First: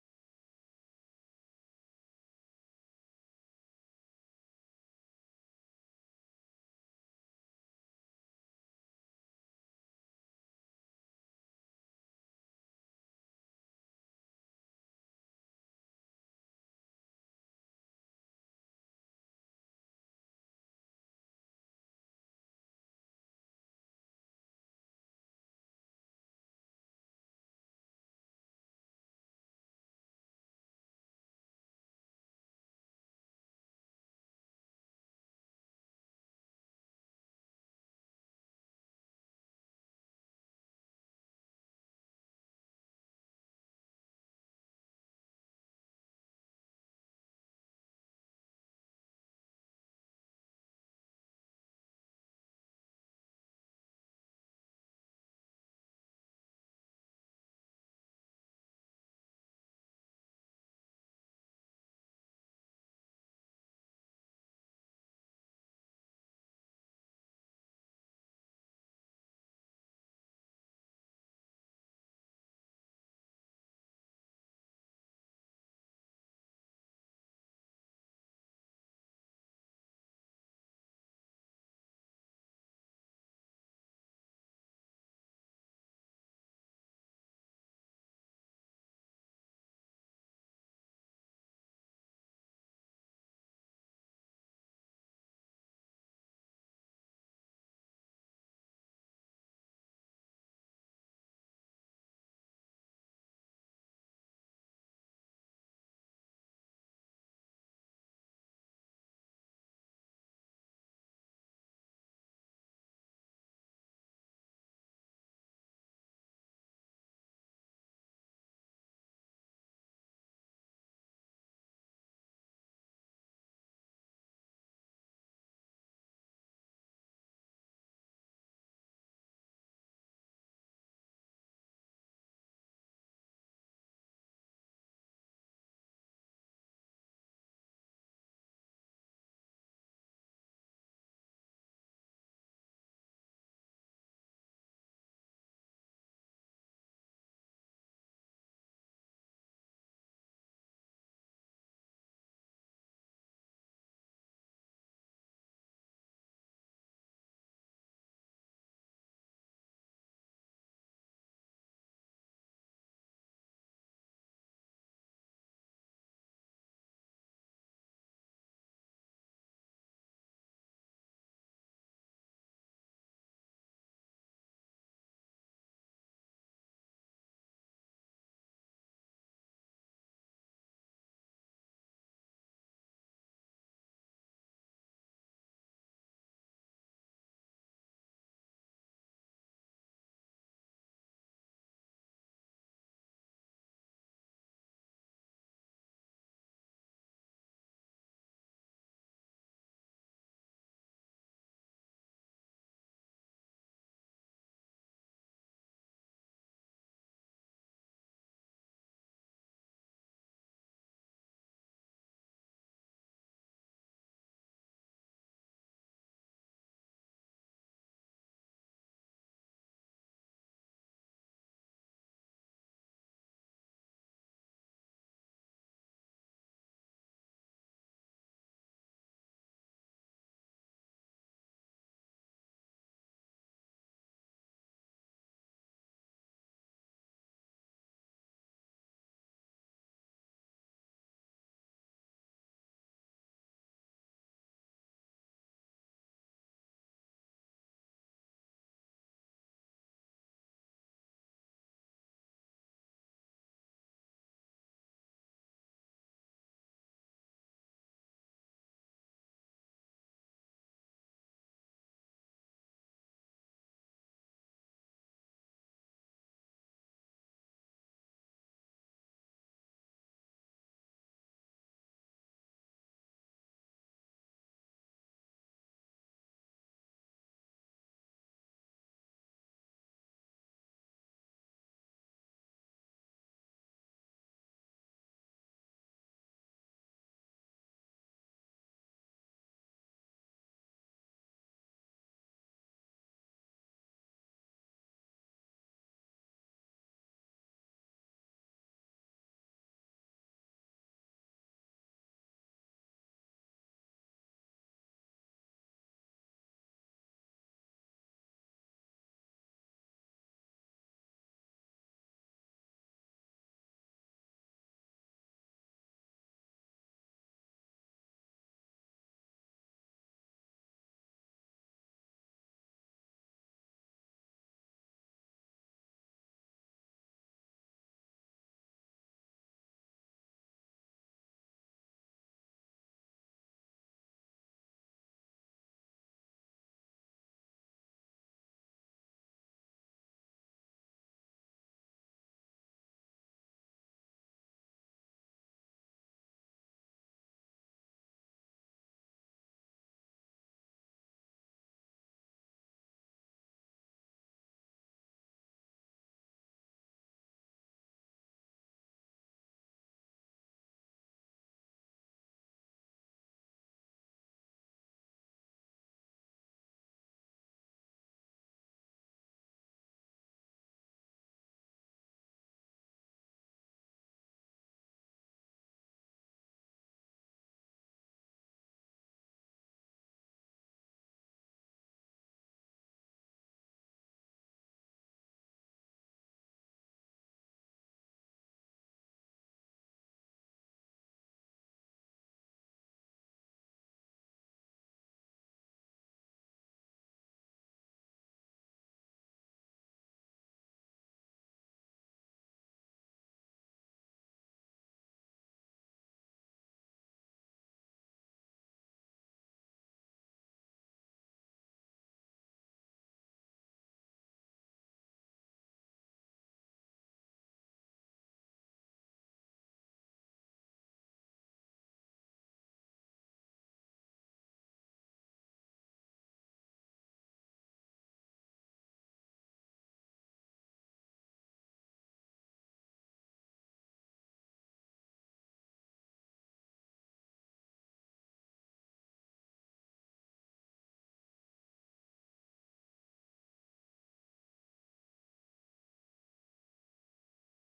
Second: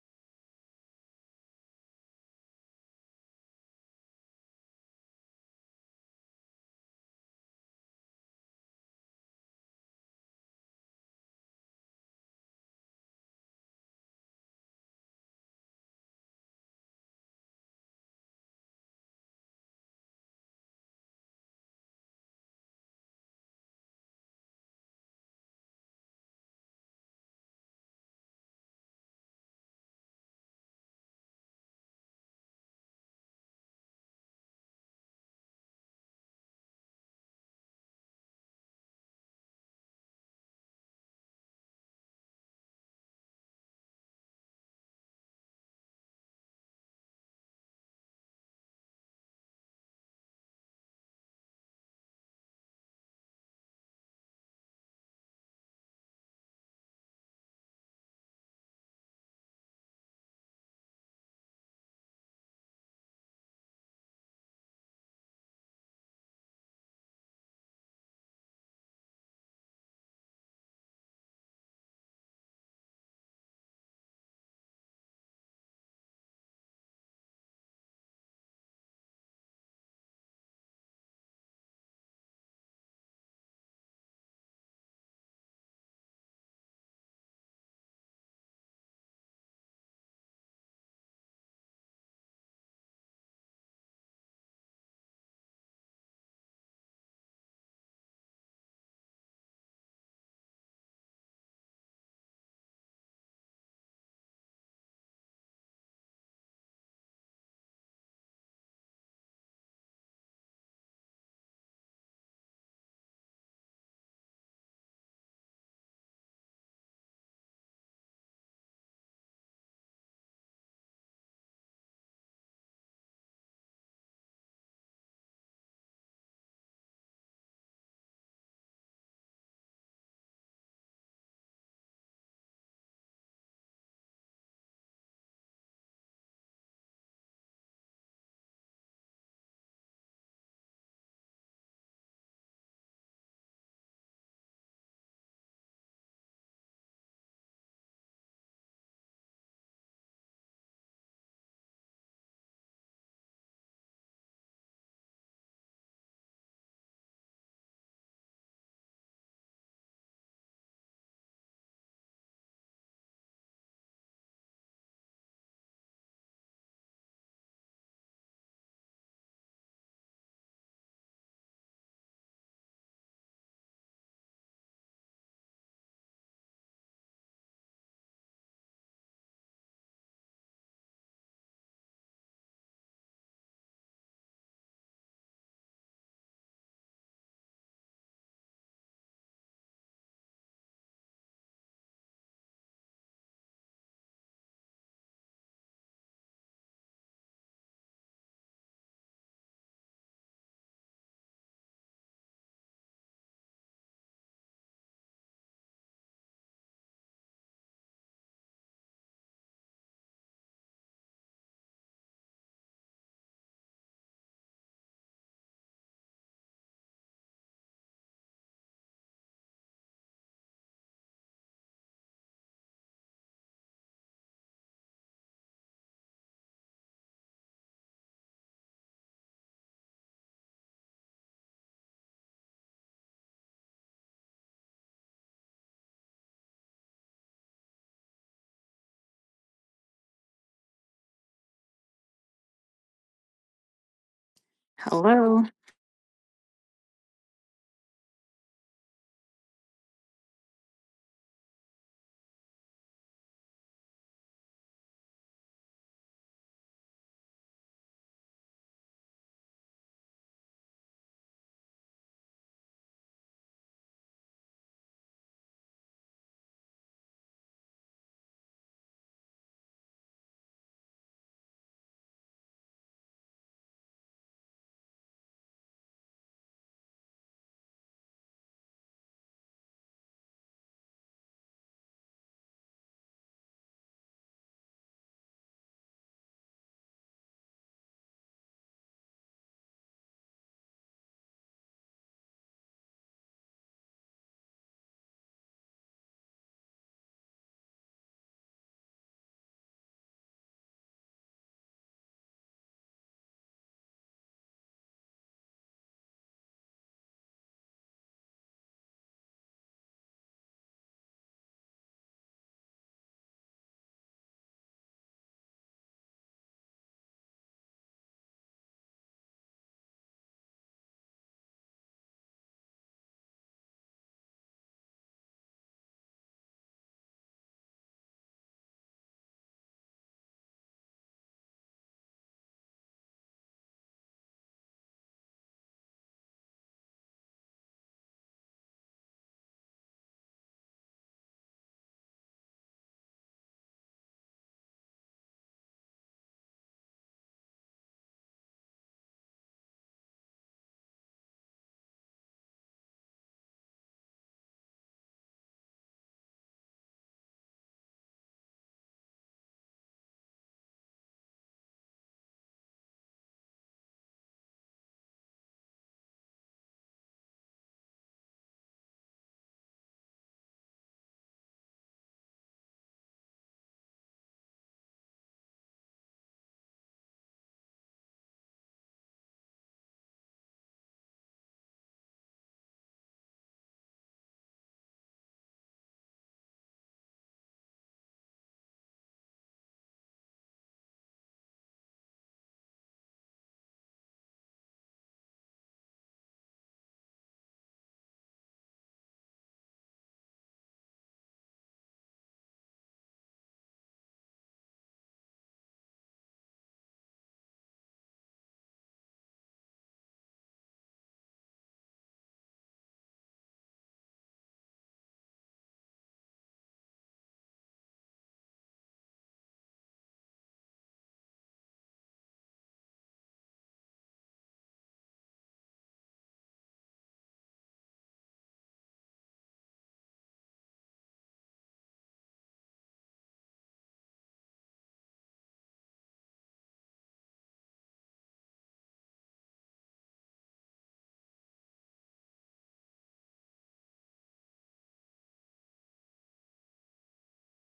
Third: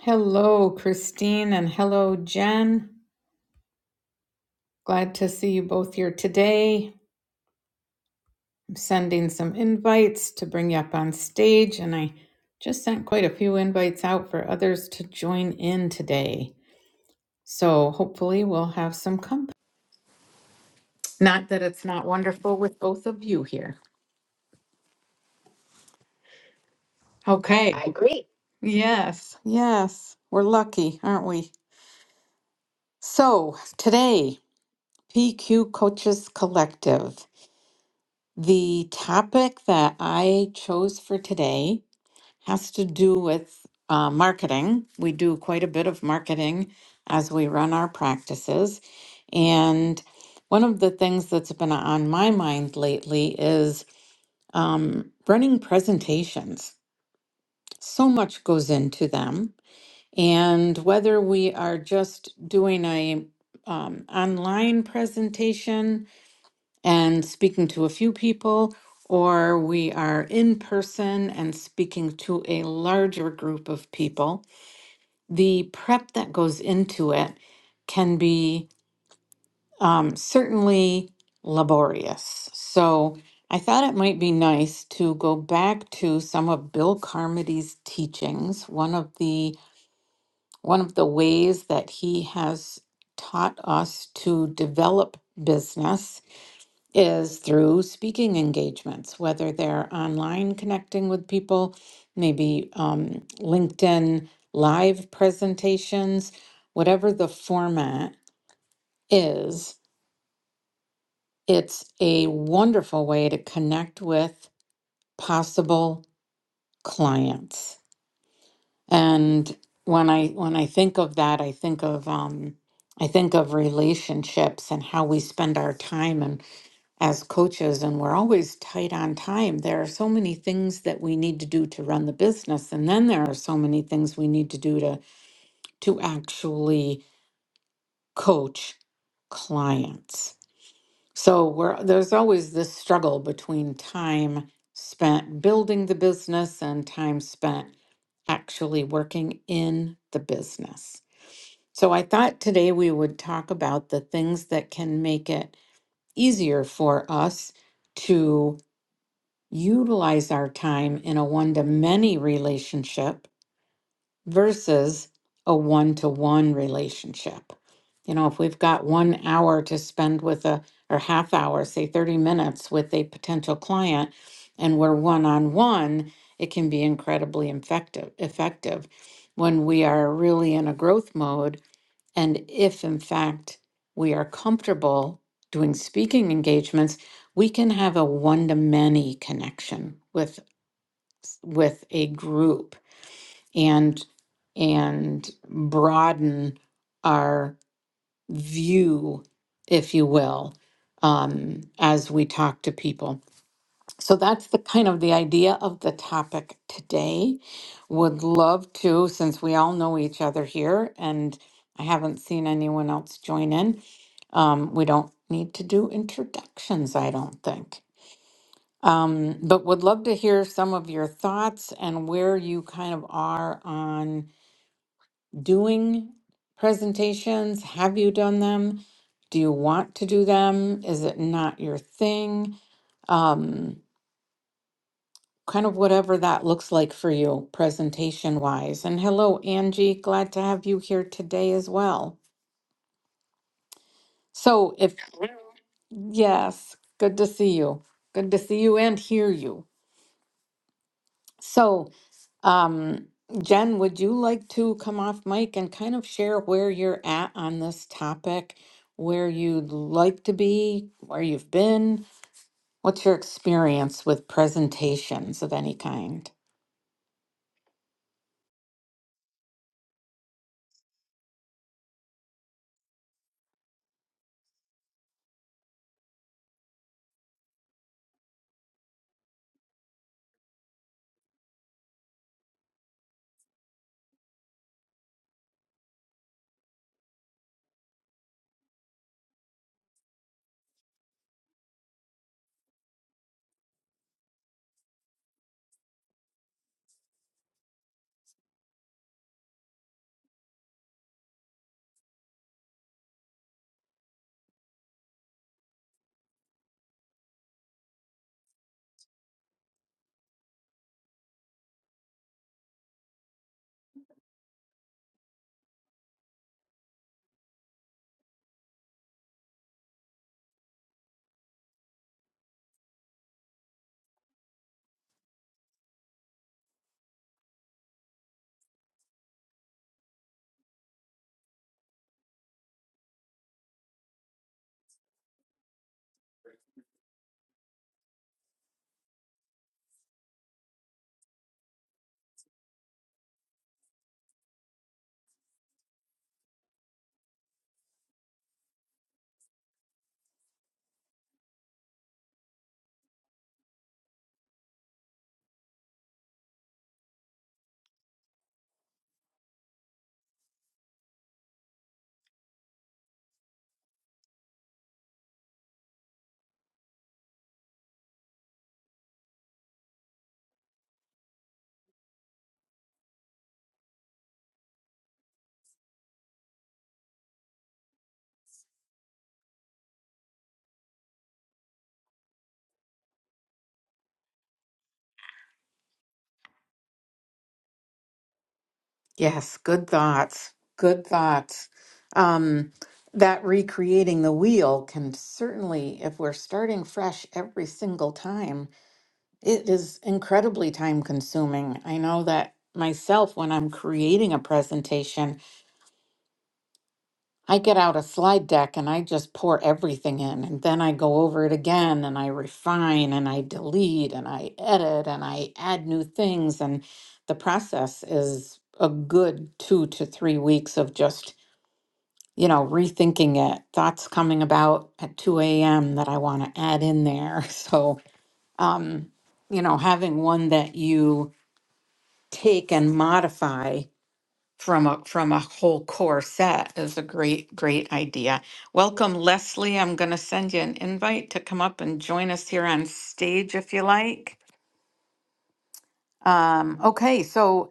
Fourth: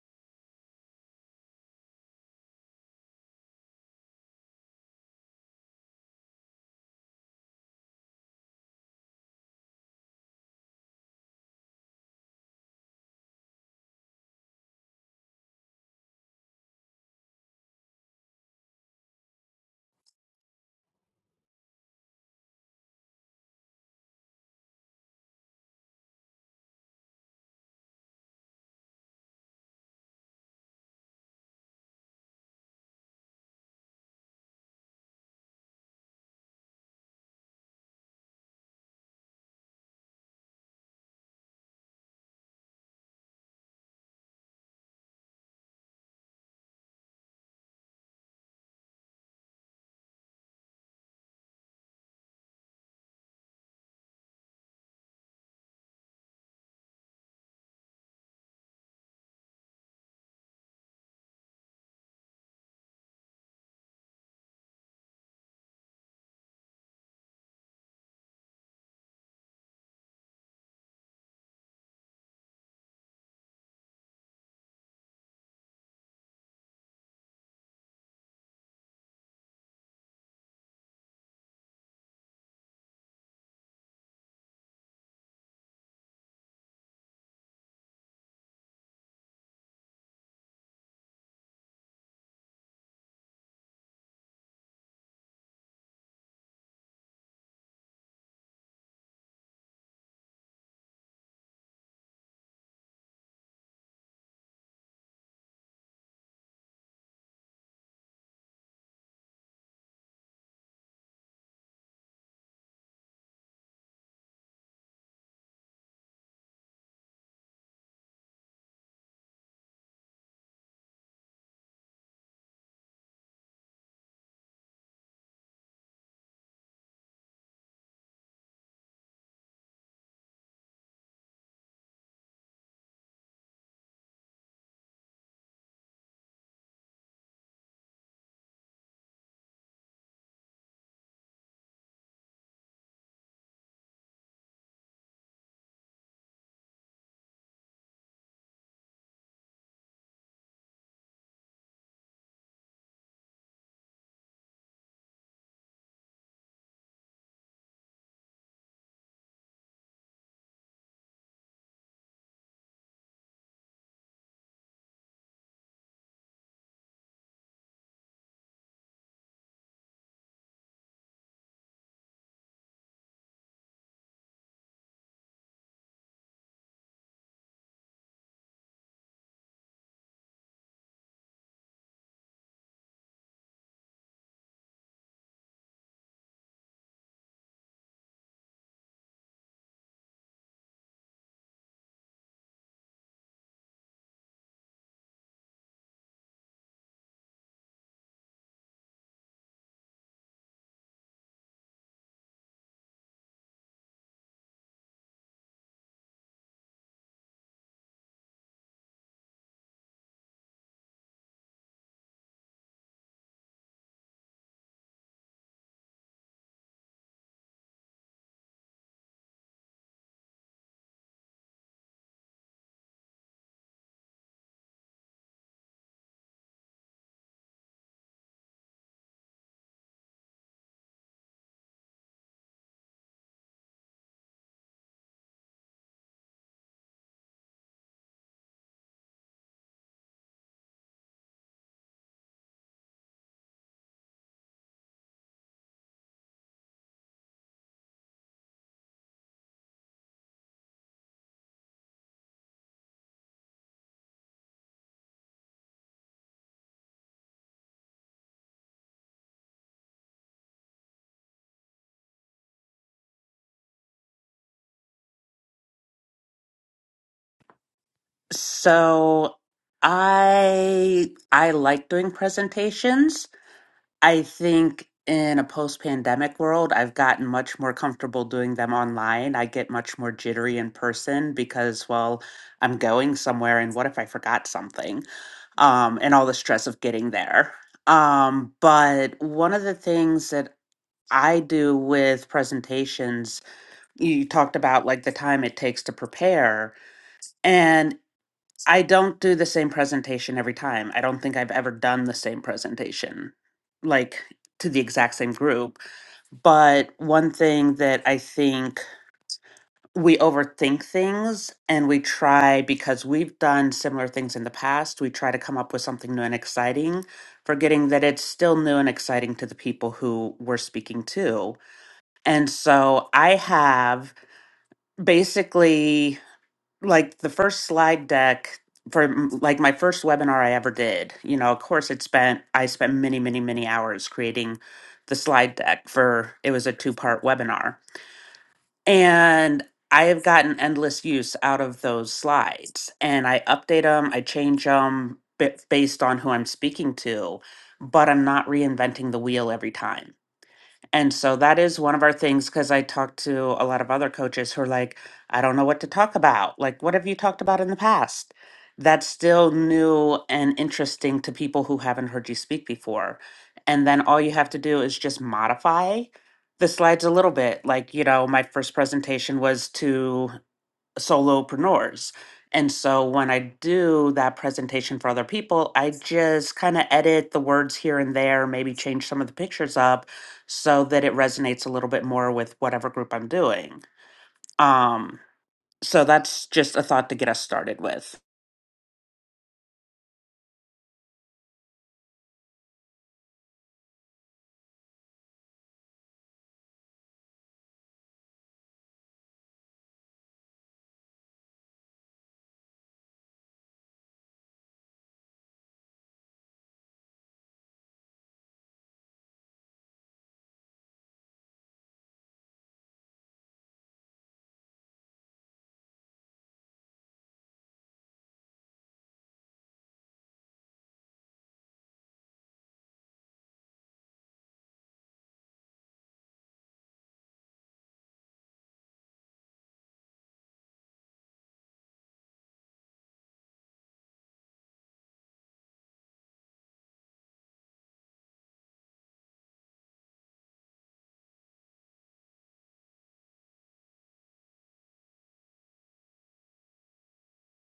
Hello, Christine, and hello, Jen. Glad to see you both here today. I'm sending some invites to bring you up on stage, and I just sent quite a few invites out for others to join in today. So hopefully, we'll have some company. Not that it's not wonderful with both of you here. Okay. I Yes, yes. We're lucky, aren't we? So today, PQ Coaches Collective. The topic that I chose for today has to do with uh, marketing. We do quite a bit of marketing as we run our practices. And one of the things that's been on my mind lately is um, running presentations. So much goes into them. And whether we are just doing a um, online presentation, and speaking to a few people, or we are in person and speaking to a larger group of people, the prep that goes into it can be um, certainly laborious. So I thought it might be nice to go back to some of Bill Carmody's teachings. One of the one of the ways that he has taught us to develop business is through speaking engagements, whether they're online connecting with people, maybe um, LinkedIn live presentations, whatever the format is, it's a wonderful way to connect with possible clients. And when I when I think of that, I think of um, I think of relationships and how we spend our time and. as coaches and we're always tight on time there are so many things that we need to do to run the business and then there are so many things we need to do to to actually coach clients so we're there's always this struggle between time spent building the business and time spent actually working in the business so i thought today we would talk about the things that can make it easier for us to utilize our time in a one to many relationship versus a one to one relationship. You know, if we've got one hour to spend with a, or half hour, say 30 minutes with a potential client, and we're one on one, it can be incredibly effective. Effective when we are really in a growth mode and if, in fact, we are comfortable doing speaking engagements, we can have a one-to-many connection with with a group and and broaden our view, if you will, um, as we talk to people. So that's the kind of the idea of the topic today. Would love to, since we all know each other here and I haven't seen anyone else join in. Um, we don't need to do introductions, I don't think. Um, but would love to hear some of your thoughts and where you kind of are on doing presentations. Have you done them? Do you want to do them? Is it not your thing? Um, kind of whatever that looks like for you, presentation wise. And hello, Angie. Glad to have you here today as well. So, if Hello. yes, good to see you. Good to see you and hear you. So, um, Jen, would you like to come off mic and kind of share where you're at on this topic, where you'd like to be, where you've been? What's your experience with presentations of any kind? So I I like doing presentations. I think in a post-pandemic world, I've gotten much more comfortable doing them online. I get much more jittery in person because, well, I'm going somewhere and what if I forgot something? Um, and all the stress of getting there. Um, but one of the things that I do with presentations, you talked about like the time it takes to prepare. and. I don't do the same presentation every time. I don't think I've ever done the same presentation, like to the exact same group. But one thing that I think we overthink things and we try because we've done similar things in the past, we try to come up with something new and exciting, forgetting that it's still new and exciting to the people who we're speaking to. And so I have basically like the first slide deck for m- like my first webinar I ever did, you know, of course it spent I spent many, many, many hours creating the slide deck for it was a two-part webinar. And I have gotten endless use out of those slides and I update them, I change them based on who I'm speaking to, but I'm not reinventing the wheel every time. And so that is one of our things because I talked to a lot of other coaches who are like, I don't know what to talk about. Like, what have you talked about in the past? That's still new and interesting to people who haven't heard you speak before. And then all you have to do is just modify the slides a little bit. Like, you know, my first presentation was to solopreneurs. And so when I do that presentation for other people, I just kind of edit the words here and there, maybe change some of the pictures up so that it resonates a little bit more with whatever group I'm doing. Um, so that's just a thought to get us started with. Yes, good thoughts. Good thoughts. Um, that recreating the wheel can certainly, if we're starting fresh every single time, it is incredibly time consuming. I know that myself, when I'm creating a presentation, I get out a slide deck and I just pour everything in, and then I go over it again and I refine and I delete and I edit and I add new things. And the process is a good two to three weeks of just you know, rethinking it, thoughts coming about at 2 a.m. that I want to add in there. So, um, you know, having one that you take and modify from a from a whole core set is a great great idea. Welcome Leslie, I'm going to send you an invite to come up and join us here on stage if you like. Um okay, so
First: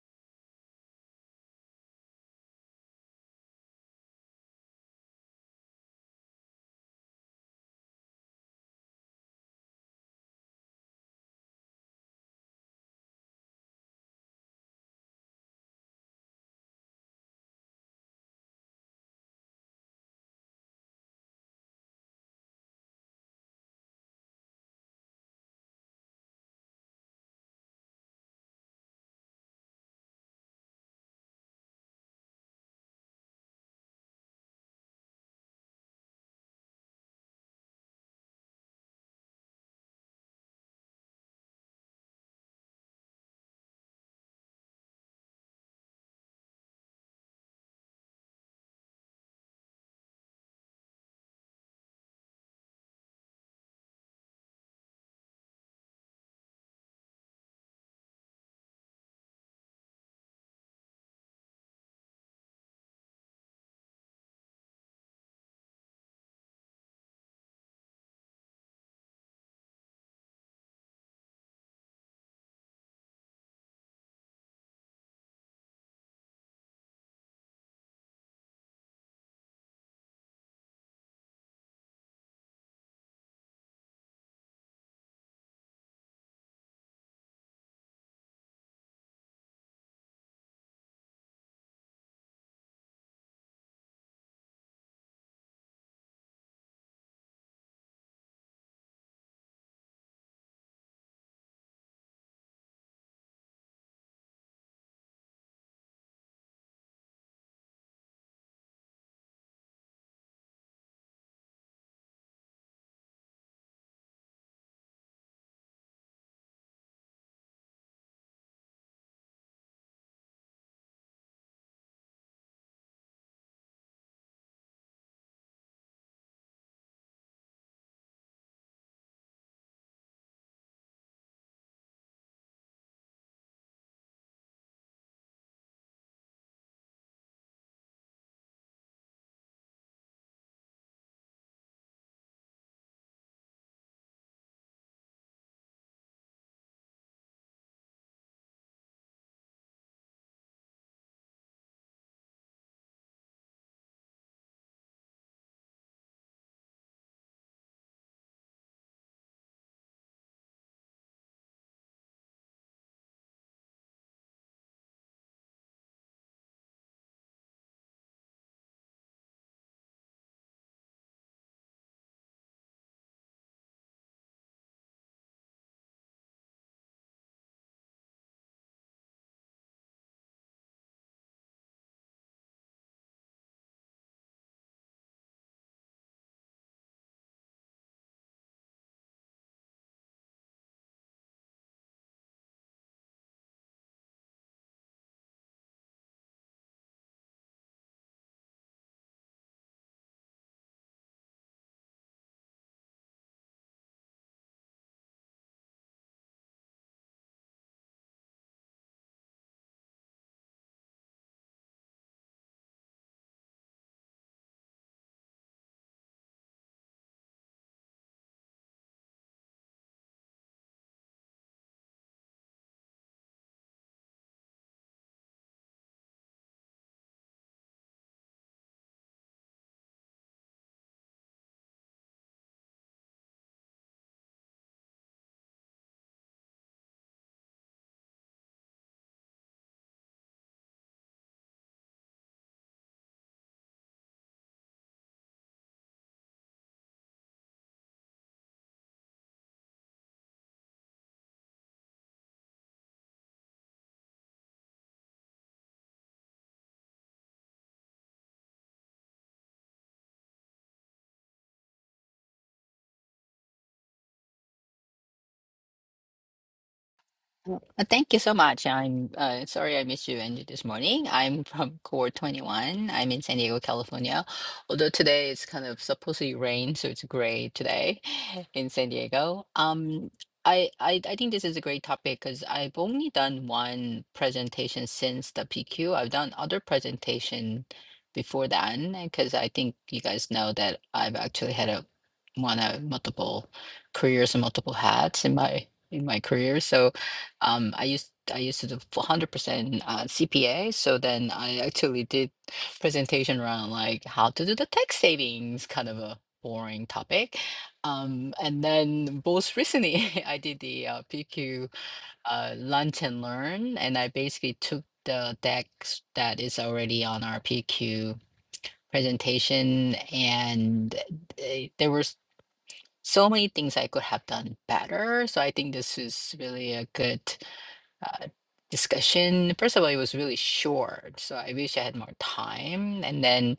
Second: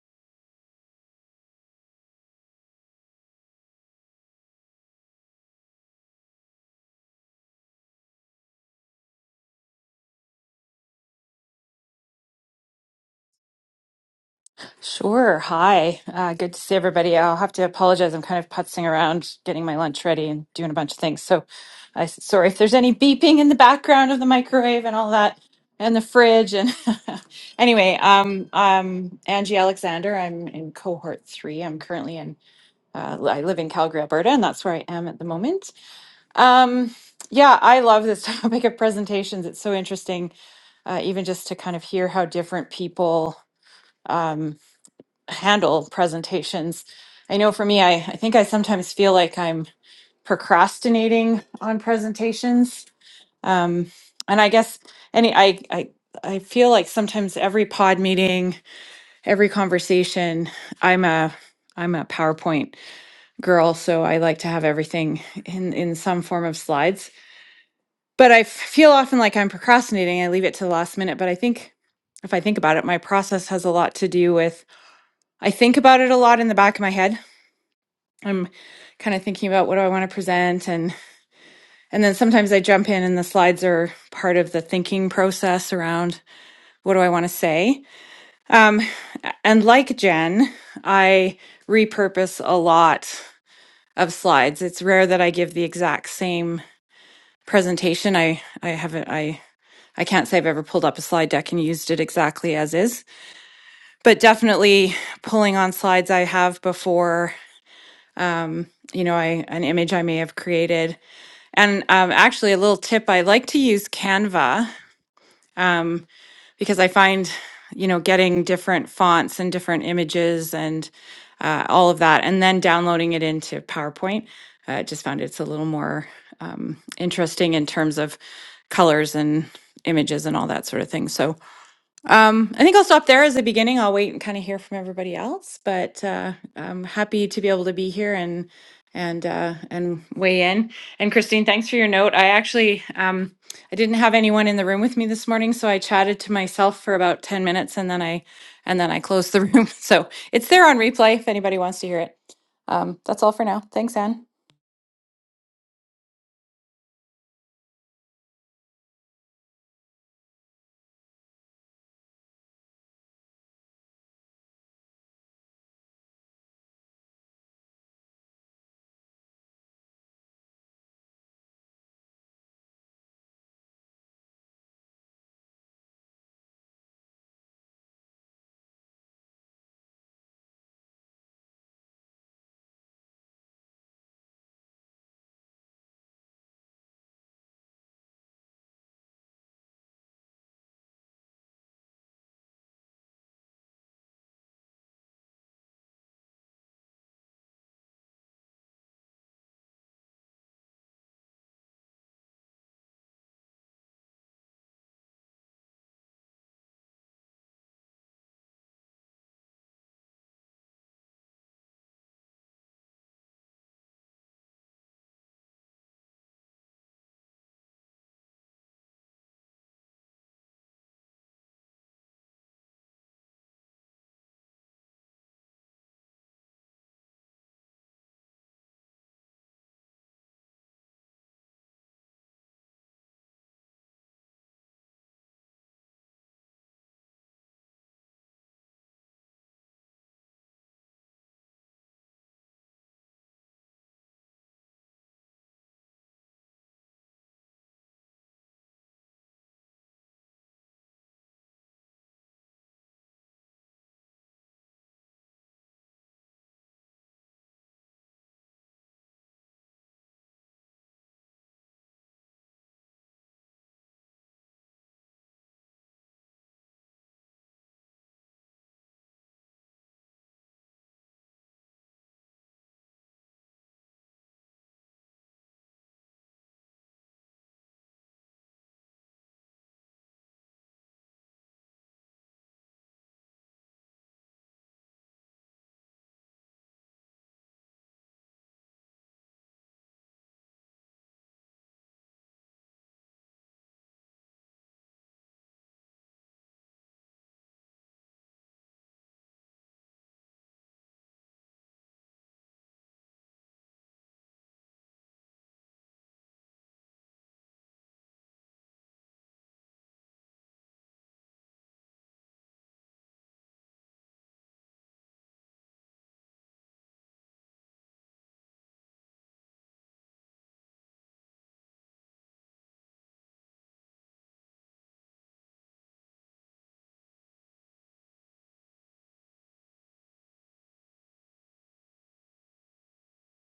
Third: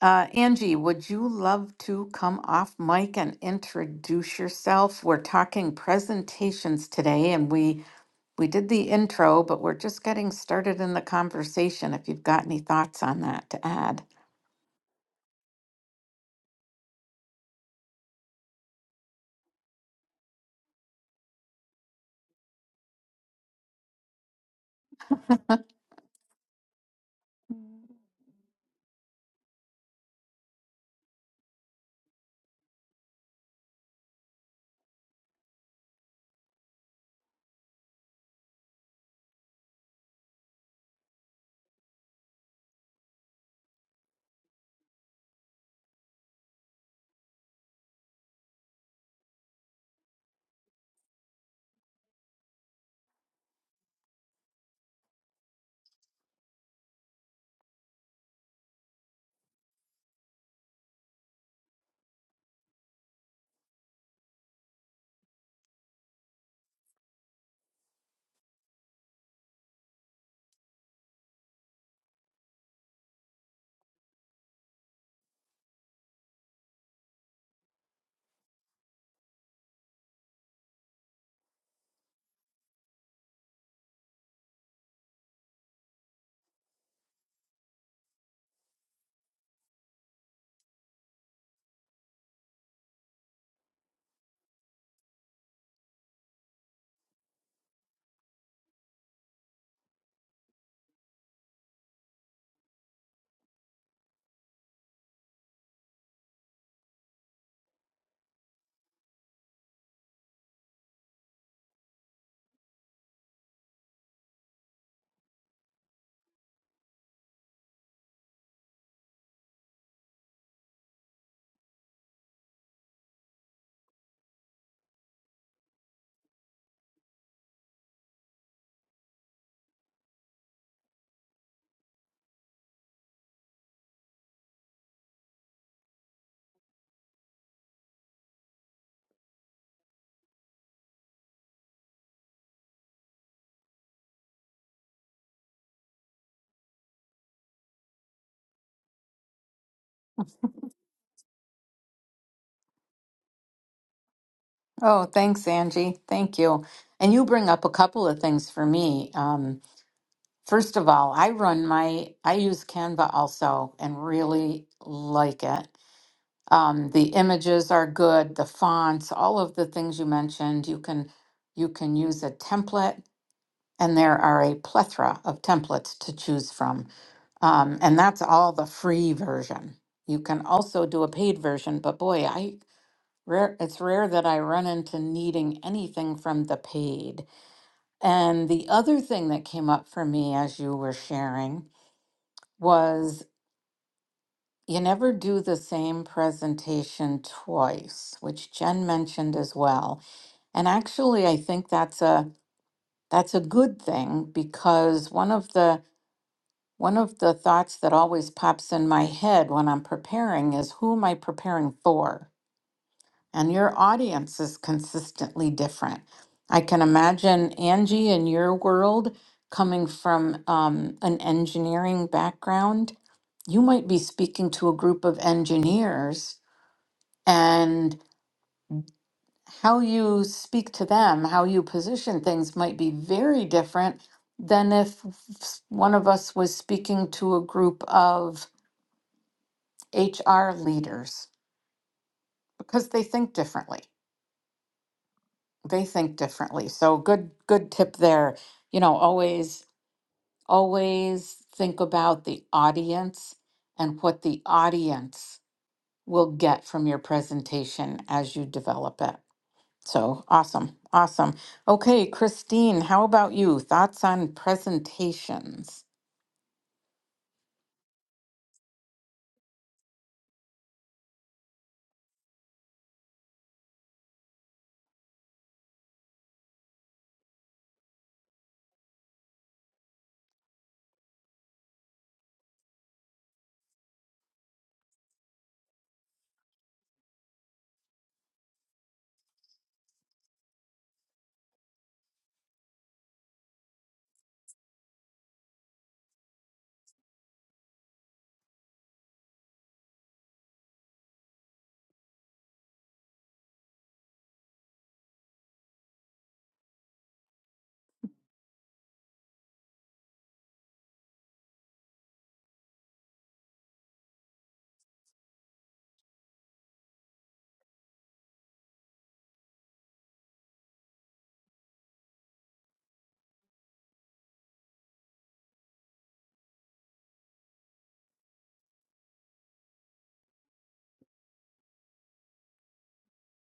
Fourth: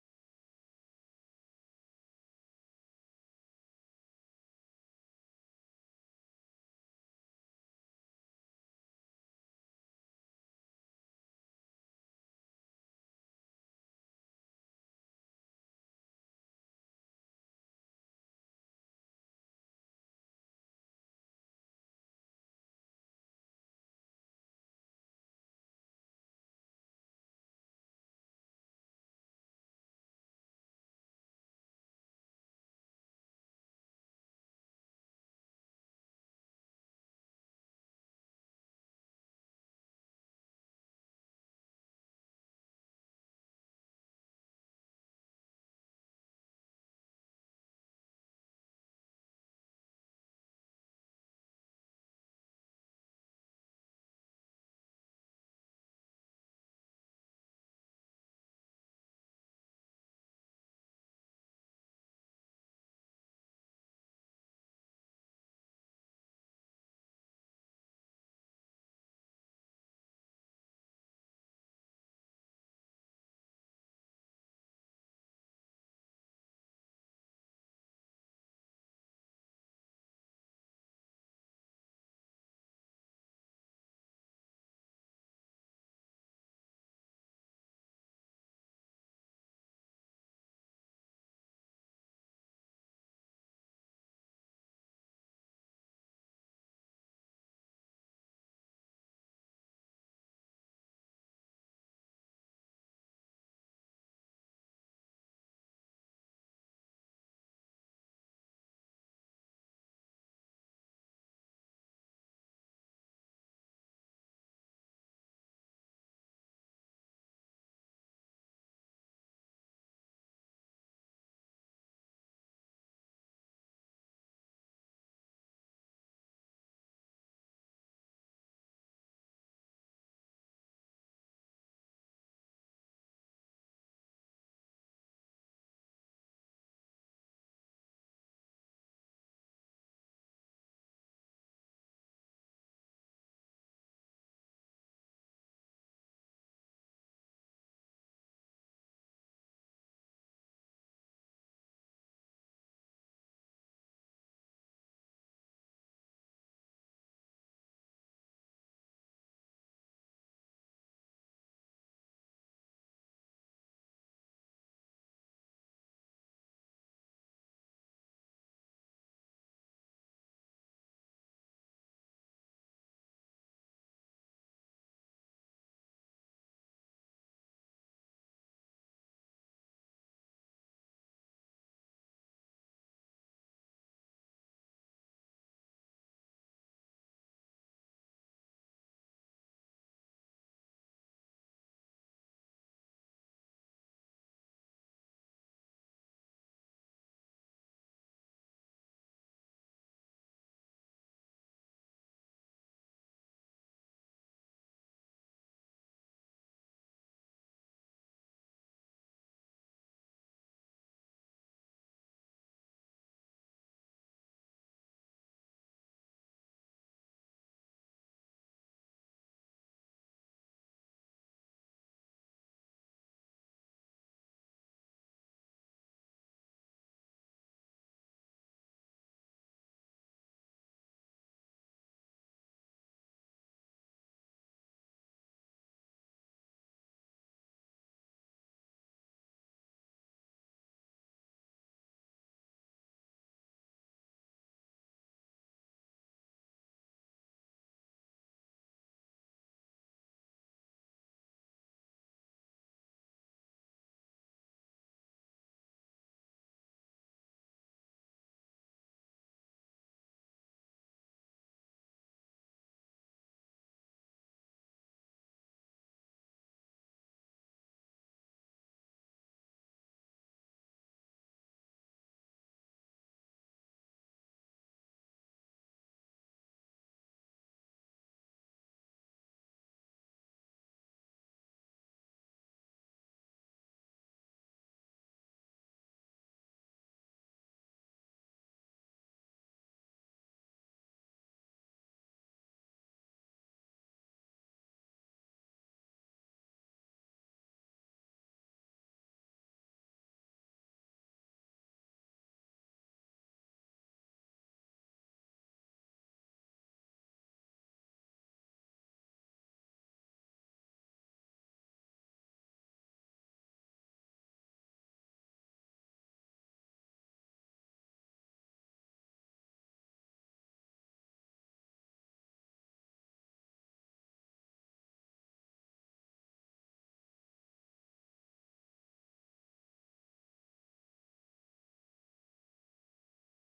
Uh, Angie, would you love to come off mic and introduce yourself? We're talking presentations today, and we we did the intro, but we're just getting started in the conversation. If you've got any thoughts on that to add. Sure. Hi. Uh, good to see everybody. I'll have to apologize. I'm kind of putzing around, getting my lunch ready, and doing a bunch of things. So, I sorry if there's any beeping in the background of the microwave and all that, and the fridge. And anyway, um, I'm Angie Alexander. I'm in cohort three. I'm currently in. Uh, I live in Calgary, Alberta, and that's where I am at the moment. Um, yeah, I love this topic of presentations. It's so interesting, uh, even just to kind of hear how different people. um, handle presentations. I know for me, I, I think I sometimes feel like I'm procrastinating on presentations. Um, and I guess any, I, I, I feel like sometimes every pod meeting, every conversation, I'm a, I'm a PowerPoint girl, so I like to have everything in, in some form of slides. But I f- feel often like I'm procrastinating. I leave it to the last minute. But I think if I think about it, my process has a lot to do with I think about it a lot in the back of my head I'm kind of thinking about what do I want to present and and then sometimes I jump in and the slides are part of the thinking process around what do I want to say. And like Jen, I repurpose a lot of slides. It's rare that I give the exact same presentation. I I haven't I I can't say I've ever pulled up a slide deck and used it exactly as is, but definitely pulling on slides I have before, you know, I an image I may have created And um, actually, a little tip I like to use Canva um, because I find, you know, getting different fonts and different images and uh, all of that, and then downloading it into PowerPoint. uh, I just found it's a little more um, interesting in terms of colors and images and all that sort of thing. So, um, I think I'll stop there as a beginning. I'll wait and kind of hear from everybody else, but uh, I'm happy to be able to be here and and uh, and weigh in. And Christine, thanks for your note. I actually um, I didn't have anyone in the room with me this morning, so I chatted to myself for about ten minutes, and then I and then I closed the room. So it's there on replay if anybody wants to hear it. Um, that's all for now. Thanks, Anne. Oh, thanks, Angie. Thank you. And you bring up a couple of things for me. Um, first of all, I run my, I use Canva also and really like it. Um, the images are good, the fonts, all of the things you mentioned. You can you can use a template, and there are a plethora of templates to choose from. Um, and that's all the free version. You can also do a paid version, but boy, I rare it's rare that I run into needing anything from the paid. And the other thing that came up for me as you were sharing was You never do the same presentation twice, which Jen mentioned as well. And actually, I think that's a that's a good thing because one of the one of the thoughts that always pops in my head when I'm preparing is who am I preparing for? And your audience is consistently different. I can imagine Angie in your world coming from um, an engineering background. You might be speaking to a group of engineers And how you speak to them, how you position things might be very different than if s- one of us was speaking to a group of HR leaders because they think differently. They think differently. So good good tip there. You know, always always think about the audience and what the audience will get from your presentation as you develop it. So awesome. Awesome. Okay, Christine, how about you? Thoughts on presentations? Oh, Uh, Thank you so much. I'm uh, sorry I missed you and this morning. I'm from Core 21. I'm in San Diego, California. Although today it's kind of supposedly rain, so it's gray today in San Diego. Um, I, I I think this is a great topic because I've only done one presentation since the PQ. I've done other presentation before that because I think you guys know that I've actually had a one a multiple careers and multiple hats in my in my career. So um, I used I used to do 100% uh, CPA, so then I actually did presentation around like how to do the tax savings, kind of a boring topic. Um, and then most recently, I did the uh, PQ uh, Lunch and Learn, and I basically took the deck that is already on our PQ presentation, and they, there were s- so many things I could have done better. So I think this is really a good uh, discussion. First of all, it was really short, so I wish I had more time. And then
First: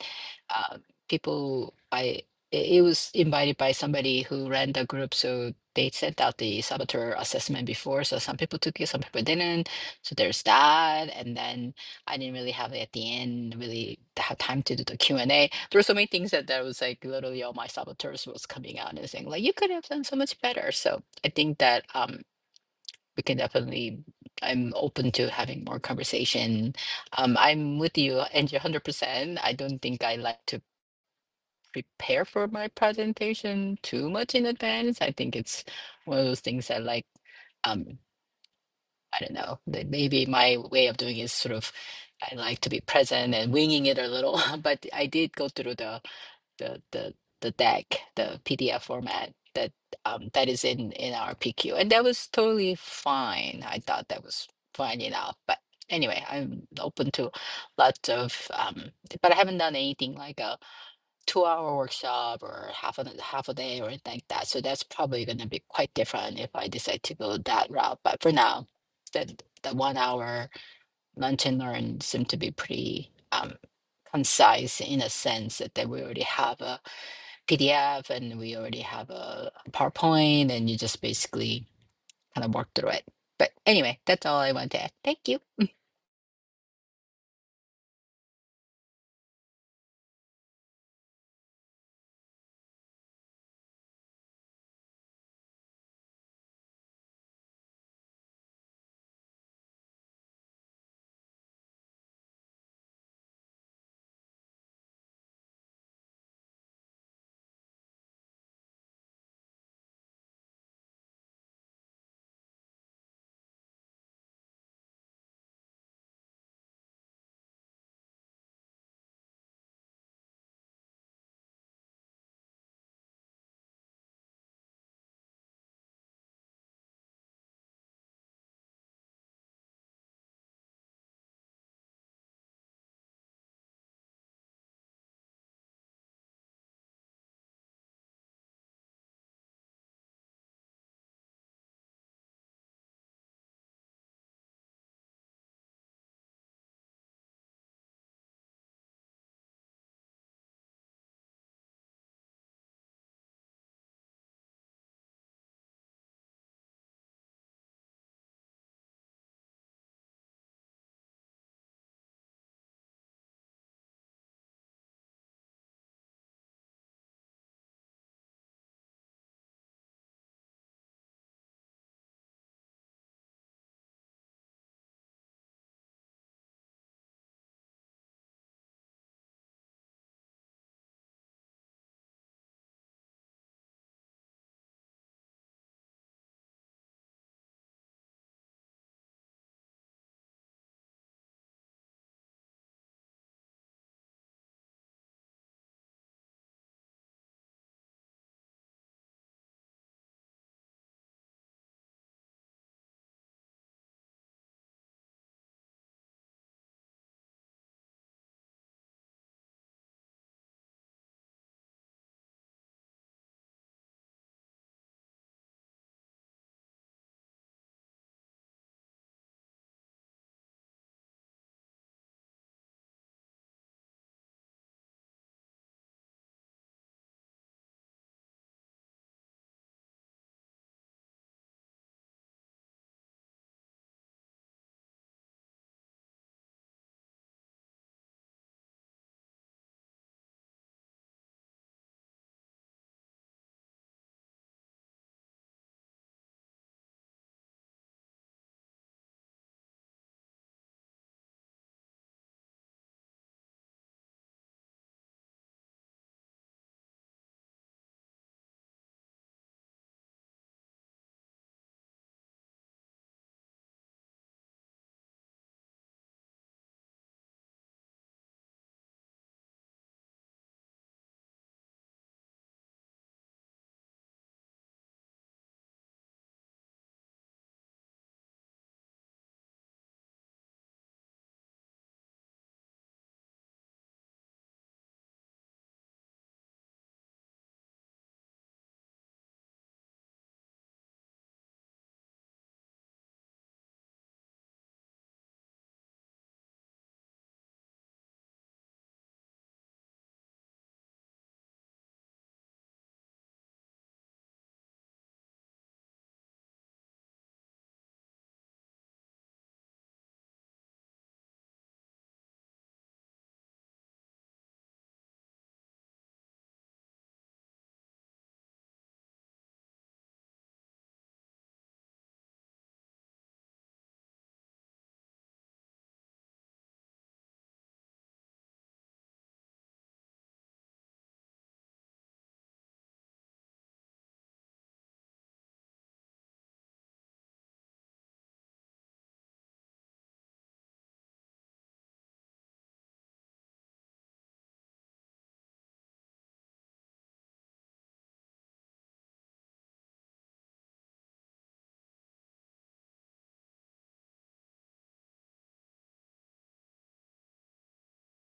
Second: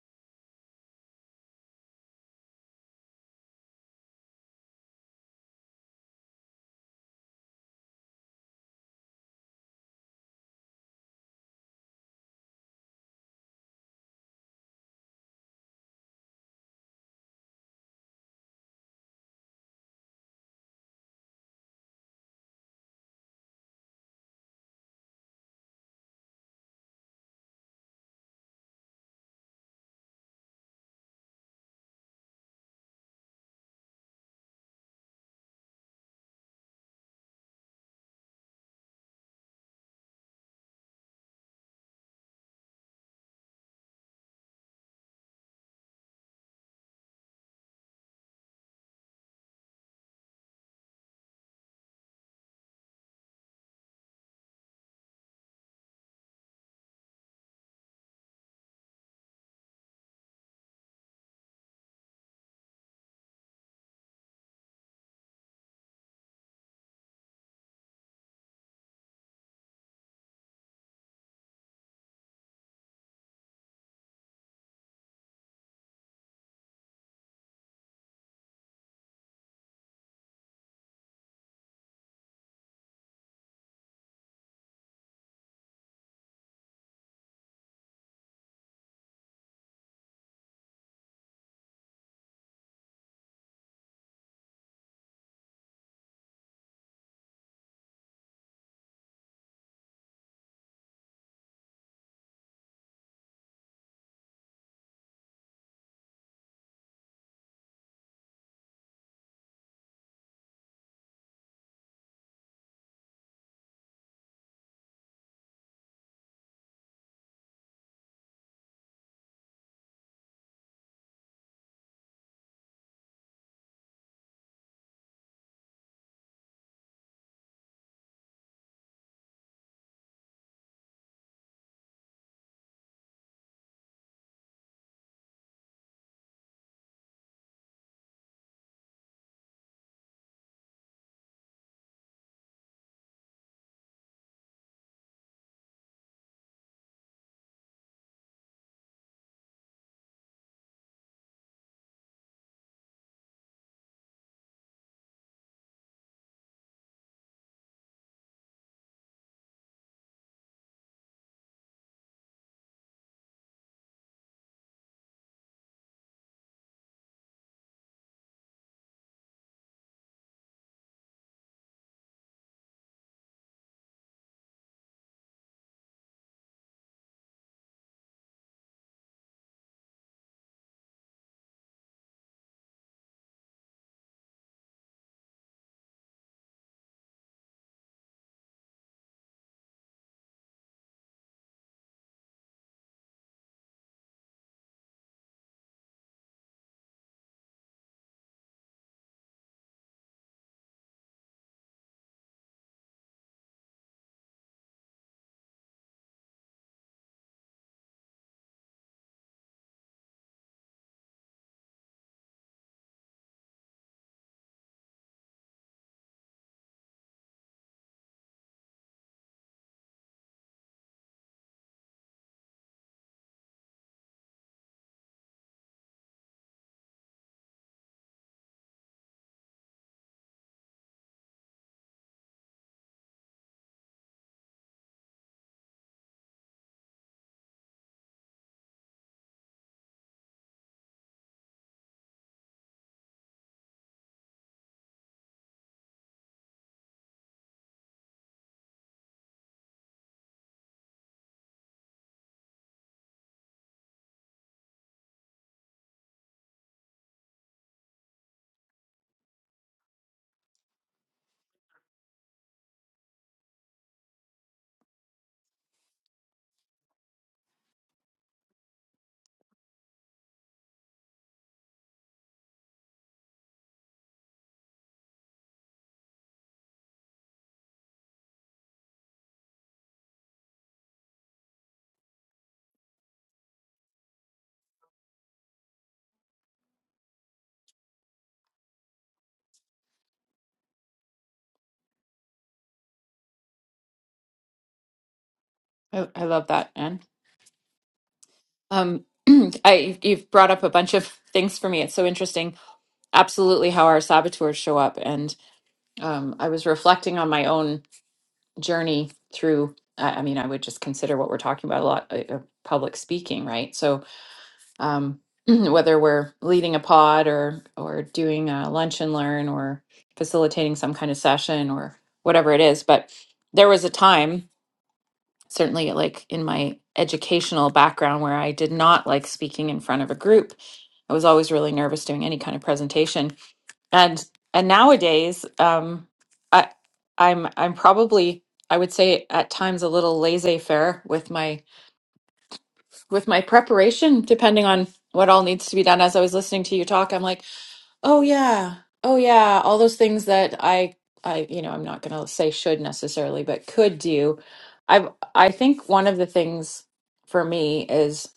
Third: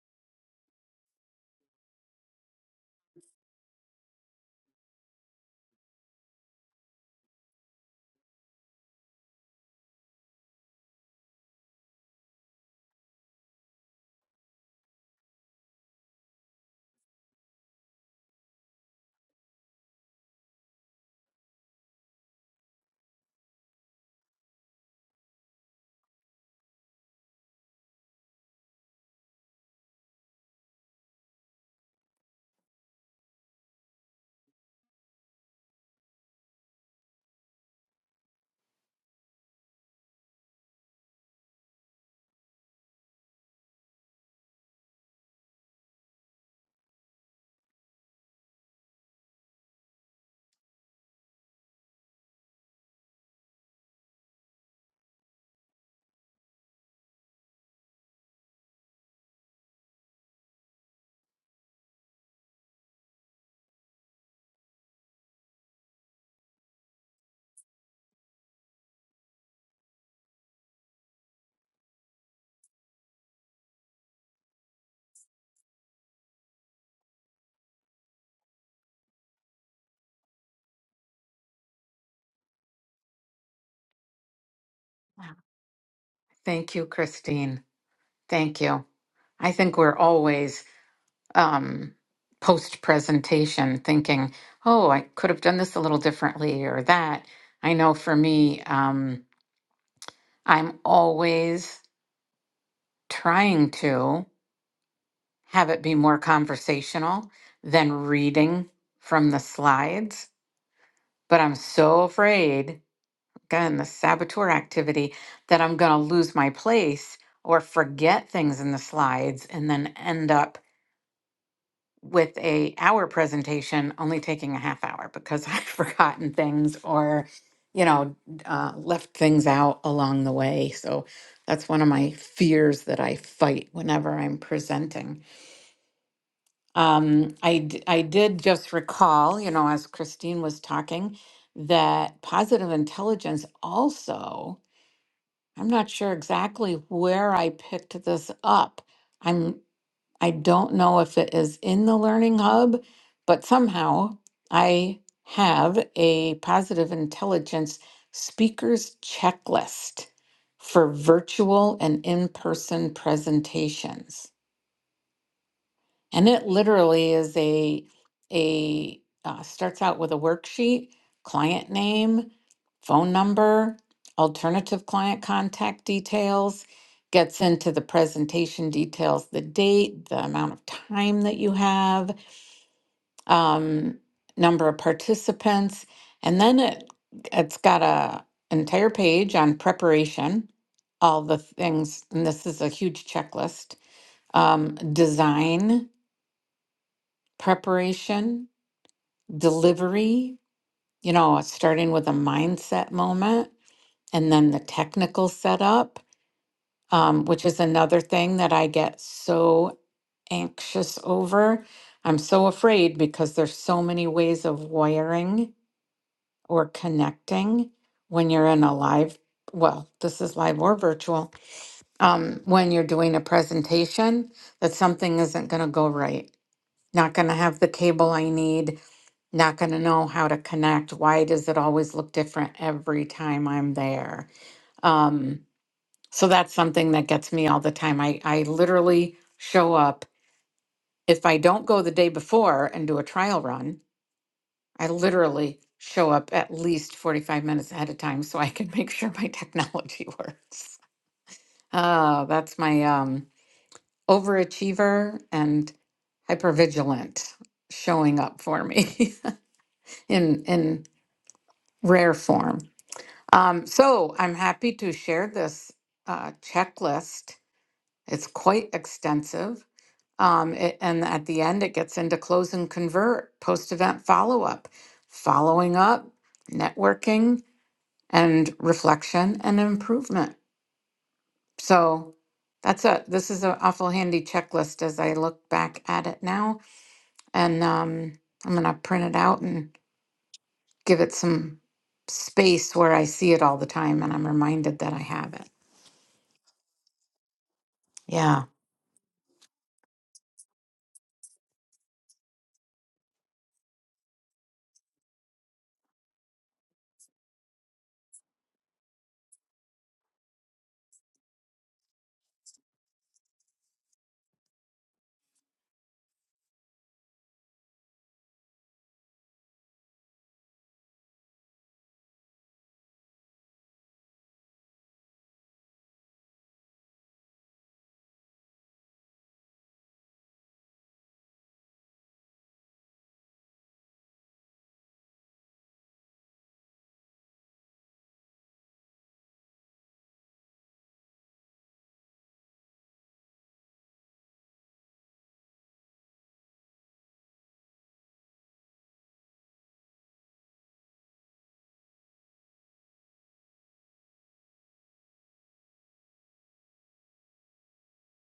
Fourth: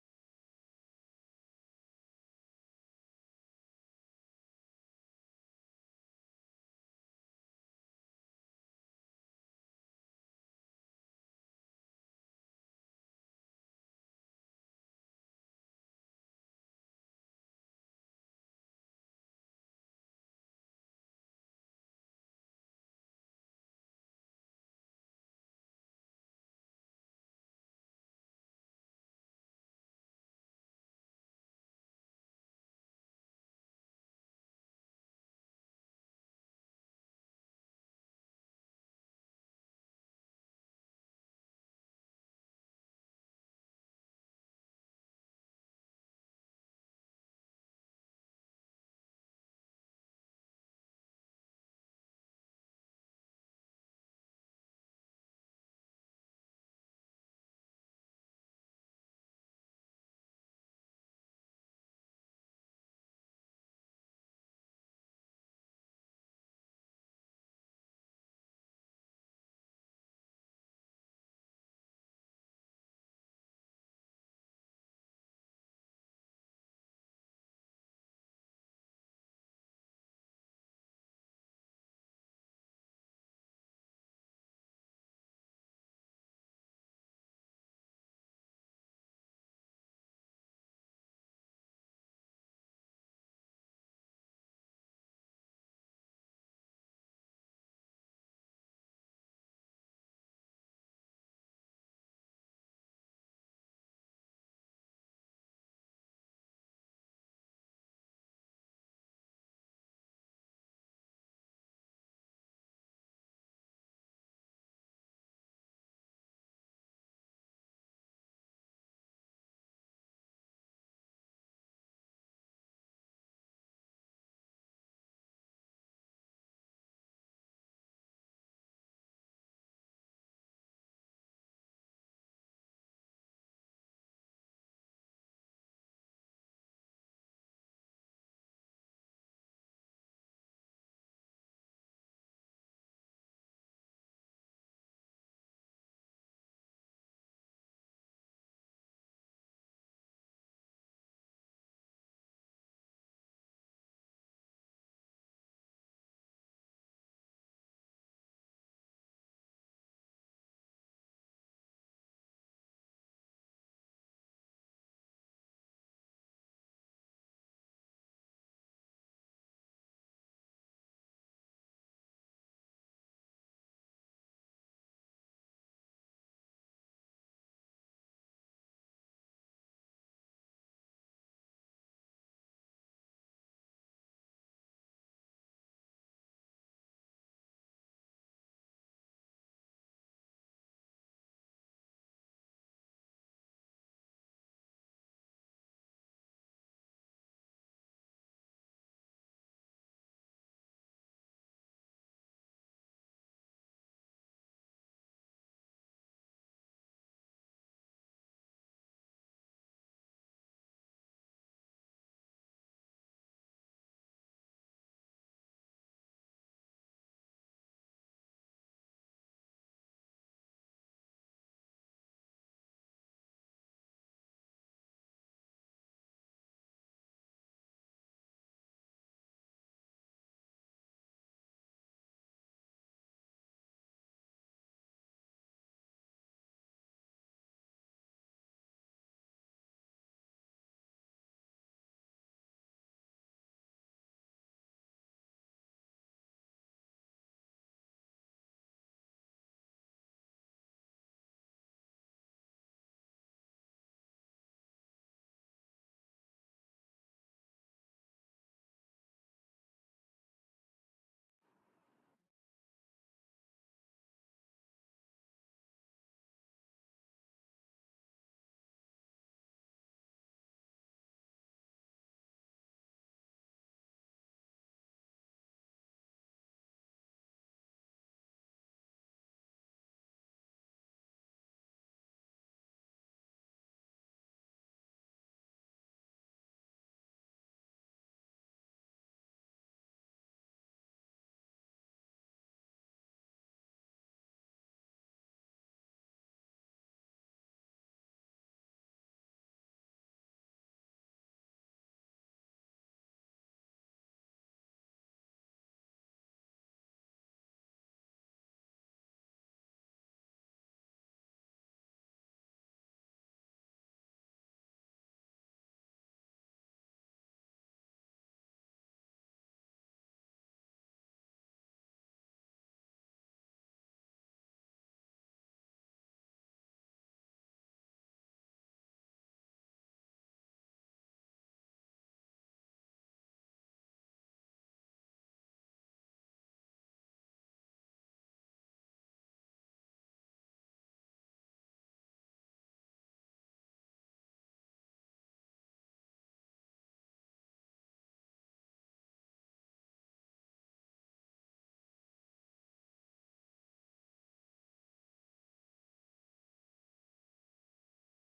uh, people, I it it was invited by somebody who ran the group, so they sent out the saboteur assessment before. So some people took it, some people didn't. So there's that. And then I didn't really have it at the end, really to have time to do the Q and A. There were so many things that that was like literally all my saboteurs was coming out and saying like you could have done so much better. So I think that um we can definitely i'm open to having more conversation um i'm with you Angie, 100% i don't think i like to prepare for my presentation too much in advance i think it's one of those things i like um i don't know that maybe my way of doing is sort of i like to be present and winging it a little but i did go through the the the the deck, the PDF format that um that is in in our PQ, and that was totally fine. I thought that was fine enough, but anyway, I'm open to lots of um, but I haven't done anything like a two-hour workshop or half a half a day or anything like that. So that's probably going to be quite different if I decide to go that route. But for now, the the one-hour lunch and learn seem to be pretty um concise in a sense that, that we already have a PDF and we already have a PowerPoint and you just basically kind of work through it. But anyway, that's all I want to add. Thank you. Thank you, Christine. Thank you. I think we're always um, post presentation thinking, oh, I could have done this a little differently or that. I know for me, um, I'm always trying to have it be more conversational than reading from the slides. But I'm so afraid, again, the saboteur activity, that I'm going to lose my place or forget things in the slides and then end up with a hour presentation only taking a half hour because I've forgotten things or, you know, uh, left things out along the way. So that's one of my fears that I fight whenever I'm presenting. Um, I, d- I did just recall, you know, as Christine was talking, that positive intelligence also, I'm not sure exactly where I picked this up. I'm, I don't know if it is in the Learning Hub, but somehow I have a positive intelligence speakers checklist for virtual and in person presentations. And it literally is a a uh, starts out with a worksheet, client name, phone number, alternative client contact details, gets into the presentation details, the date, the amount of time that you have, um, number of participants, and then it it's got a entire page on preparation, all the things, and this is a huge checklist, um, design preparation, delivery, you know, starting with a mindset moment and then the technical setup, um, which is another thing that I get so anxious over. I'm so afraid because there's so many ways of wiring or connecting when you're in a live, well, this is live or virtual, um, when you're doing a presentation that something isn't going to go right, not going to have the cable I need, not going to know how to connect. Why does it always look different every time I'm there? Um, so that's something that gets me all the time. I, I literally show up. If I don't go the day before and do a trial run, I literally show up at least 45 minutes ahead of time so I can make sure my technology works. Uh, that's my um, overachiever and hypervigilant showing up for me in in rare form. Um, so I'm happy to share this uh, checklist. It's quite extensive. Um, it- and at the end, it gets into close and convert, post event follow up, following up, networking, and reflection and improvement. So that's a this is an awful handy checklist as I look back at it now. And um, I'm gonna print it out and give it some space where I see it all the time and I'm reminded that I have it. I, I love that, Anne. Yeah. Um, I you've brought up a bunch of things for me. It's so interesting absolutely how our saboteurs show up. And um, I was reflecting on my own journey through, I, I mean, I would just consider what we're talking about a lot uh, uh, public speaking, right? So, um, whether we're leading a pod or or doing a lunch and learn or facilitating some kind of session or whatever it is but there was a time certainly like in my educational background where i did not like speaking in front of a group i was always really nervous doing any kind of presentation and and nowadays um i i'm i'm probably i would say at times a little laissez-faire with my with my preparation depending on what all needs to be done as i was listening to you talk i'm like oh yeah oh yeah all those things that i i you know i'm not going to say should necessarily but could do i've i think one of the things for me is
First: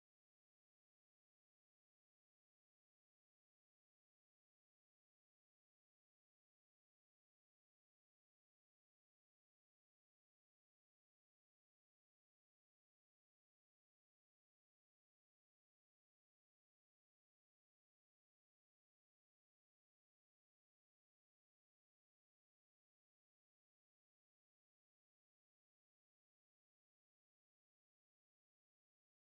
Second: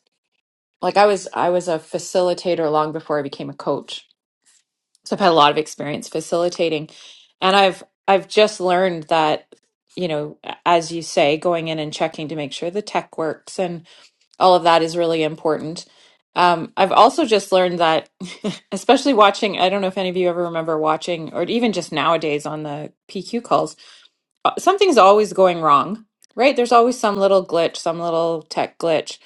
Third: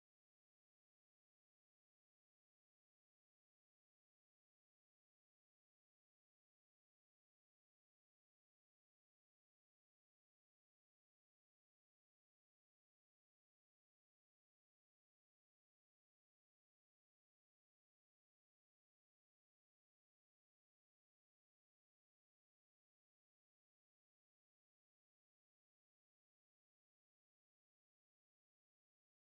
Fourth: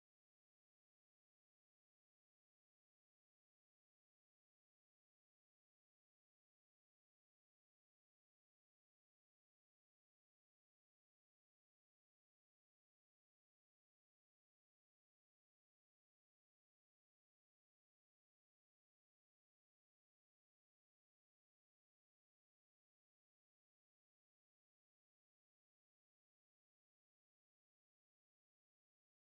like i was i was a facilitator long before i became a coach So I've had a lot of experience facilitating, and I've I've just learned that you know, as you say, going in and checking to make sure the tech works and all of that is really important. Um, I've also just learned that, especially watching. I don't know if any of you ever remember watching, or even just nowadays on the PQ calls uh, something's always going wrong, right? There's always some little glitch, some little tech glitch.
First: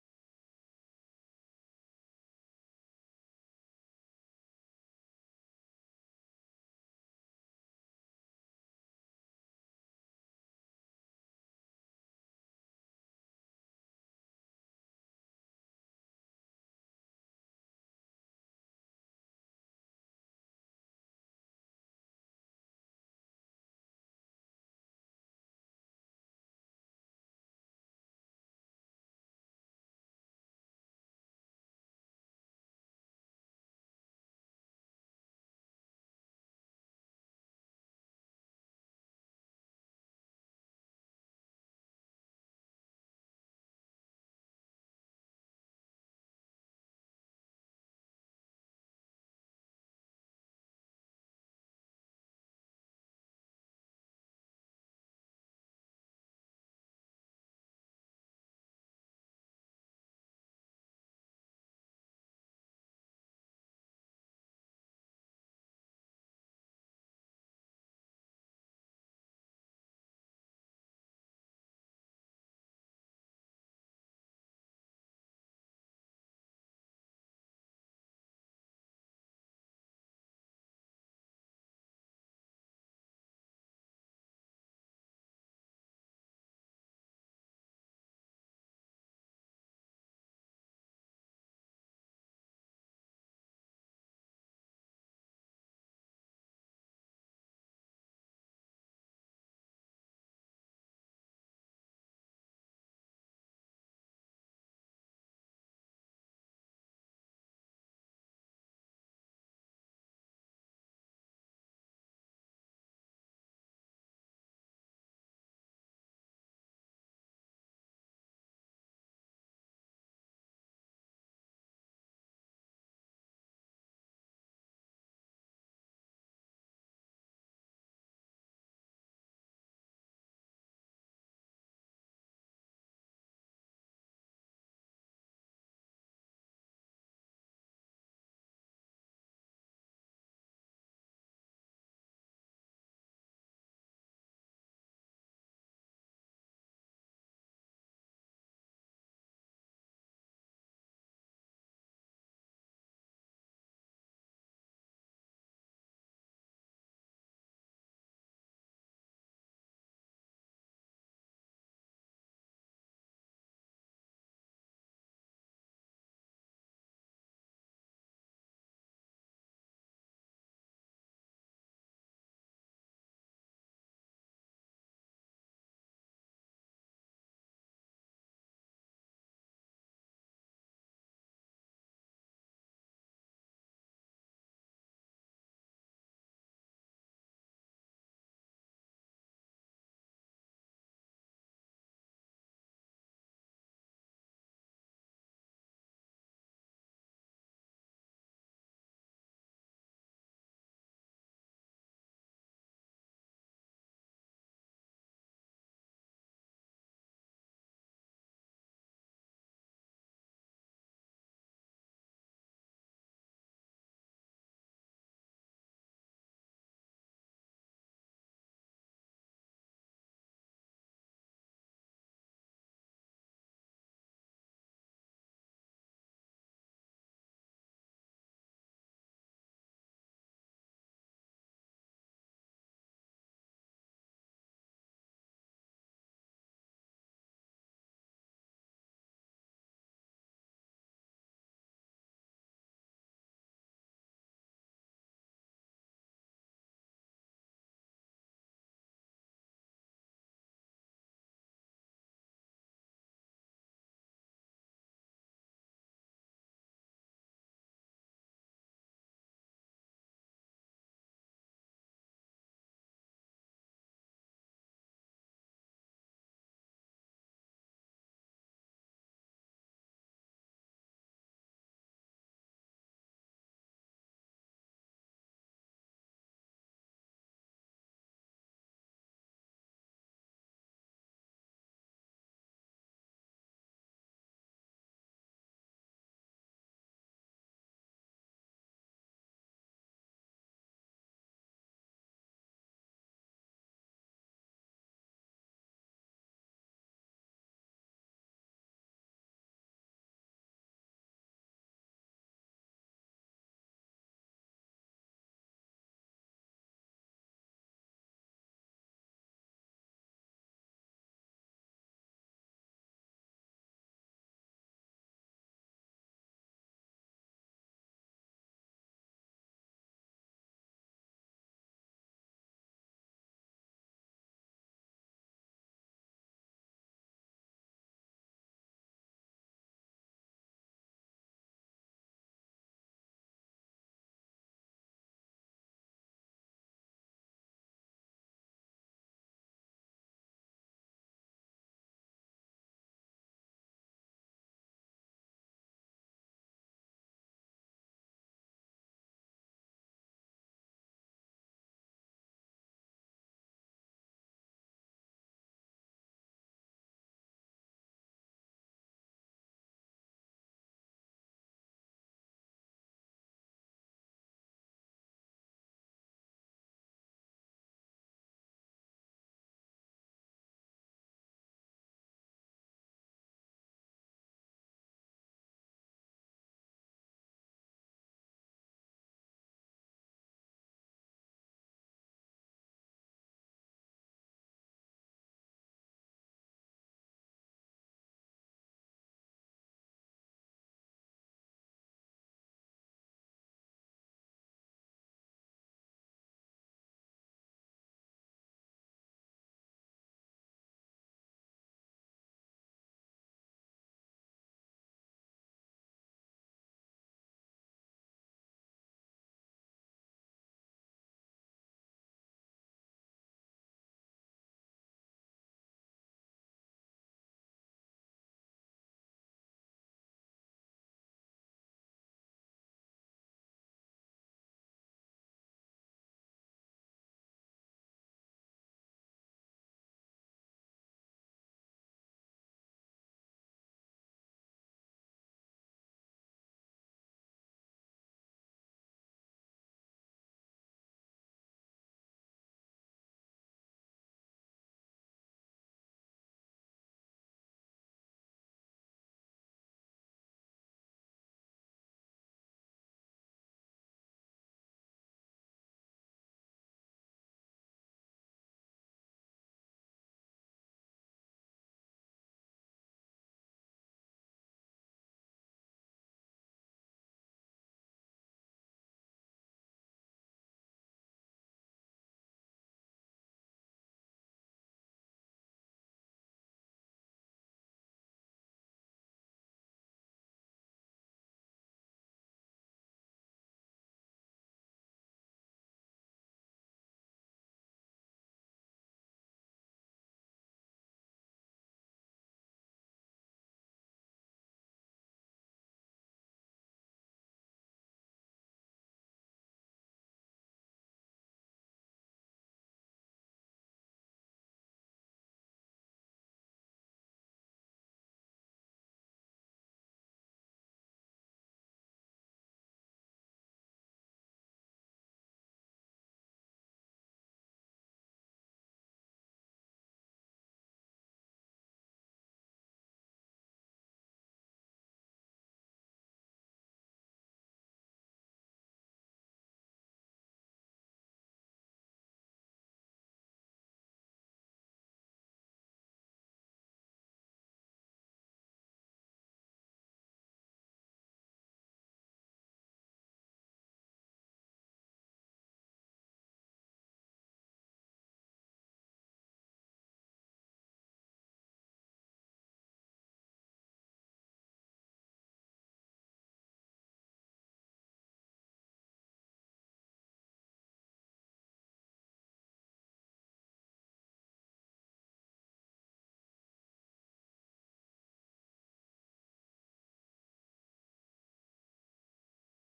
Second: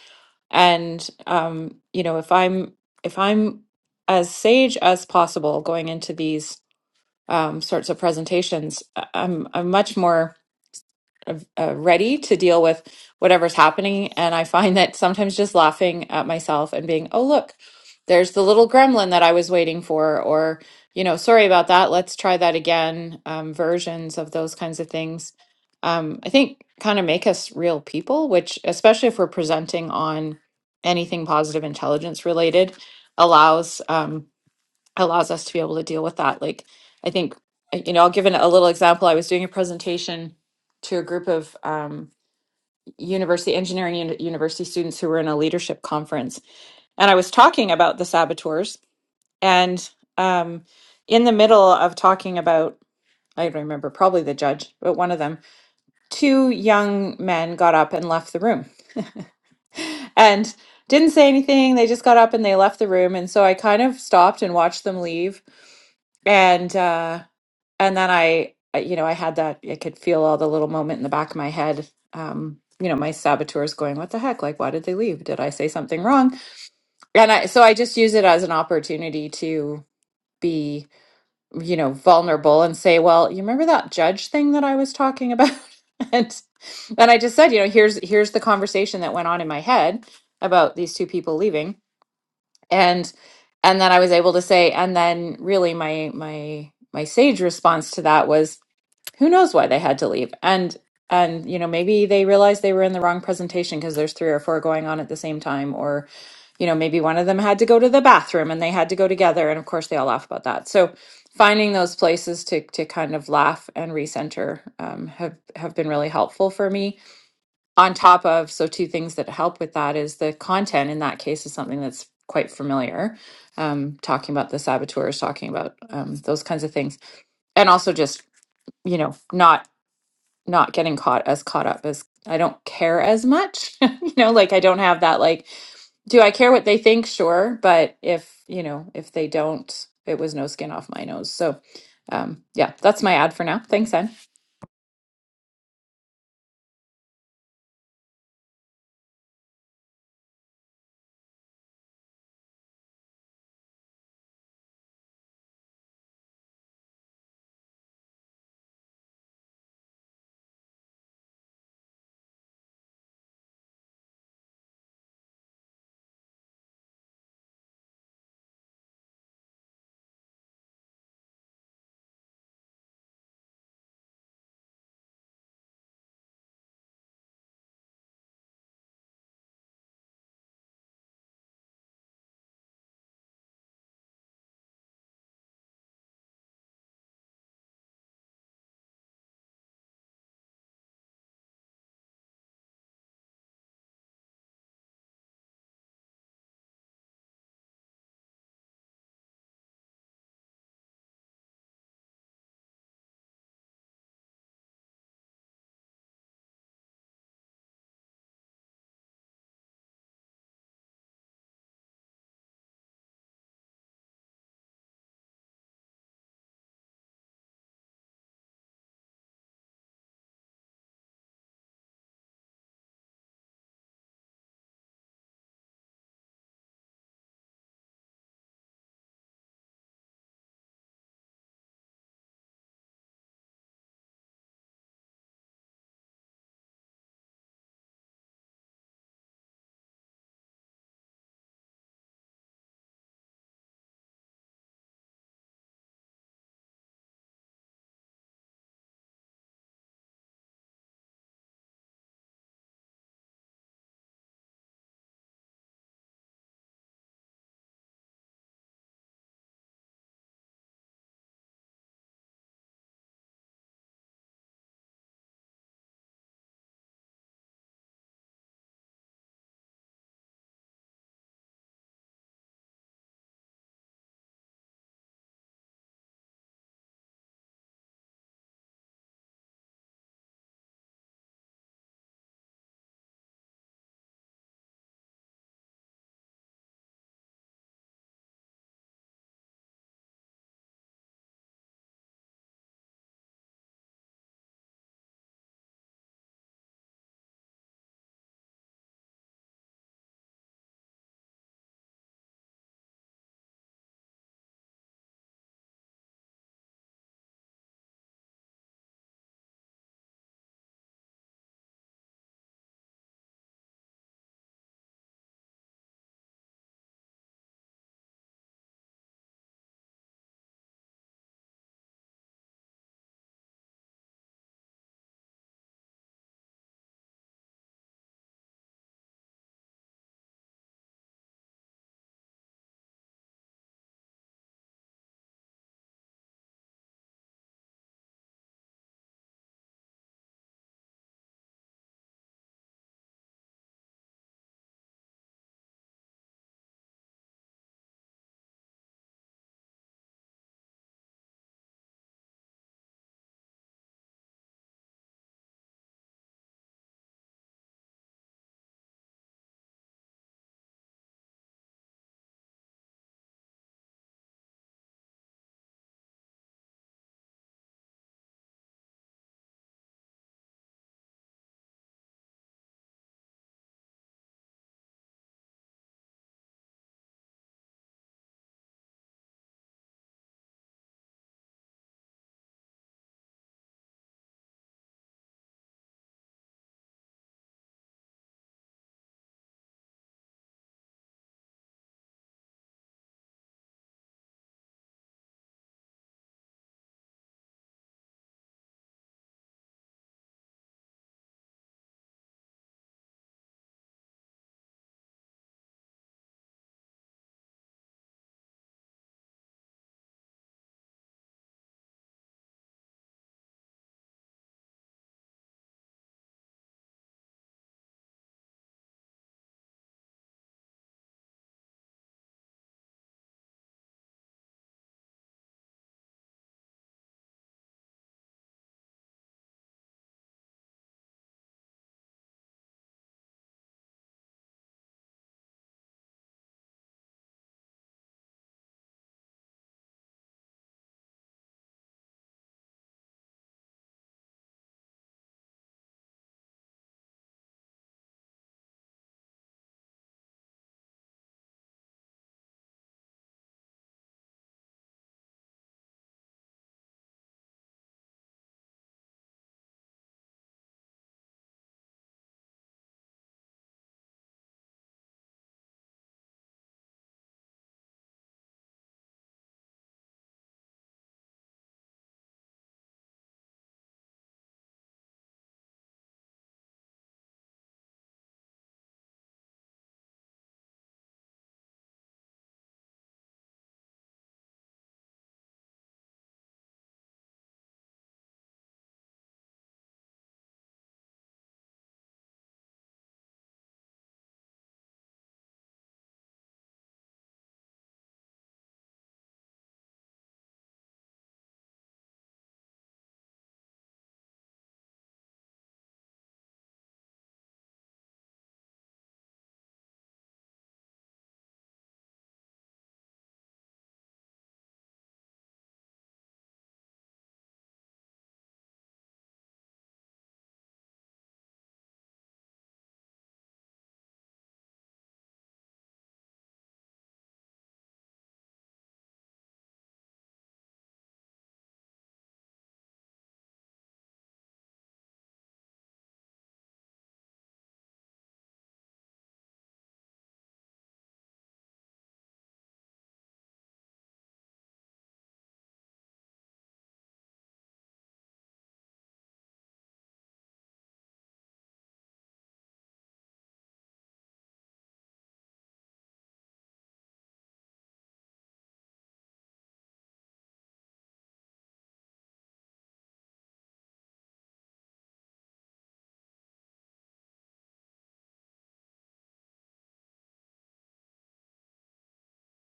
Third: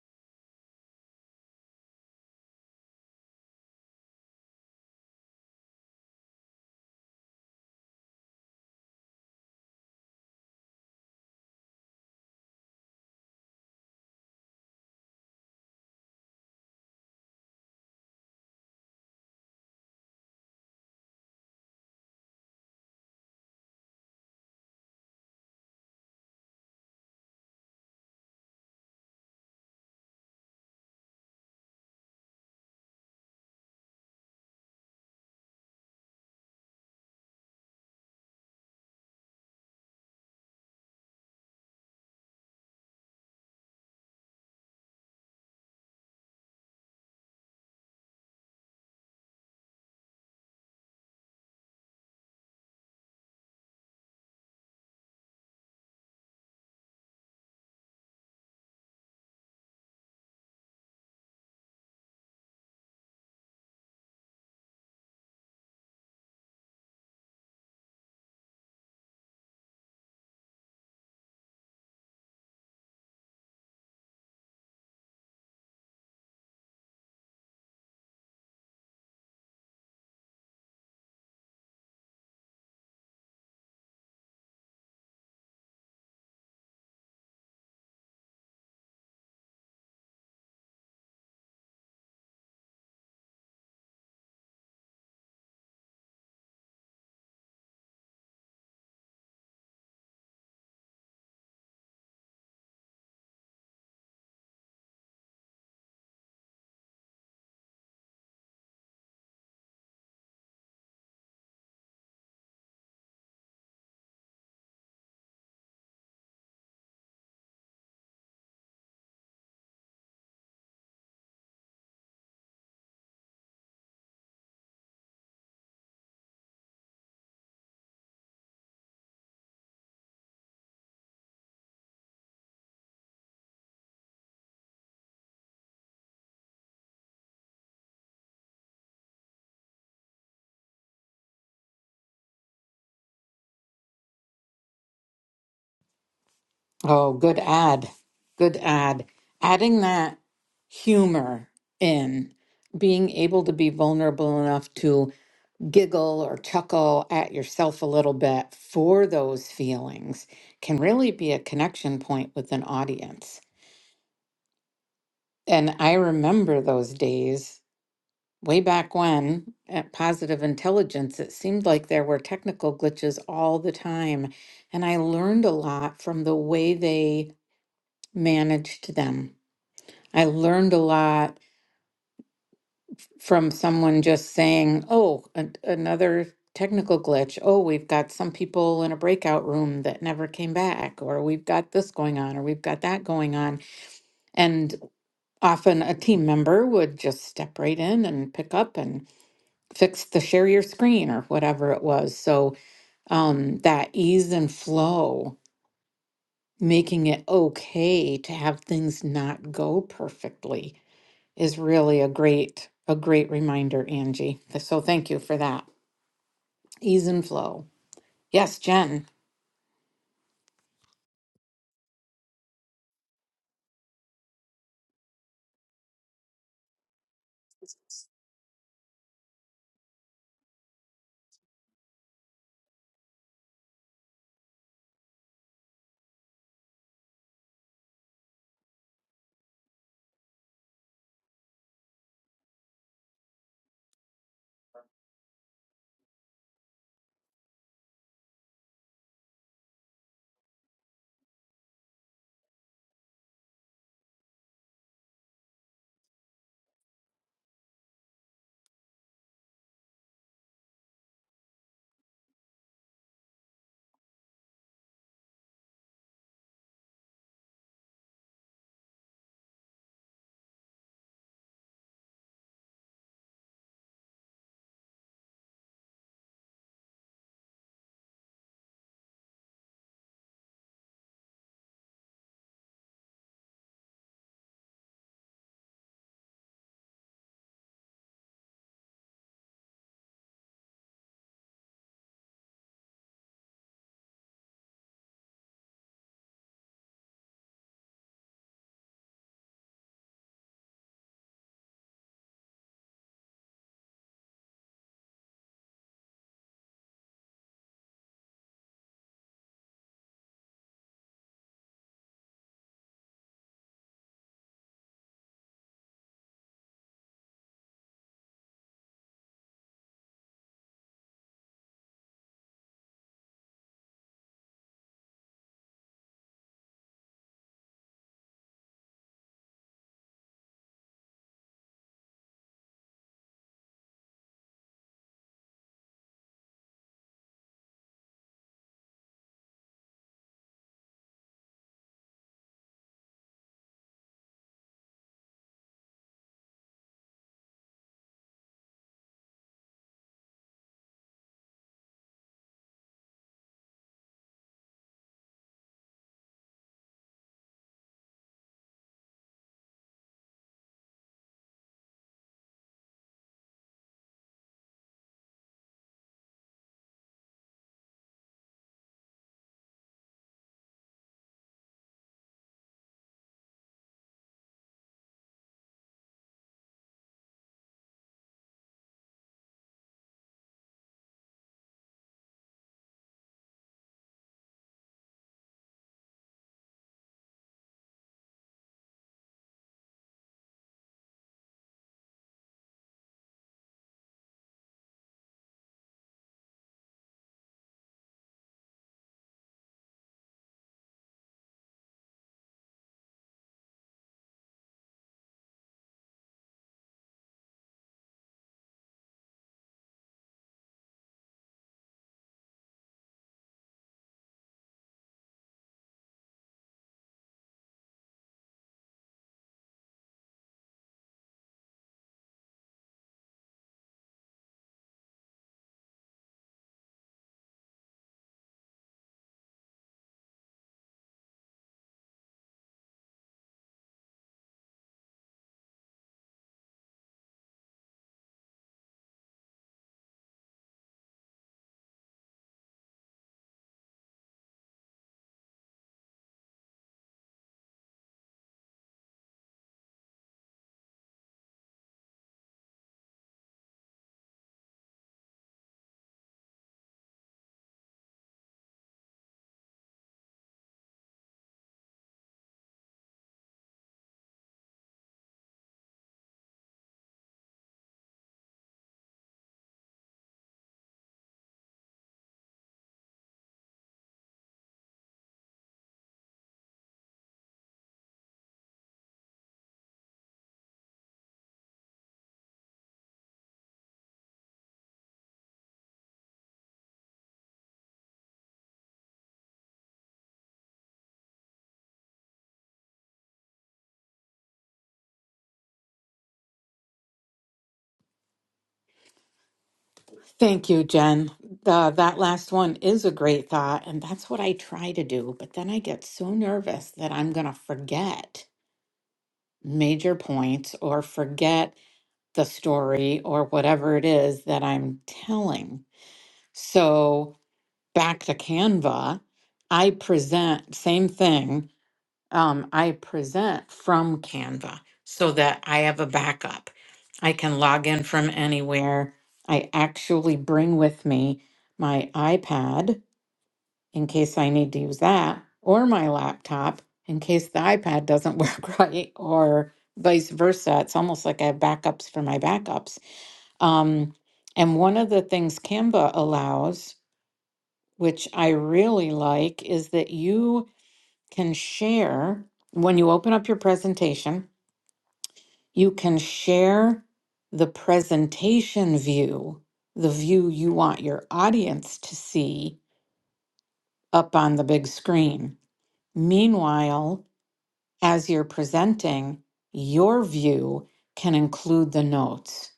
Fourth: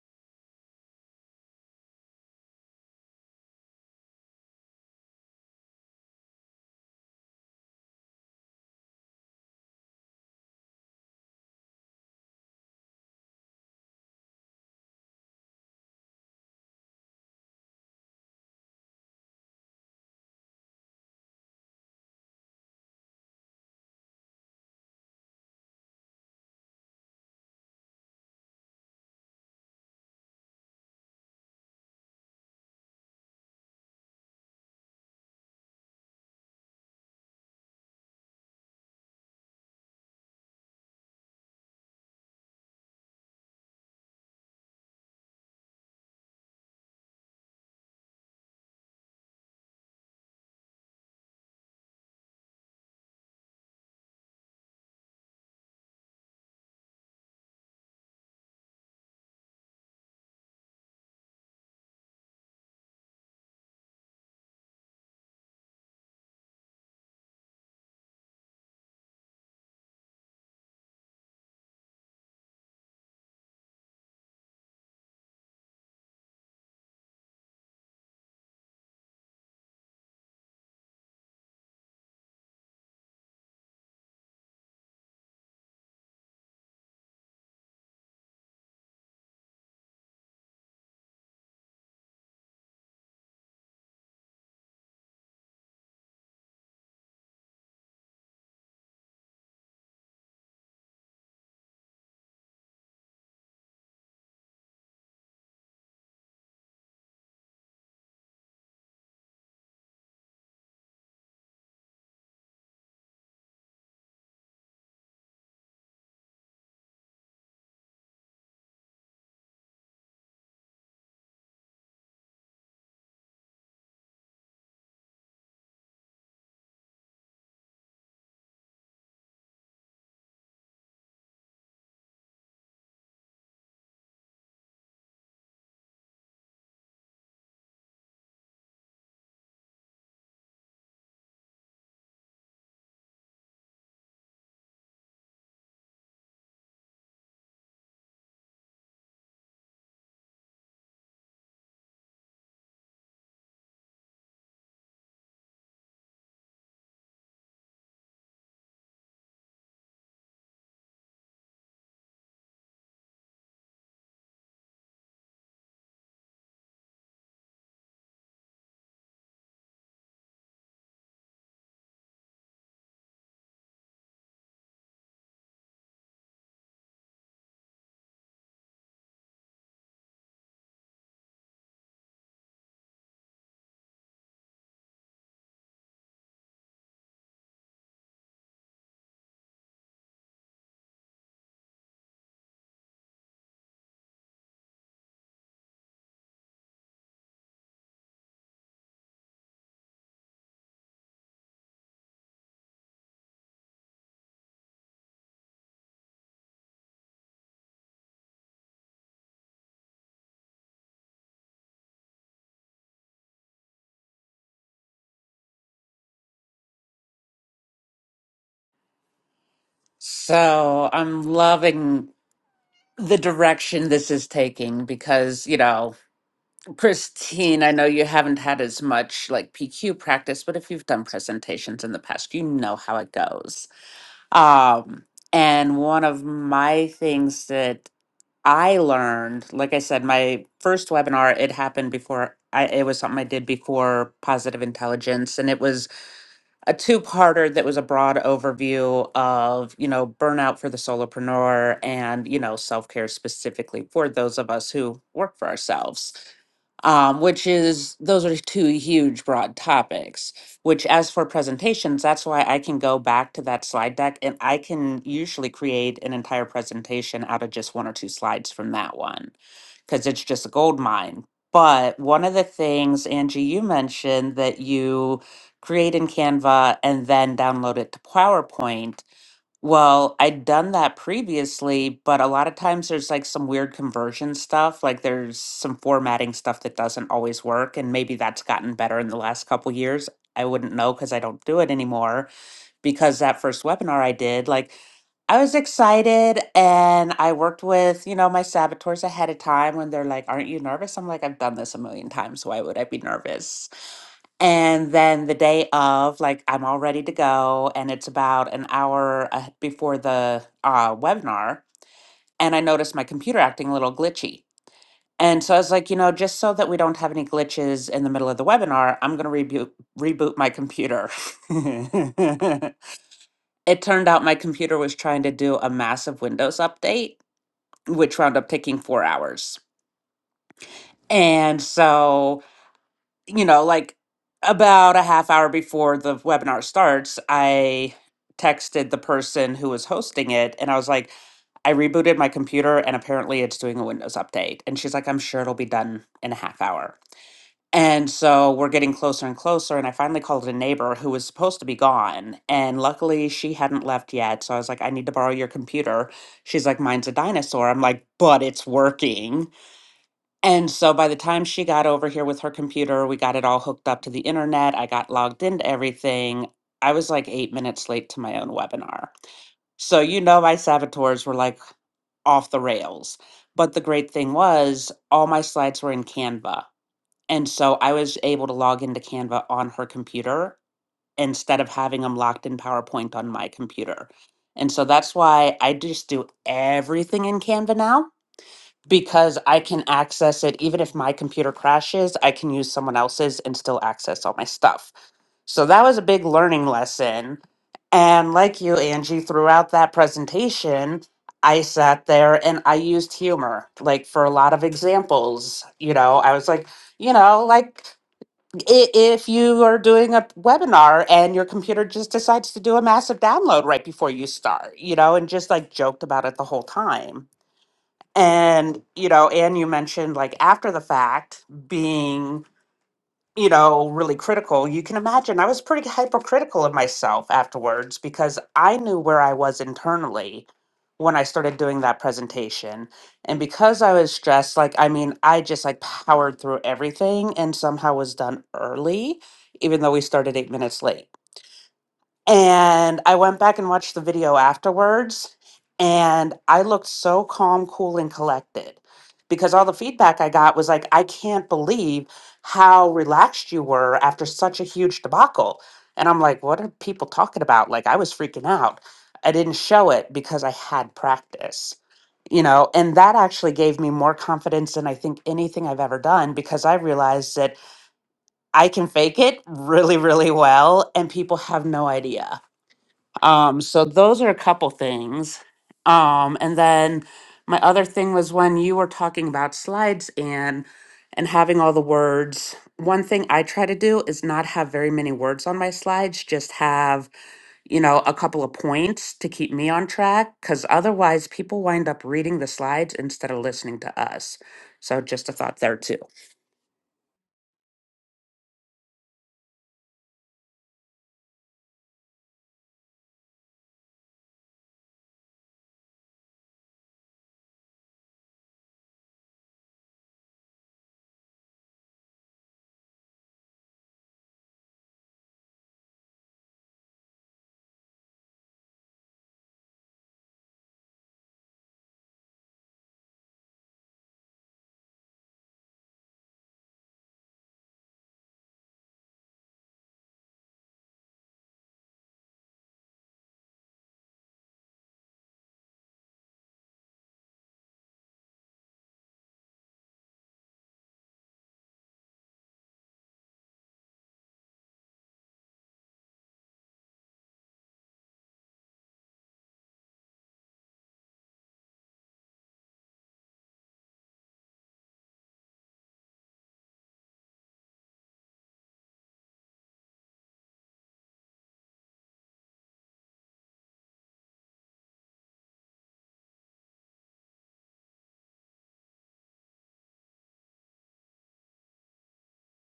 And um, you know, if I'm if I'm as sage as possible going into these um, sorts of presentations, I- I'm I'm much more of- uh, ready to deal with whatever's happening. And I find that sometimes just laughing at myself and being, oh, look, there's the little gremlin that I was waiting for, or, you know, sorry about that. Let's try that again. Um, versions of those kinds of things, um, I think, kind of make us real people, which, especially if we're presenting on anything positive intelligence related, allows. Um, allows us to be able to deal with that. Like, I think, uh, you know, I'll give an, a little example. I was doing a presentation to a group of um, university engineering uni- university students who were in a leadership conference, and I was talking about the saboteurs. And um, in the middle of talking about, I don't remember, probably the judge, but one of them, two young men got up and left the room, and didn't say anything. They just got up and they left the room, and so I kind of stopped and watched them leave, and. uh, and then I, I- you know, I had that, I could feel all the little moment in the back of my head. Um, you know, my saboteurs going, what the heck? Like, why did they leave? Did I say something wrong? And I, so I just use it as an opportunity to be, you know, vulnerable and say, well, you remember that judge thing that I was talking about? and, and I just said, you know, here's, here's the conversation that went on in my head about these two people leaving. And, and then I was able to say, and then really my, my, my sage response to that was, who knows why they had to leave and and you know maybe they realized they were in the wrong presentation because there's three or four going on at the same time or you know maybe one of them had to go to the bathroom and they had to go together and of course they all laugh about that so finding those places to to kind of laugh and recenter um, have have been really helpful for me on top of so two things that help with that is the content in that case is something that's quite familiar um, talking about the saboteurs talking about um, those kinds of things and also just you know not not getting caught as caught up as I don't care as much. you know, like I don't have that like do I care what they think? Sure, but if, you know, if they don't, it was no skin off my nose. So, um yeah, that's my ad for now. Thanks, Anne. Oh, good ad. Good ad. Adding that humor in, being able to be vulnerable enough to giggle or chuckle at yourself a little bit for those feelings can really be a connection point with an audience. And I remember those days way back when at Positive Intelligence, it seemed like there were technical glitches all the time. And I learned a lot from the way they managed them I learned a lot from someone just saying, oh, an- another technical glitch. Oh, we've got some people in a breakout room that never came back, or we've got this going on, or we've got that going on. And often a team member would just step right in and pick up and fix the share your screen or whatever it was. So um, that ease and flow, making it okay to have things not go perfectly is really a great a great reminder, Angie. So thank you for that. Ease and flow. Yes, Jen. So I'm loving the direction this is taking because, you know, Christine, I know you haven't had as much like PQ practice, but if you've done presentations in the past, you know how it goes Um, and one of my things that I learned, like I said, my first webinar, it happened before I, it was something I did before positive intelligence. And it was a two-parter that was a broad overview of you know burnout for the solopreneur and you know self-care specifically for those of us who work for ourselves um, which is those are two huge broad topics which as for presentations that's why i can go back to that slide deck and i can usually create an entire presentation out of just one or two slides from that one because it's just a gold mine but one of the things angie you mentioned that you create in Canva, and then download it to PowerPoint. Well, I'd done that previously, but a lot of times there's like some weird conversion stuff, like there's some formatting stuff that doesn't always work, and maybe that's gotten better in the last couple years. I wouldn't know because I don't do it anymore. Because that first webinar I did, like I was excited and I worked with, you know, my saboteurs ahead of time when they're like, Aren't you nervous? I'm like, I've done this a million times. Why would I be nervous? And then the day of, like, I'm all ready to go, and it's about an hour uh, before the uh, webinar, and I noticed my computer acting a little glitchy. And so I was like, you know, just so that we don't have any glitches in the middle of the webinar, I'm going to reboot reboot my computer. it turned out my computer was trying to do a massive Windows update, which wound up taking four hours. And so you know, like about a half hour before the webinar starts, I texted the person who was hosting it and I was like, I rebooted my computer and apparently it's doing a Windows update. And she's like, I'm sure it'll be done in a half hour. And so we're getting closer and closer. And I finally called a neighbor who was supposed to be gone. And luckily she hadn't left yet. So I was like, I need to borrow your computer. She's like, Mine's a dinosaur. I'm like, but it's working. And so by the time she got over here with her computer, we got it all hooked up to the internet. I got logged into everything. I was like eight minutes late to my own webinar. So, you know, my saboteurs were like off the rails. But the great thing was, all my slides were in Canva. And so I was able to log into Canva on her computer instead of having them locked in PowerPoint on my computer. And so that's why I just do everything in Canva now because I can access it even if my computer crashes, I can use someone else's and still access all my stuff. So that was a big learning lesson. And like you, Angie, throughout that presentation, I sat there and I used humor, like for a lot of examples. You know, I was like, you know, like i- if you are doing a webinar and your computer just decides to do a massive download right before you start, you know, and just like joked about it the whole time and, you know, and you mentioned like after the fact being, you know, really critical. You can imagine I was pretty hypercritical of myself afterwards because I knew where I was internally when I started doing that presentation. And because I was stressed, like, I mean, I just like powered through everything and somehow was done early, even though we started eight minutes late. And I went back and watched the video afterwards, and I looked so calm, cool, and collected because all the feedback I got was like, I can't believe how relaxed you were after such a huge debacle. And I'm like, what are people talking about? Like, I was freaking out. I didn't show it because I had practice, you know, and that actually gave me more confidence than I think anything I've ever done because I realized that I can fake it really, really well, and people have no idea um, so those are a couple things. Um, and then my other thing was when you were talking about slides and and having all the words. One thing I try to do is not have very many words on my slides, just have, you know, a couple of points to keep me on track cuz otherwise people wind up reading the slides instead of listening to us. So just a thought there too. Thank you, Jen. The, that last one is a great thought, and that's what I try to do. But then I get so nervous that I'm going to forget major points or forget the story or whatever it is that I'm telling. So back to Canva, I present same thing um, I present from Canva so that I have a backup. I can log in from anywhere. I actually bring with me my iPad in case I need to use that, or my laptop in case the iPad doesn't work right, or vice versa. It's almost like I have backups for my backups. Um, and one of the things Canva allows, which I really like, is that you can share, when you open up your presentation, you can share the presentation view, the view you want your audience to see up on the big screen. Meanwhile, as you're presenting, your view can include the notes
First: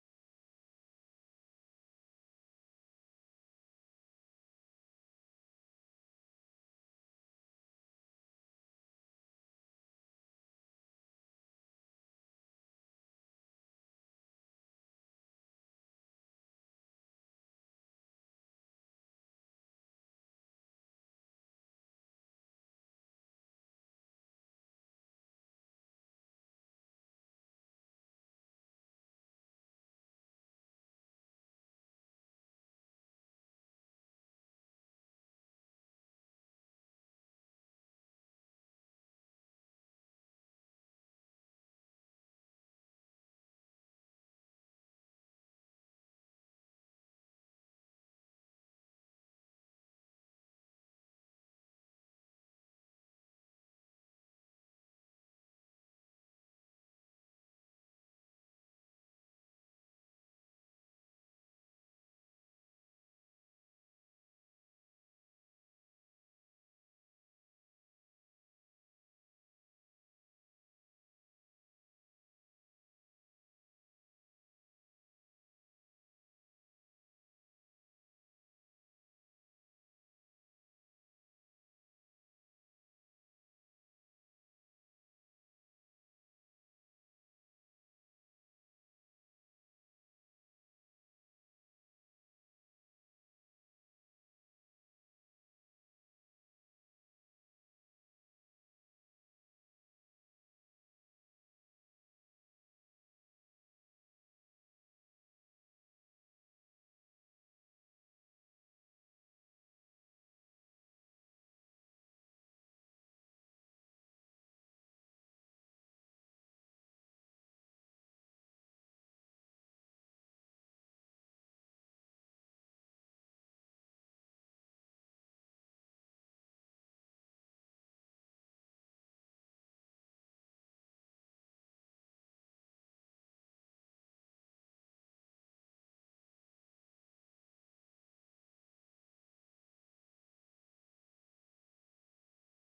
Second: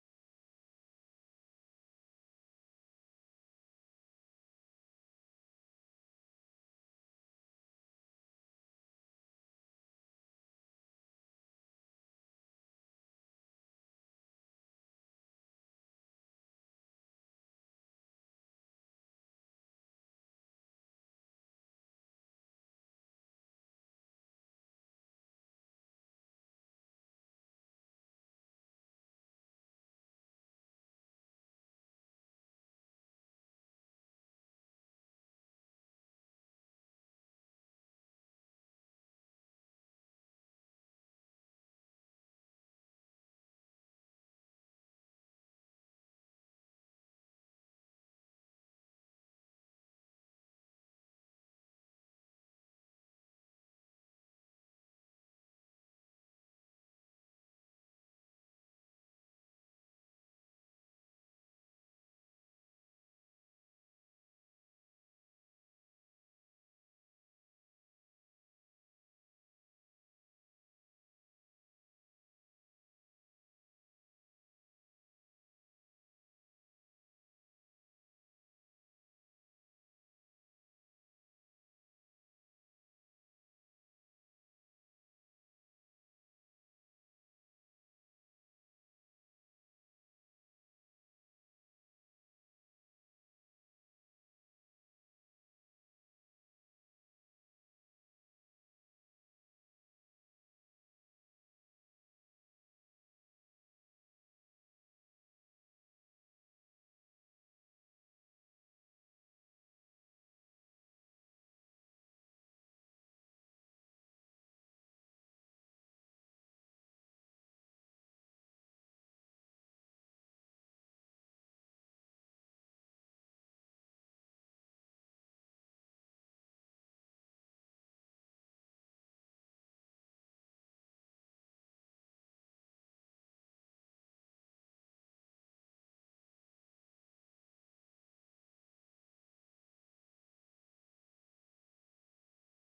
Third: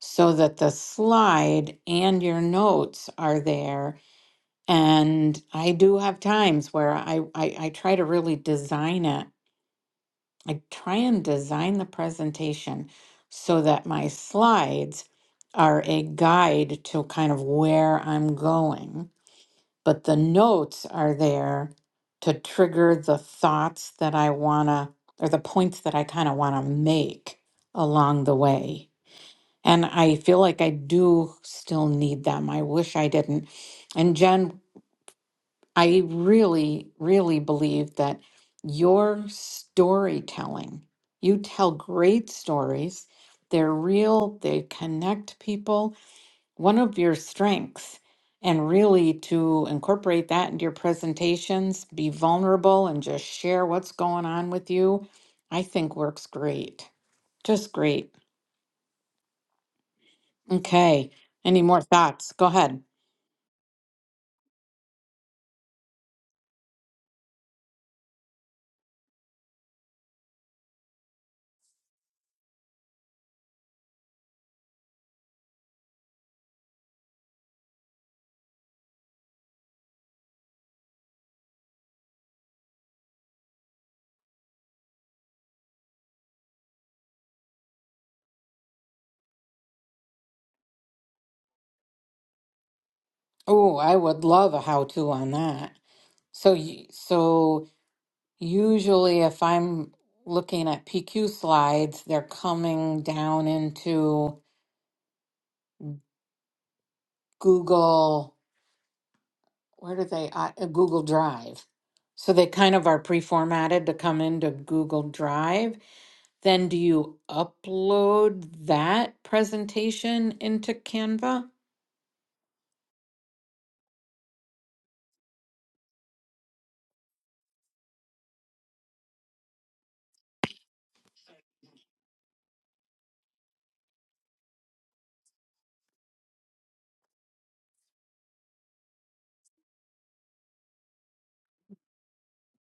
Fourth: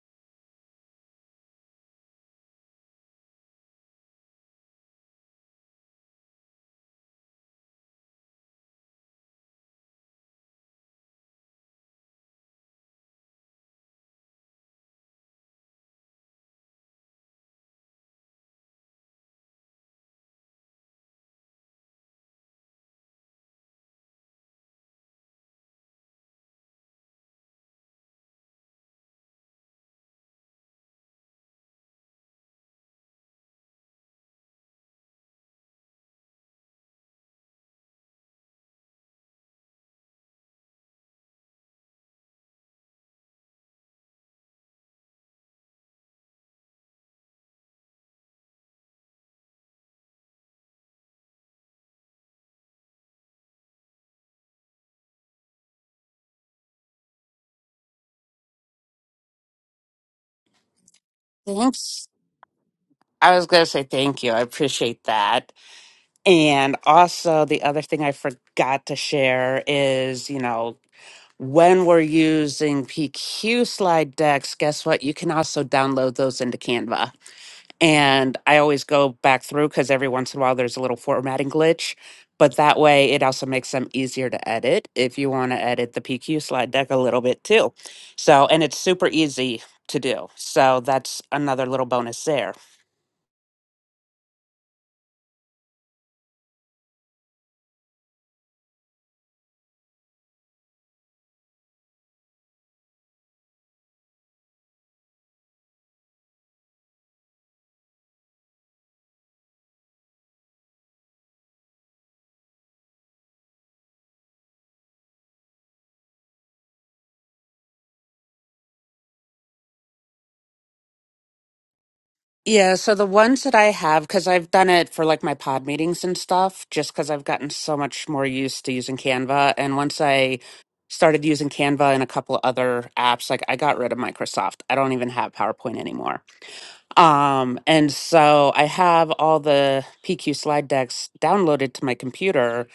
so that the slide and your notes are there. And I do have times where I, I, I try to really design it I try and design the presentation so that my slides are a guide to kind of where I'm going, but the notes are there to trigger the thoughts that I want to, or the points that I kind of want to make along the way. And I feel like I do still need them. I wish I didn't. And Jen I really, really believe that your storytelling, you tell great stories. They're real, they connect people. One of your strengths, and really to incorporate that into your presentations, be vulnerable and just share what's going on with you, I think works great. Just great. Okay. Any more Thanks. thoughts? Go ahead. I was going to say thank you. I appreciate that. And also, the other thing I forgot to share is, you know, when we're using PQ slide decks, guess what? You can also download those into Canva. And I always go back through because every once in a while there's a little formatting glitch. But that way, it also makes them easier to edit if you want to edit the PQ slide deck a little bit too. So, and it's super easy to do. So, that's another little bonus there. Oh, I would love a how to on that. So you so Usually, if I'm looking at PQ slides, they're coming down into Google, where do they, uh, uh, Google Drive. So they kind of are pre-formatted to come into Google Drive. Then do you upload that presentation into Canva? Yeah, so the ones that I have, because I've done it for like my pod meetings and stuff, just because I've gotten so much more used to using Canva. And once I started using Canva and a couple of other apps, like I got rid of Microsoft. I don't even have PowerPoint anymore. Um, and so I have all the PQ slide decks downloaded to my computer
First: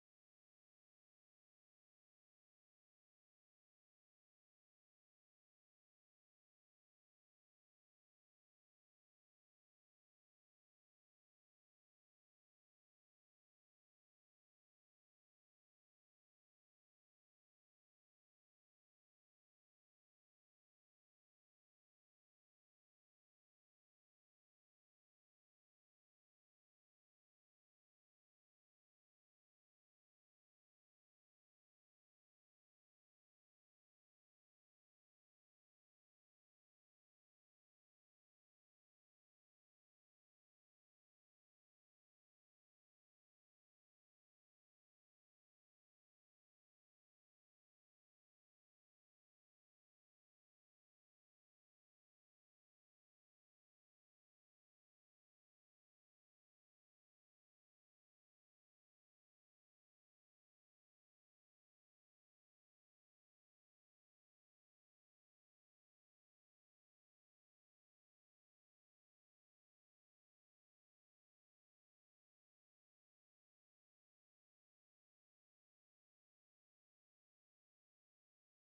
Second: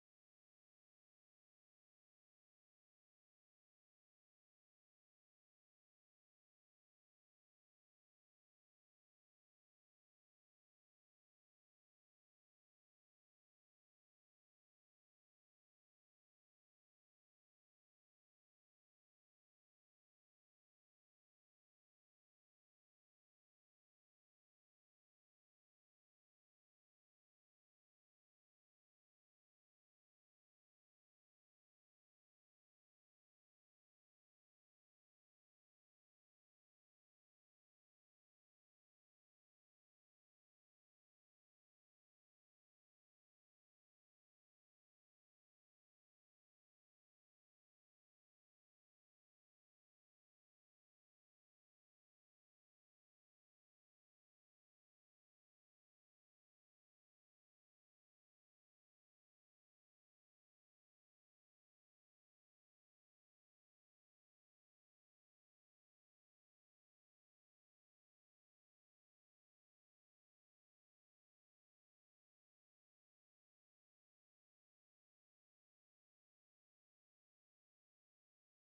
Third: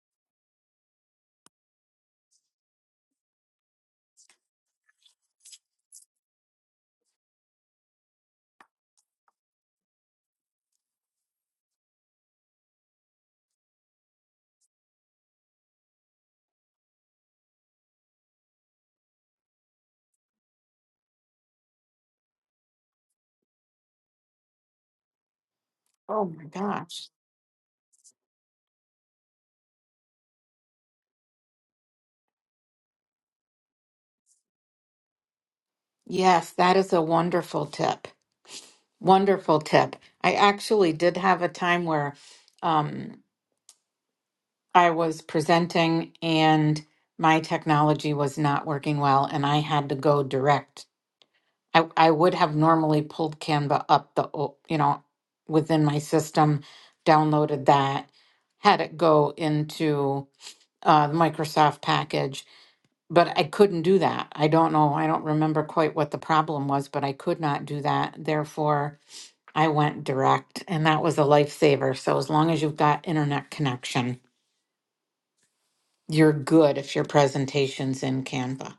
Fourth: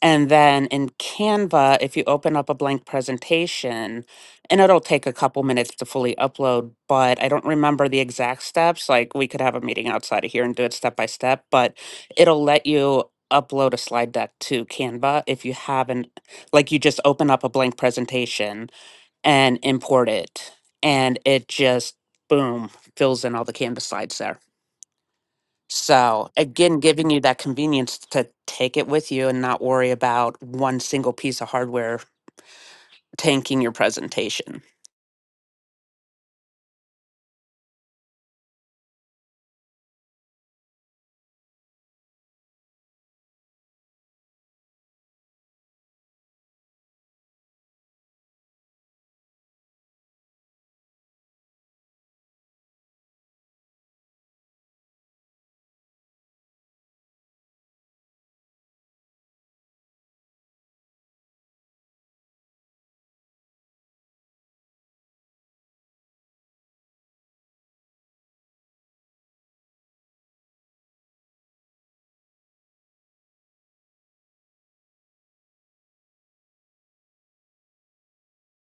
and then in Canva, if you open up a blank presentation, and it'll take a couple minutes to fully upload, but I don't remember the exact steps. Like we could have a meeting outside of here and do it step by step, but it'll let you upload a slide deck to Canva if you haven't, like you just open up a blank presentation and import it, and it just boom fills in all the Canva slides there. Oh So my again, gosh. giving you that convenience to take it with you and not worry about one single piece of hardware tanking your presentation. Yes, that is a wonderful tip. Wonderful tip. I actually did have a time where I was presenting and my technology was not working well and I had to go direct. I, I would have normally pulled Canva up the, o- you know, within my system, downloaded that, had it go into uh, the Microsoft package, but I couldn't do that. I don't know. I don't remember quite what the problem was, but I could not do that. Therefore, I went direct and that was a lifesaver. So as long as you've got internet connection you're good if your presentation's in Canva.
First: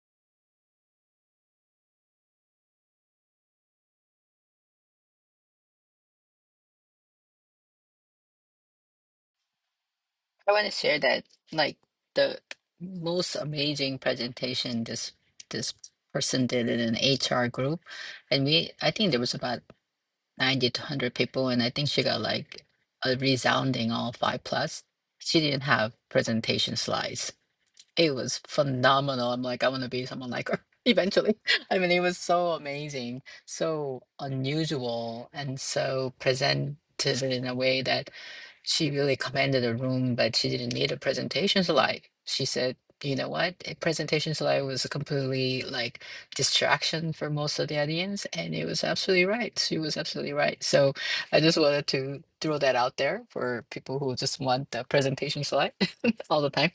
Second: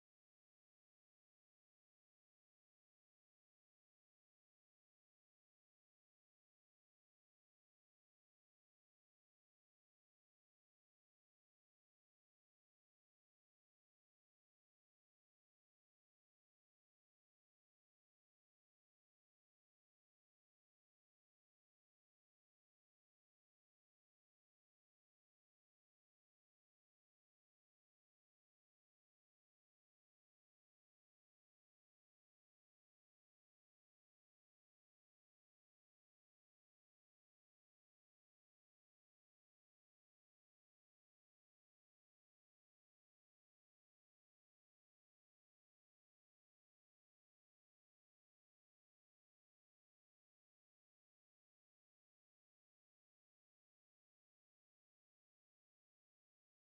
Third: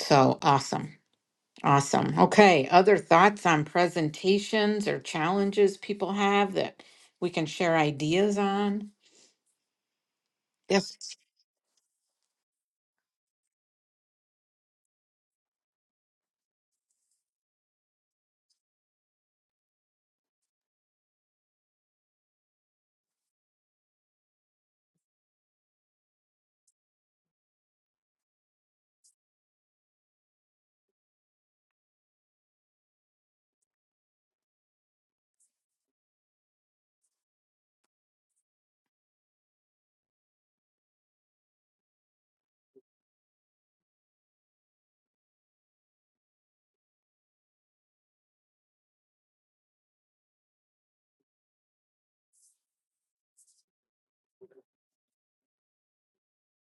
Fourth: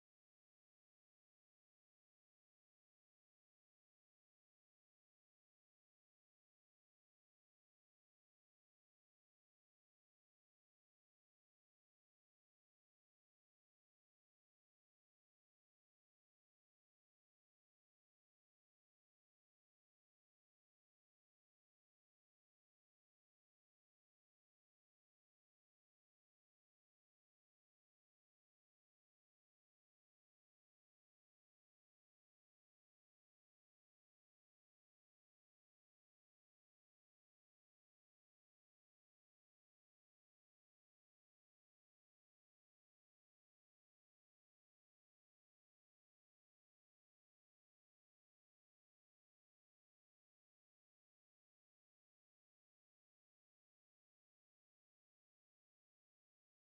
So awesome. Awesome. Okay. Other thoughts on presentations or challenges people have that we can share ideas on? I want to share Yes. that like the most amazing presentation this this person did in an HR group and we I think there was about 90 to 100 people and I think she got like a resounding all five plus. She didn't have presentation slides It was phenomenal. I'm like, I want to be someone like her eventually. I mean, it was so amazing, so unusual, and so presented in a way that she really commanded a room, but she didn't need a presentation slide. She said, you know what? A presentation slide was a completely like distraction for most of the audience. And it was absolutely right. She was absolutely right. So I just wanted to throw that out there for people who just want the presentation slide all the time.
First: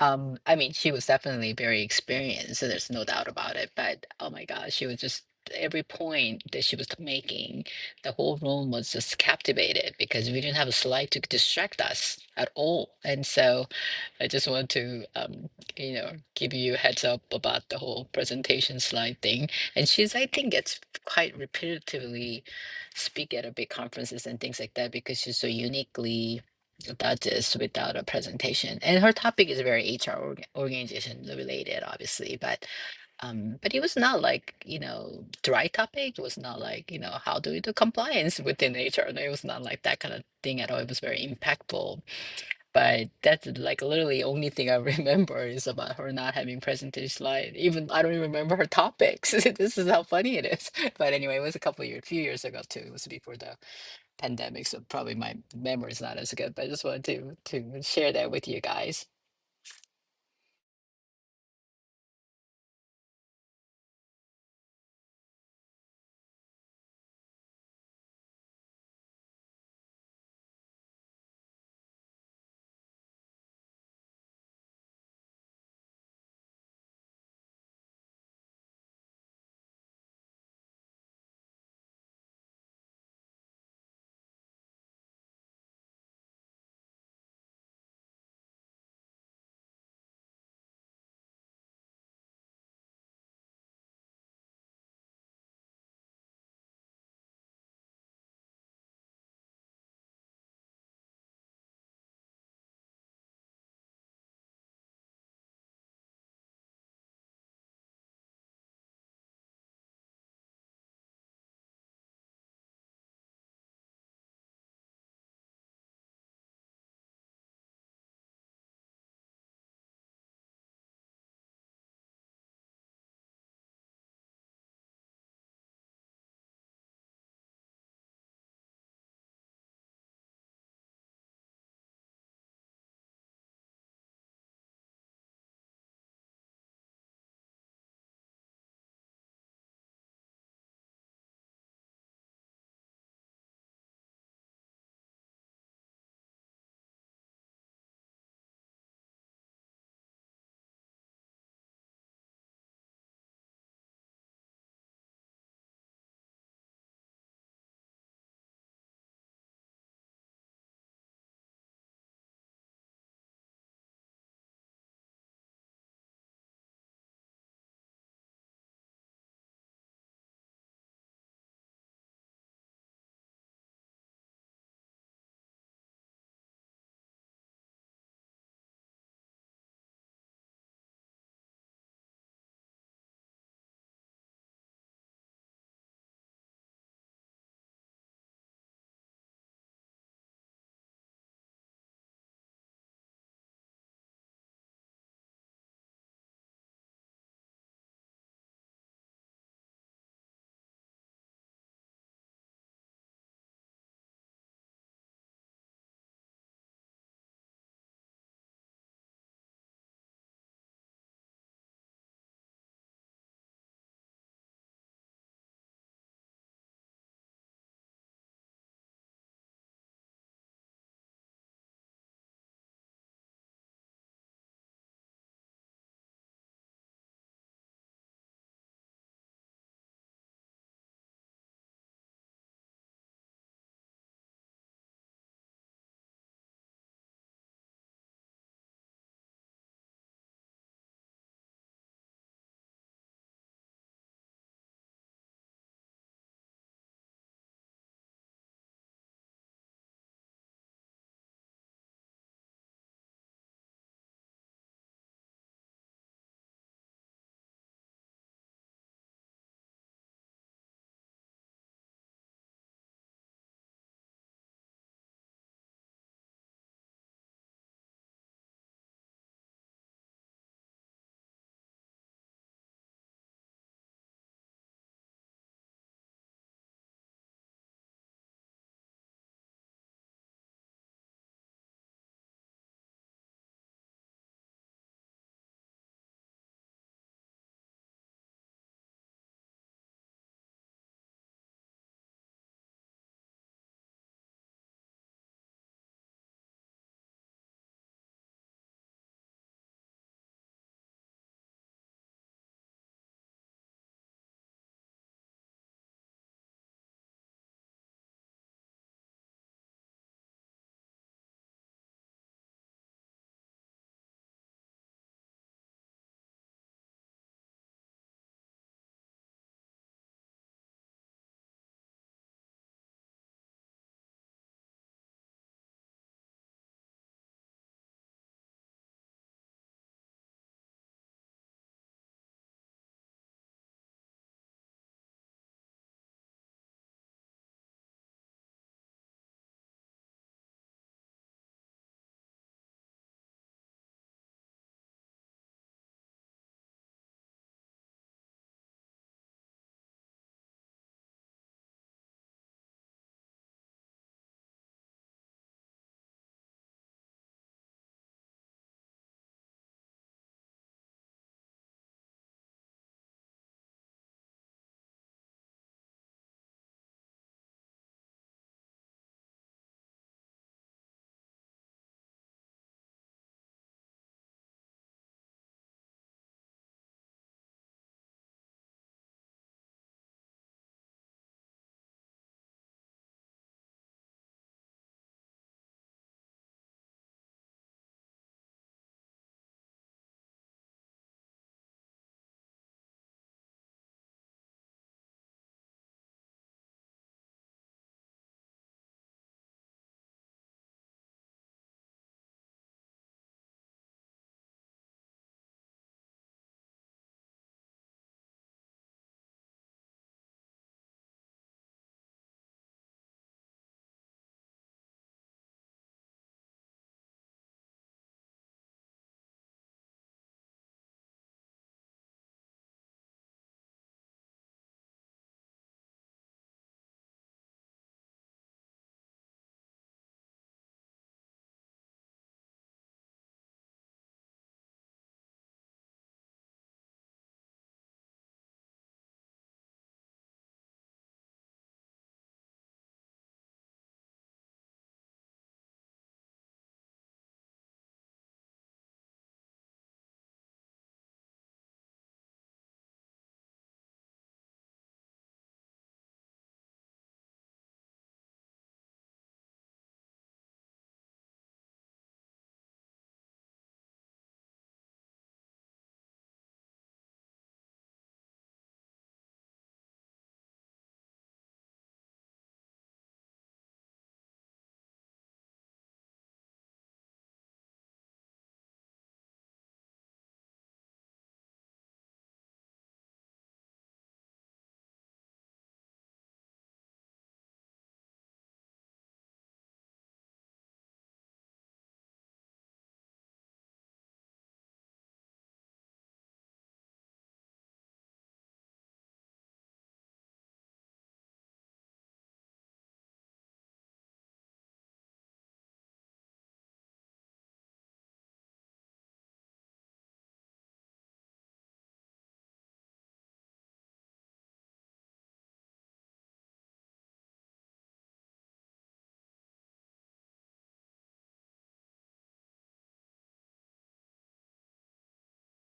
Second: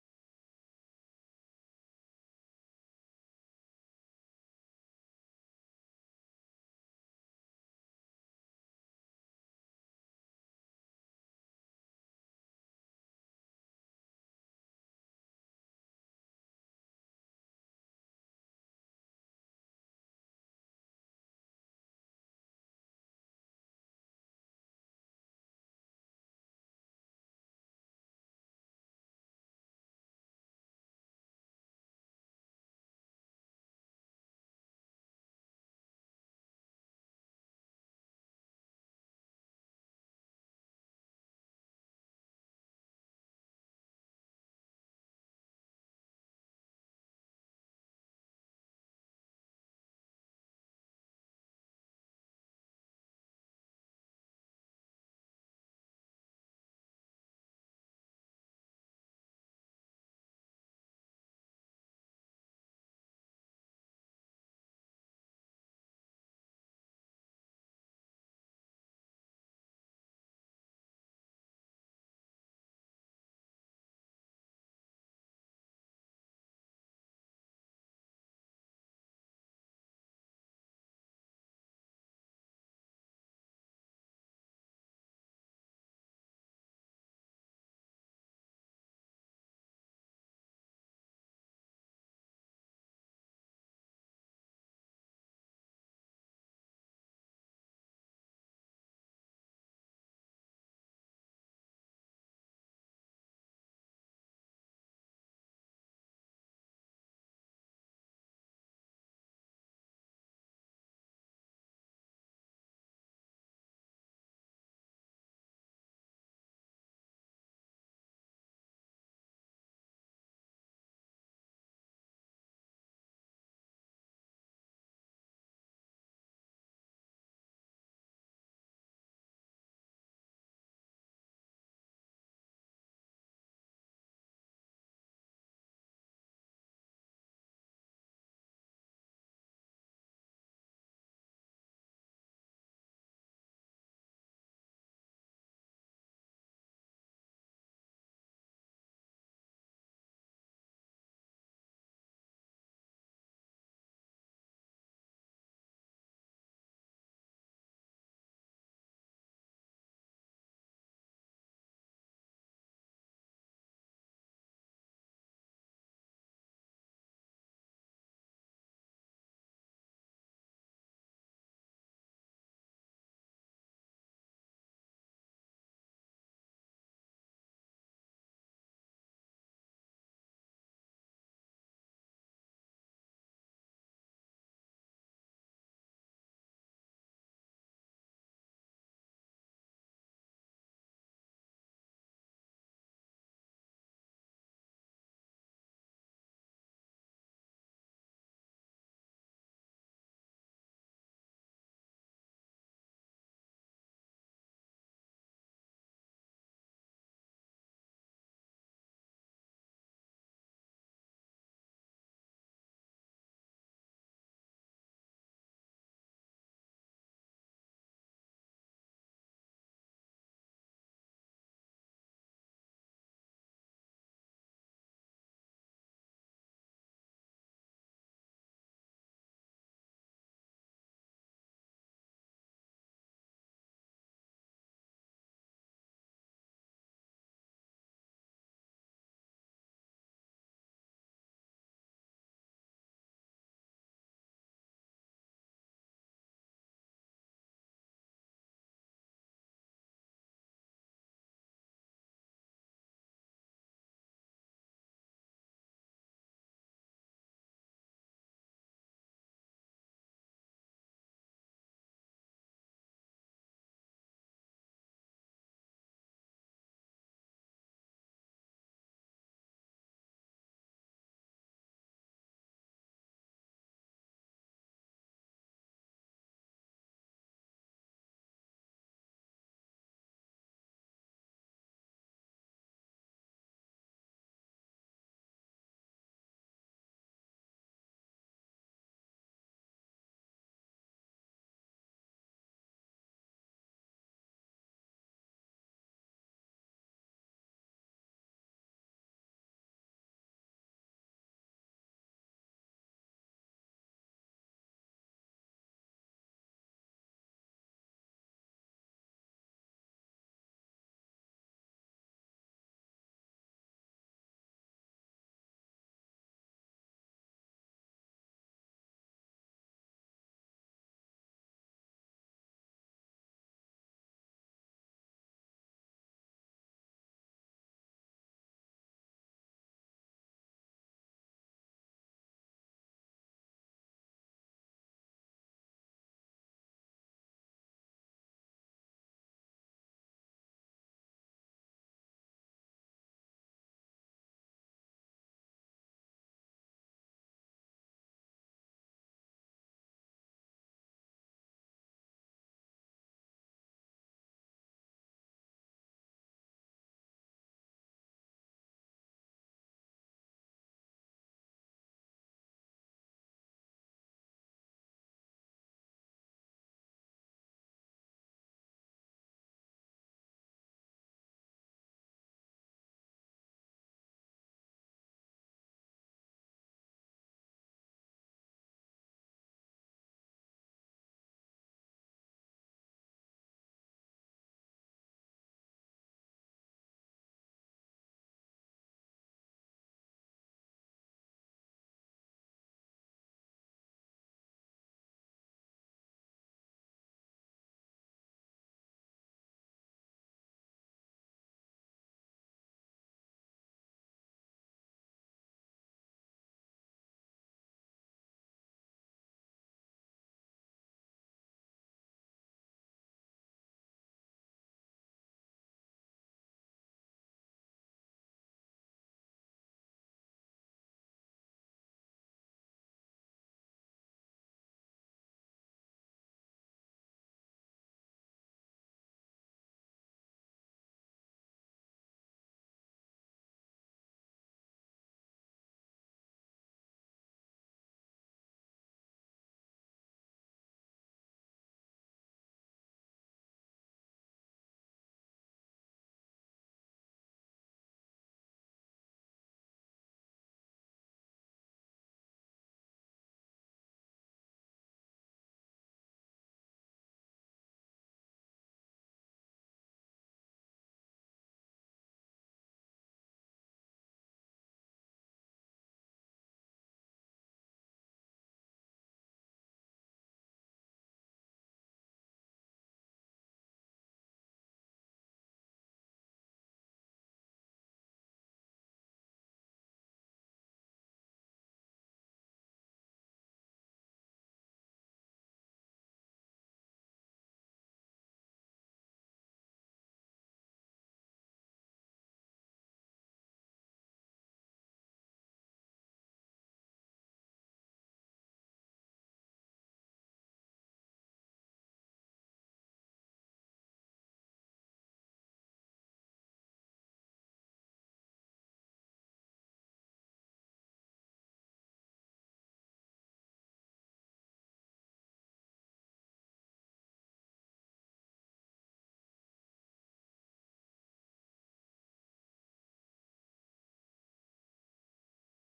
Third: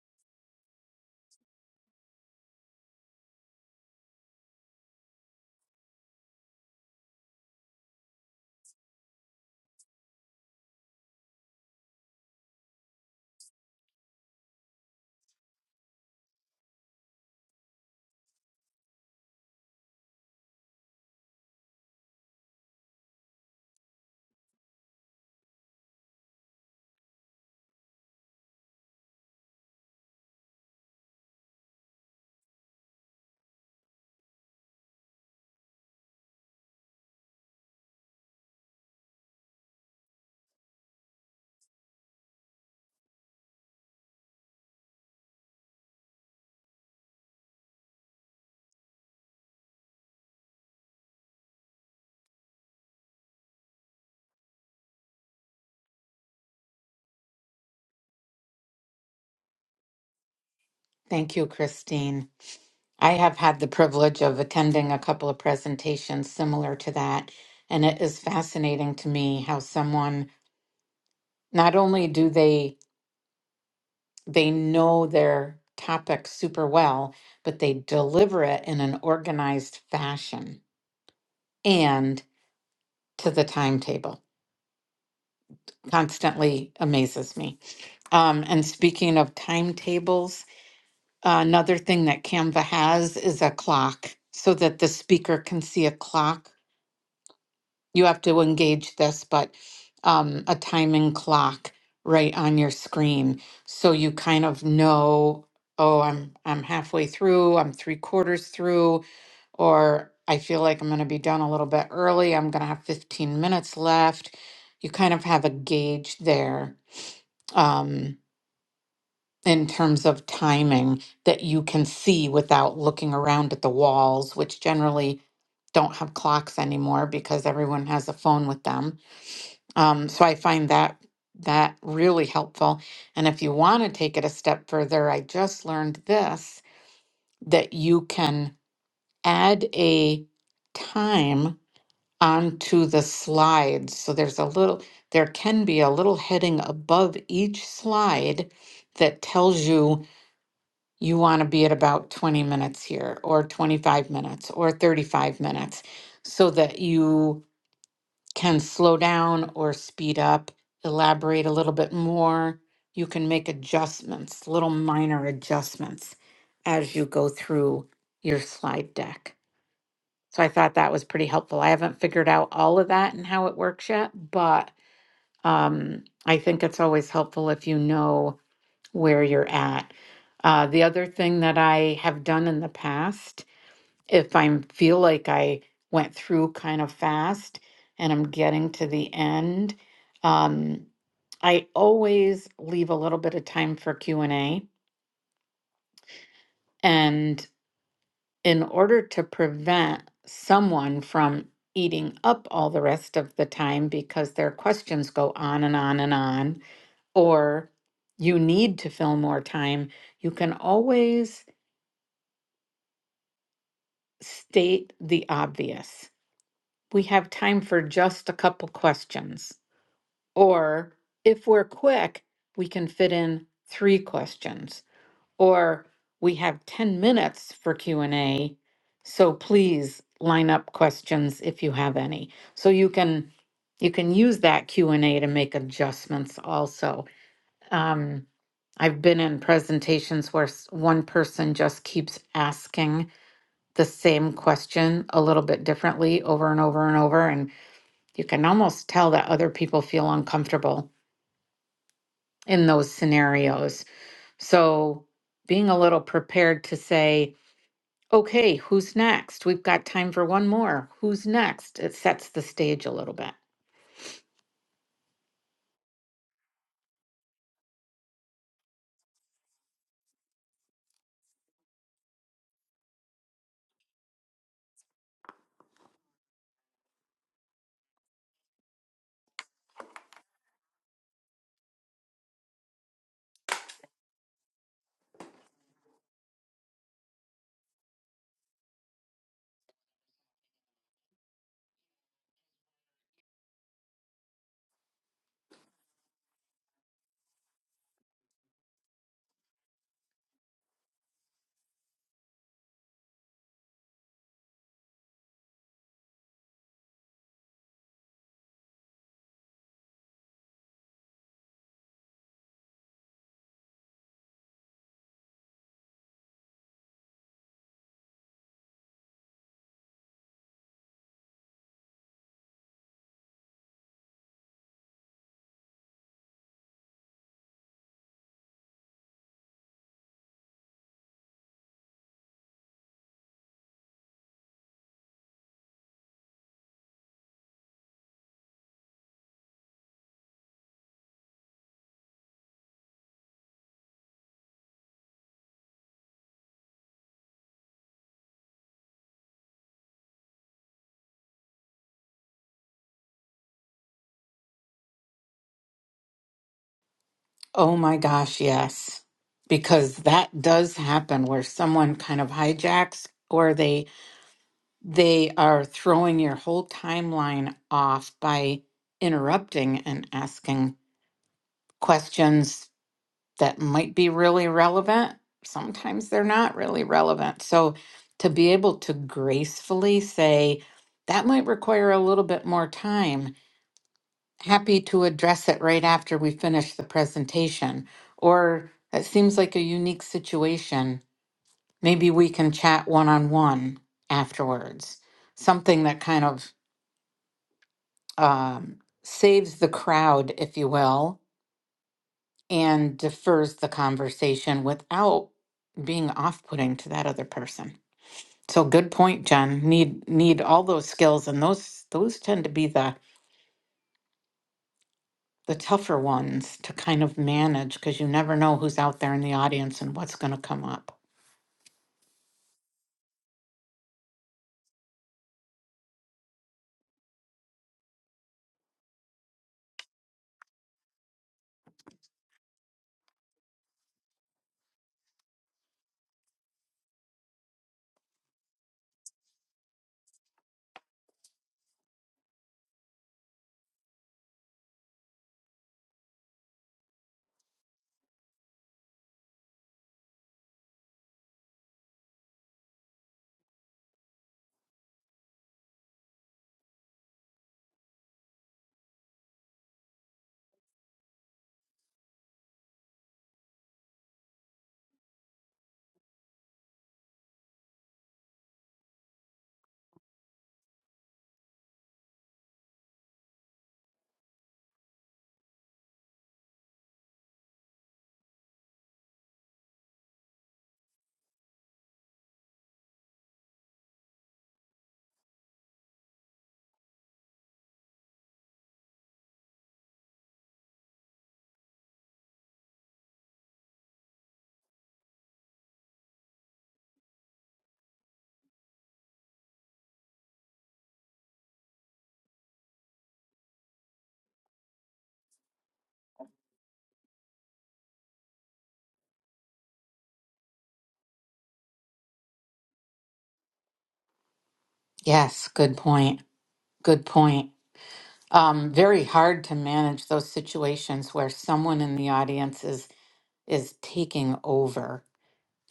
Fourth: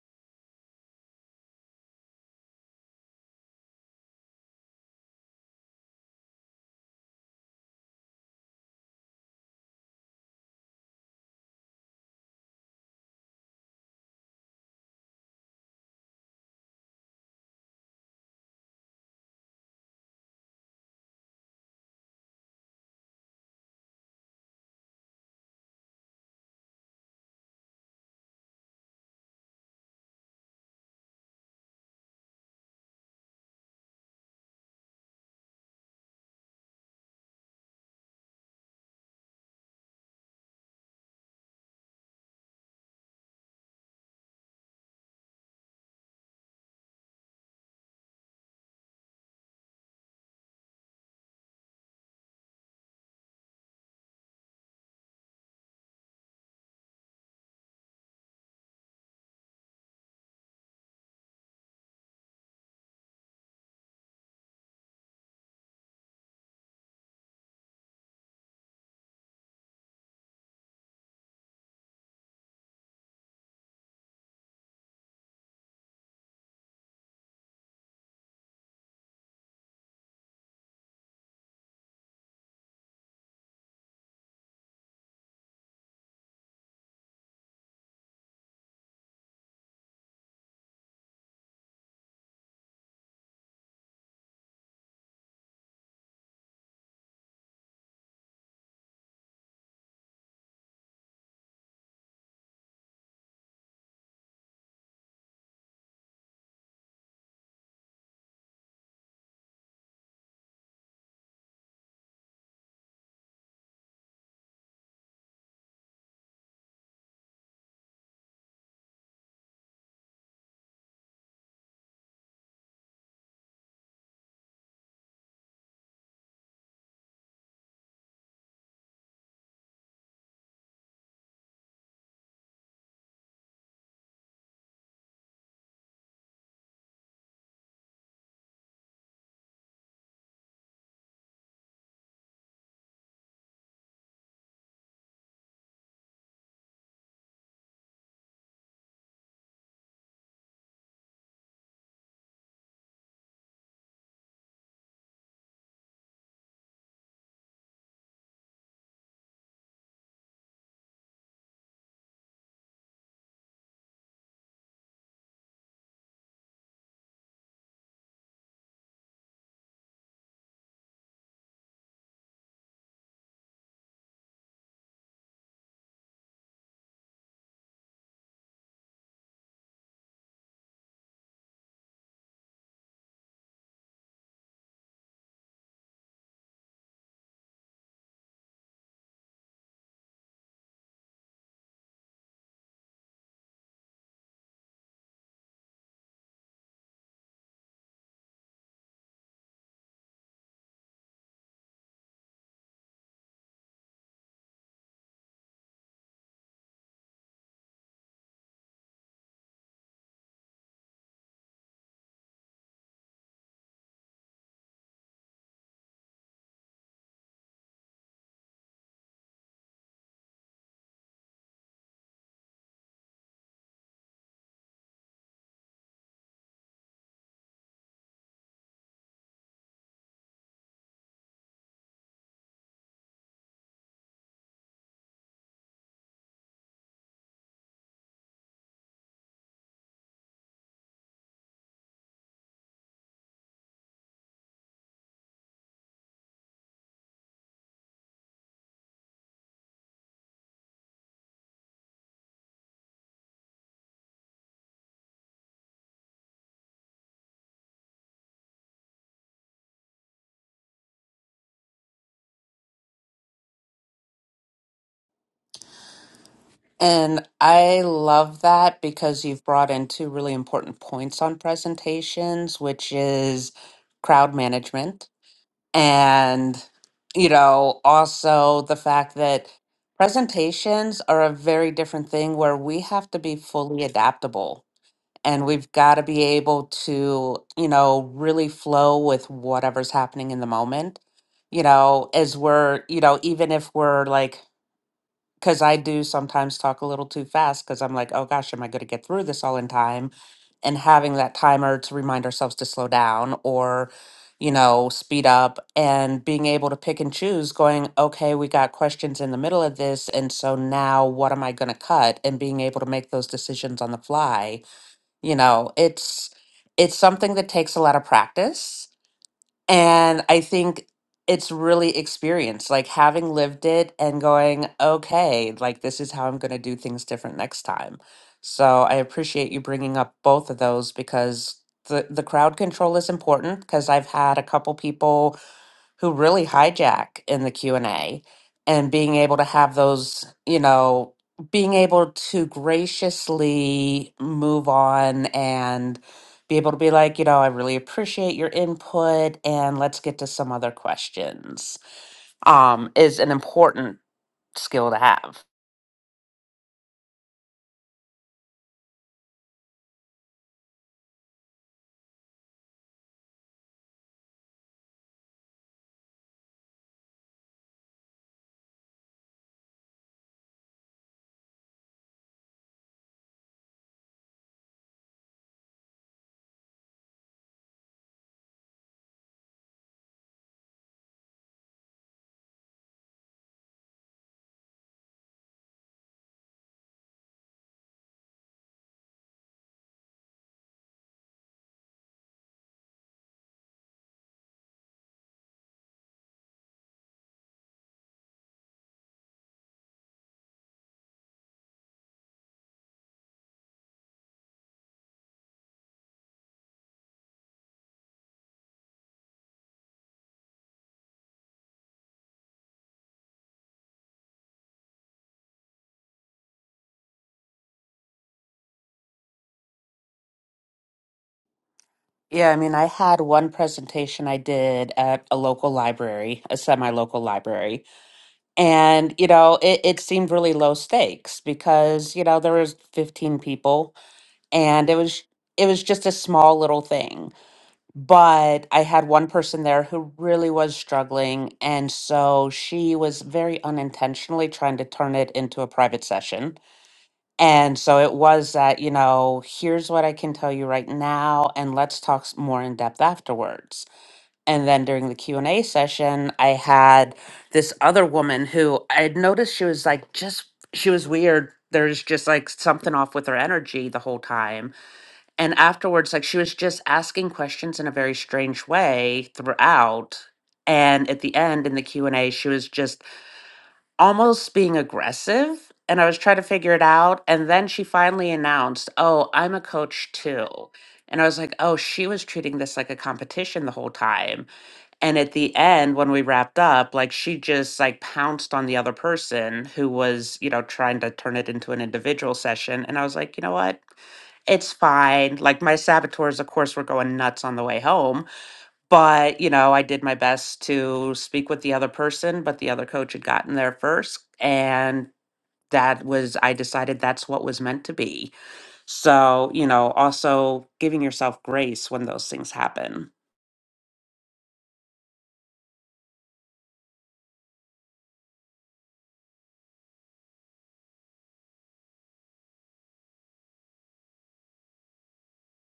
Um, I mean, she was definitely very experienced, so there's no doubt about it. But oh my gosh, she was just every point that she was making, the whole room was just captivated because we didn't have a slide to distract us at all. And so I just want to, um, you know, give you a heads up about the whole presentation slide thing. And she's, I think, gets quite repetitively speak at a big conferences and things like that because she's so uniquely does this without a presentation. And her topic is very HR org- organization related, obviously. But um, but it was not like you know dry topic. It was not like you know how do we do compliance within HR. No, It was not like that kind of thing at all. It was very impactful but that's like literally only thing I remember is about her not having presentation slide. Even I don't even remember her topics. This is how funny it is. But anyway, it was a couple years, few years ago too. It was before the pandemic, so probably my memory is not as good. But I just wanted to to share that with you guys. Thank you, Christine. I have had the privilege of attending a couple of presentations similar to that. And it is fascinating to me how someone not only do they they know their topic super well, but they deliver it in an organized fashion and to the timetable constantly amazes me. Um, and speaking of timetables, uh, another thing that Canva has is a clock so that the speaker can see a clock you have to engage this, but um, a timing clock right on your screen, so you kind of know, oh, I'm I'm halfway through, I'm three quarters through, or I feel like I'm going to be done a little bit early. I'm going to have 15 minutes left. You kind of have a gauge there um, in terms of timing that you can see without looking around at the walls, which generally don't have clocks anymore because everyone has a phone with them um, so I find that that really helpful. And if you want to take it a step further, I just learned this that you can add a time onto the slides. So there's a little, there can be a little heading above each slide that tells you you want to be at about 20 minutes here, or 25 minutes, or 35 minutes, so that you can slow down or speed up, elaborate a little bit more. You can make adjustments, little minor adjustments as you go through your slide deck. So I thought that was pretty helpful. I haven't figured out all of that and how it works yet, but um, I think it's always helpful if you know where you're at. Uh, the other thing that I have done in the past if I feel like I went through kind of fast and I'm getting to the end, um, I always leave a little bit of time for Q and A. And in order to prevent someone from eating up all the rest of the time because their questions go on and on and on, or you need to fill more time, you can always state the obvious. We have time for just a couple questions Or if we're quick, we can fit in three questions. Or we have 10 minutes for Q&A, so please line up questions if you have any. So you can you can use that Q&A to make adjustments also. Um, I've been in presentations where s- one person just keeps asking the same question a little bit differently over and over and over and you can almost tell that other people feel uncomfortable in those scenarios. So being a little prepared to say, okay, who's next? We've got time for one more. Who's next? It sets the stage a little bit. And I love that because you've brought in two really important points on presentations, which is crowd management and, you know, also the fact that presentations are a very different thing where we have to be fully adaptable and we've got to be able to you know really flow with whatever's happening in the moment you know as we're you know even if we're like because i do sometimes talk a little too fast because i'm like oh gosh am i going to get through this all in time and having that timer to remind ourselves to slow down or you know speed up and being able to pick and choose going okay we got questions in the middle of this and so now what am i going to cut and being able to make those decisions on the fly you know it's it's something that takes a lot of practice and i think it's really experience like having lived it and going okay like this is how i'm going to do things different next time so i appreciate you bringing up both of those because the the crowd control is important because i've had a couple people who really hijack in the Q&A and A, and being able to have those, you know, being able to graciously move on and be able to be like, you know, I really appreciate your input and let's get to some other questions. Um is an important skill to have. Oh my gosh, yes. Because that does happen where someone kind of hijacks or they they are throwing your whole timeline off by interrupting and asking questions that might be really relevant. Sometimes they're not really relevant. So to be able to gracefully say, that might require a little bit more time, happy to address it right after we finish the presentation. Or that seems like a unique situation. Maybe we can chat one on one afterwards. Something that kind of um, saves the crowd, if you will, and defers the conversation without being off-putting to that other person. So good point, Jen. Need need all those skills and those those tend to be the the tougher ones to kind of manage because you never know who's out there in the audience and what's going to come up. Yeah, I mean, I had one presentation I did at a local library, a semi-local library, And, you know, it, it seemed really low stakes because, you know, there was 15 people and it was it was just a small little thing. But I had one person there who really was struggling. And so she was very unintentionally trying to turn it into a private session. And so it was that, you know, here's what I can tell you right now, and let's talk s- more in depth afterwards and then during the q&a session i had this other woman who i had noticed she was like just she was weird there's just like something off with her energy the whole time and afterwards like she was just asking questions in a very strange way throughout and at the end in the q&a she was just almost being aggressive and i was trying to figure it out and then she finally announced oh i'm a coach too and i was like oh she was treating this like a competition the whole time and at the end, when we wrapped up, like she just like pounced on the other person who was, you know, trying to turn it into an individual session. And I was like, you know what? It's fine. Like my saboteurs, of course, were going nuts on the way home. But, you know, I did my best to speak with the other person, but the other coach had gotten there first. And that was, I decided that's what was meant to be. So, you know, also giving yourself grace when those things happen. Yes, good point. Good point. Um, very hard to manage those situations where someone in the audience is is taking over.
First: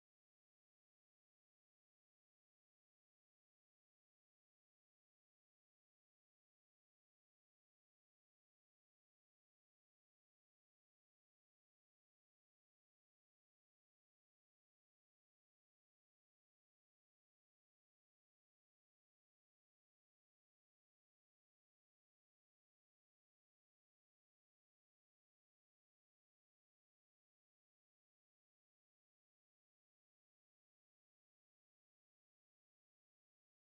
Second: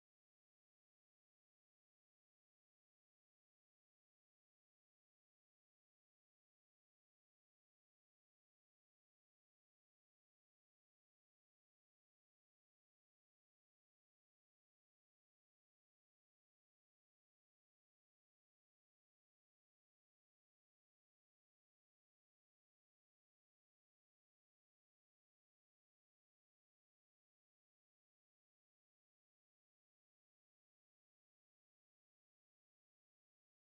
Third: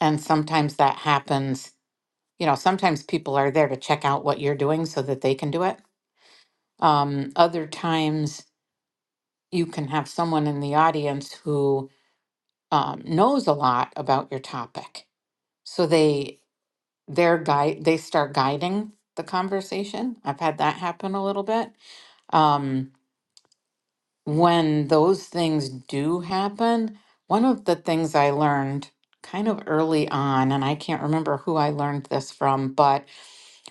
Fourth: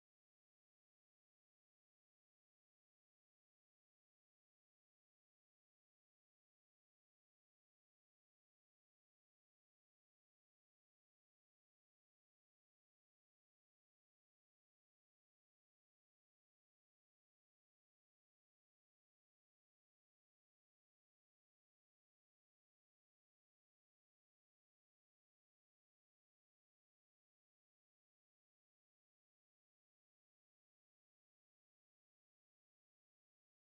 And sometimes that happens you know, sometimes people are there to check out what you're doing so that they can do it. Um, other times you can have someone in the audience who um, knows a lot about your topic. So they their guide they start guiding the conversation. I've had that happen a little bit. Um, when those things do happen, one of the things I learned kind of early on, and I can't remember who I learned this from, but